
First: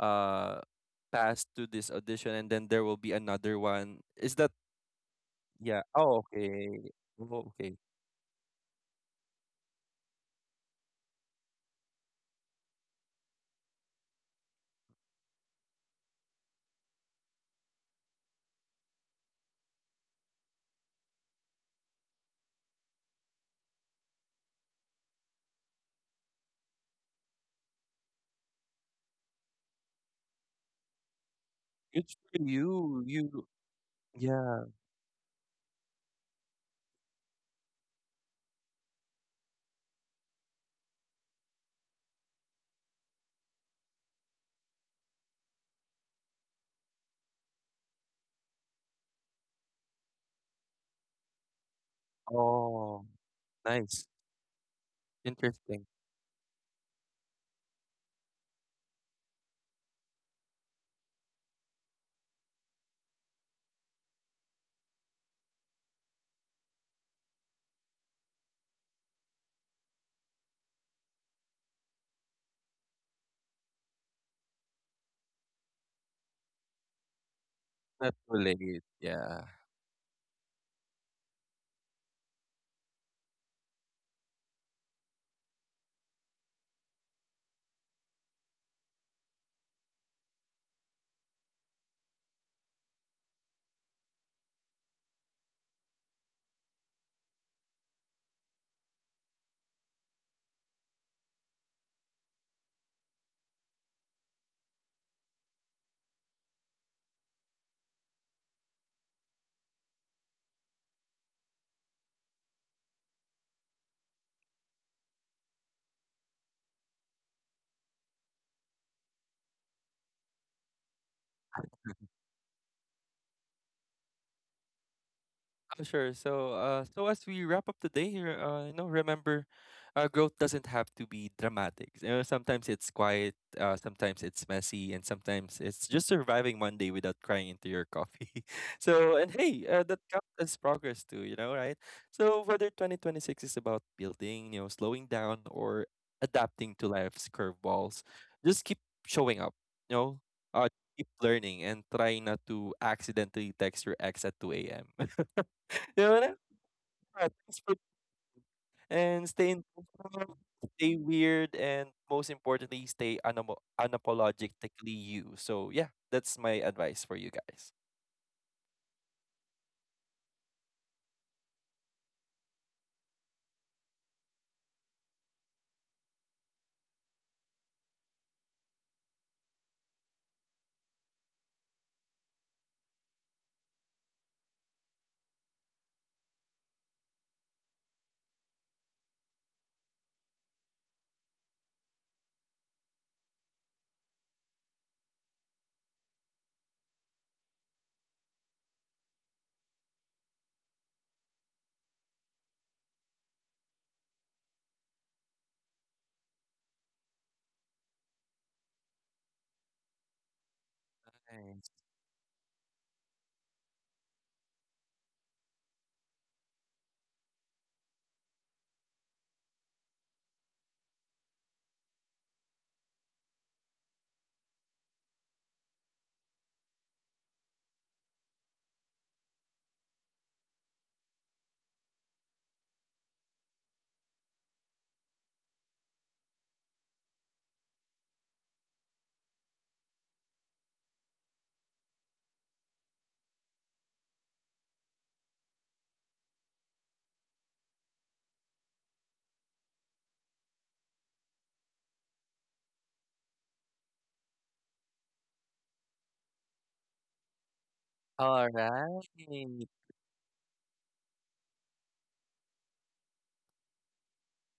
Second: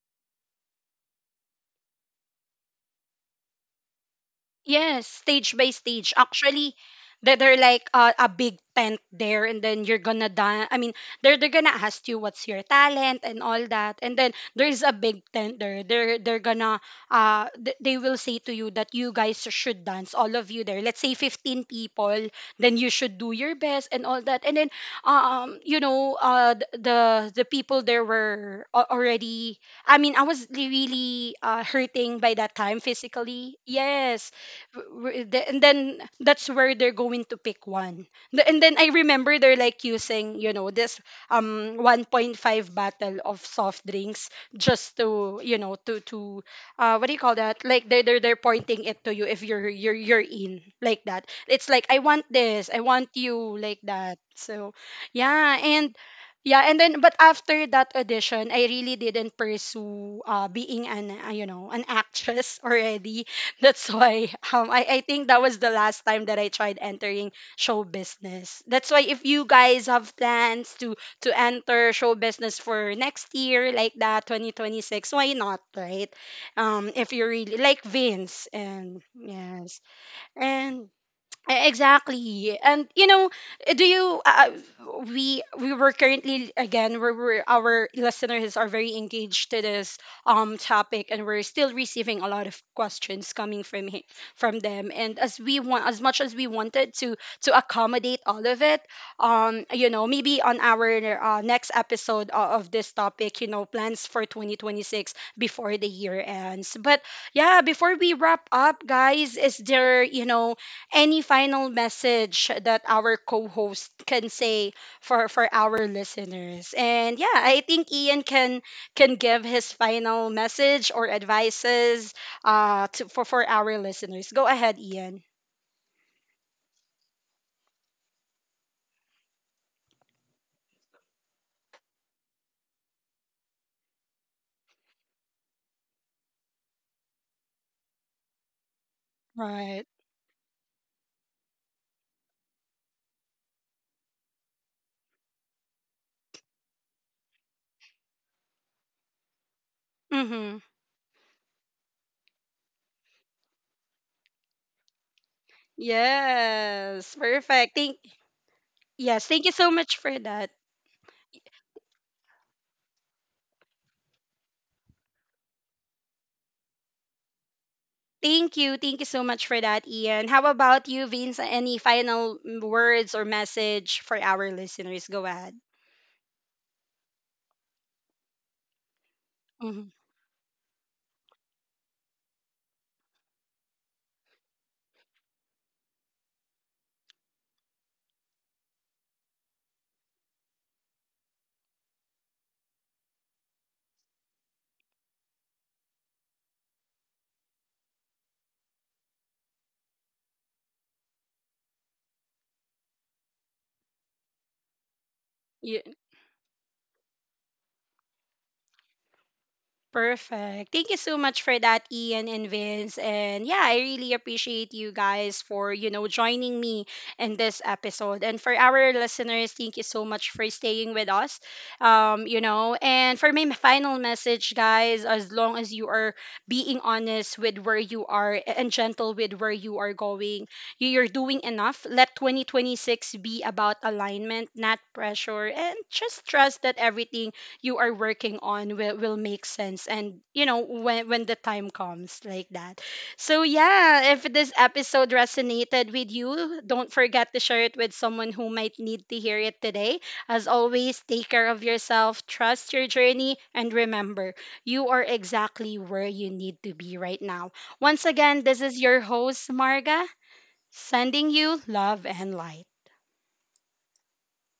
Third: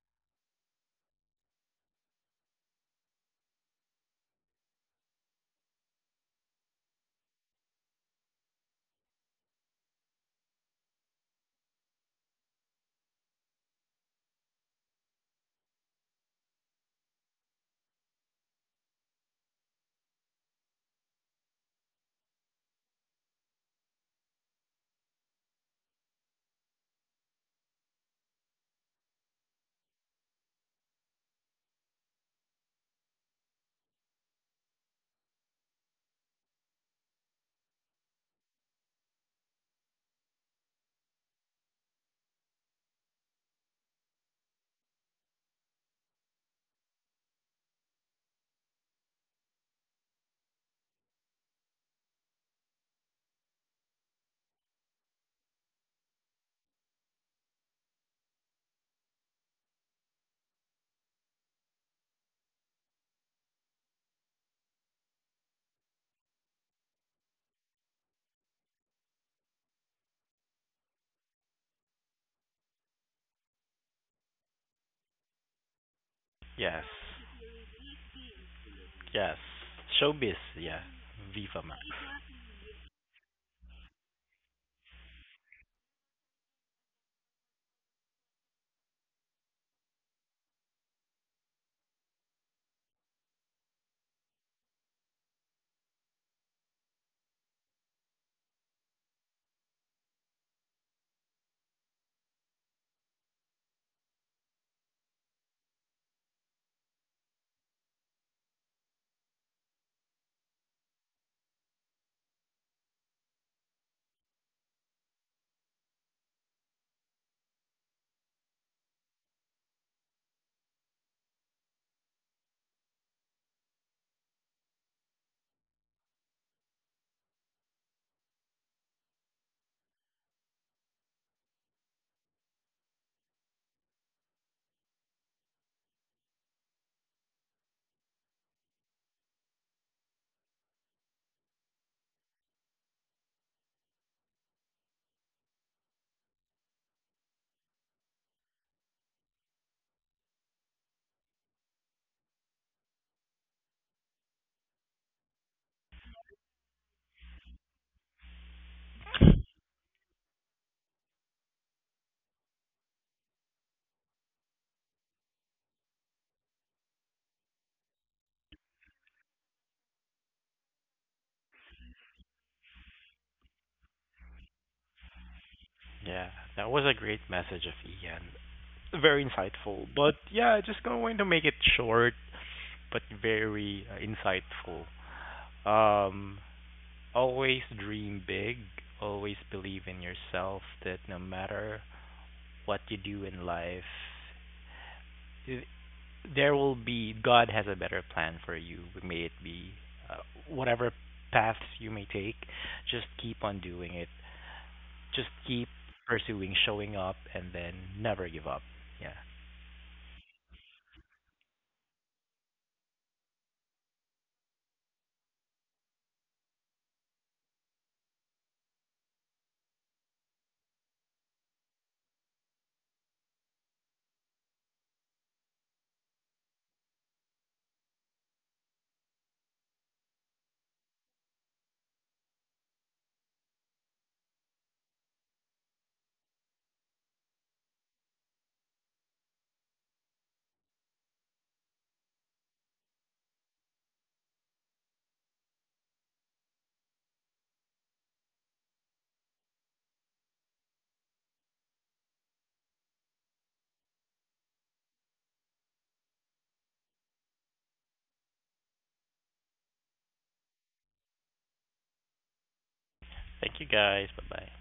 B: uh pass to this audition, and then there will be another one. Is that
A: yes, stage by
B: yeah?
A: stage.
B: Oh,
A: Actually,
B: okay. Oh,
A: they're
B: okay.
A: like a big tent there, and then you're gonna dance. I mean, they're gonna ask you what's your talent and all that, and then there's a big tent there. They're gonna they will say to you that you guys should dance, all of you there. Let's say 15 people, then you should do your best and all that, and then um you know uh th- the the people there were already, I mean, I was really really
B: Good
A: hurting by
B: for
A: that time
B: you.
A: physically. Yes,
B: Yeah.
A: and then that's where they're going to pick one. And then I remember they're like using, you know, this 1.5 bottle of soft drinks just to, you know, to what do you call that, like they're pointing it to you. If you're in like that, it's like I want this, I want
B: Oh,
A: you, like
B: nice.
A: that. So yeah.
B: Interesting.
A: and Yeah, and then, but after that audition, I really didn't pursue being an you know, an actress already. That's why I think that was the last time that I tried entering show business. That's why if you guys have plans to enter show business for next year, like that, 2026, why not, right?
C: Yes.
A: If you really like
B: Not too
A: Vince,
B: late.
A: and
C: Yes.
B: Yeah.
A: yes.
C: Showbiz.
A: And
C: Yeah.
A: E,
C: Viva Max.
A: exactly. And, you know, do you we were currently, again, we're our listeners are very engaged to this topic, and we're still receiving a lot of questions coming from from them. And as we want, as much as we wanted to accommodate all of it, you know, maybe on our next episode of this topic, you know, plans for 2026 before the year ends. But yeah, before we wrap up, guys, is there, you know, any final message that our co-host can say for our listeners? And yeah, I think Ian can give his final message or advices for our listeners. Go ahead, Ian.
B: Sure. So, as we wrap up the day here, remember, growth doesn't have to be dramatic. Sometimes it's quiet, sometimes it's messy, and sometimes it's just surviving Monday without crying into your coffee. So, and hey,
A: Right.
B: that counts as progress too. You know, right? So, whether 2026 is about building, slowing down, or adapting to life's curveballs, just keep showing up. You know,
A: Mm-hmm.
B: uh, keep learning and try not to accidentally text your ex at 2 a.m. You know Alright,
A: Yes. Perfect.
B: and
A: Thank you
B: stay
A: so much for
B: informed,
A: that.
B: stay weird, and most importantly, stay unamo unapologetically you. So yeah, that's my advice for you guys.
A: Thank you. Thank you so much for that, Ian. How about you, Vince? Any final words or message for our listeners? Go ahead.
C: Yeah. That was a great message of Ian. Very insightful.
A: Mm-hmm.
C: But yeah, just going to make it short but very insightful. Um, Always dream big. Always believe in yourself that no matter what you do in life, i- there will be, God has a better plan for you. May it be uh, whatever paths you may take, just keep on doing it. Just keep pursuing, showing up, and then never give up. Yeah.
A: Perfect. Thank you so much for
B: Nice.
A: that, Ian and Vince. And yeah, I really appreciate you guys for, you know, joining me in this episode. And for our listeners, thank you so much for staying with us. You know, and for my final message, guys, as long as you are being honest with where you are and gentle with where you are going, you're doing enough. Let 2026 be about alignment, not pressure, and just trust that everything you are working on will make sense, and, you know, when the time comes, like that. So yeah, if this episode resonated with you, don't forget to share it with someone who might need to hear it today. As always, take care of yourself, trust your journey, and remember, you are exactly where you need to be right now. Once again,
B: All
A: this is
B: right.
A: your host, Marga, sending you love and light.
C: Thank you guys. Bye bye.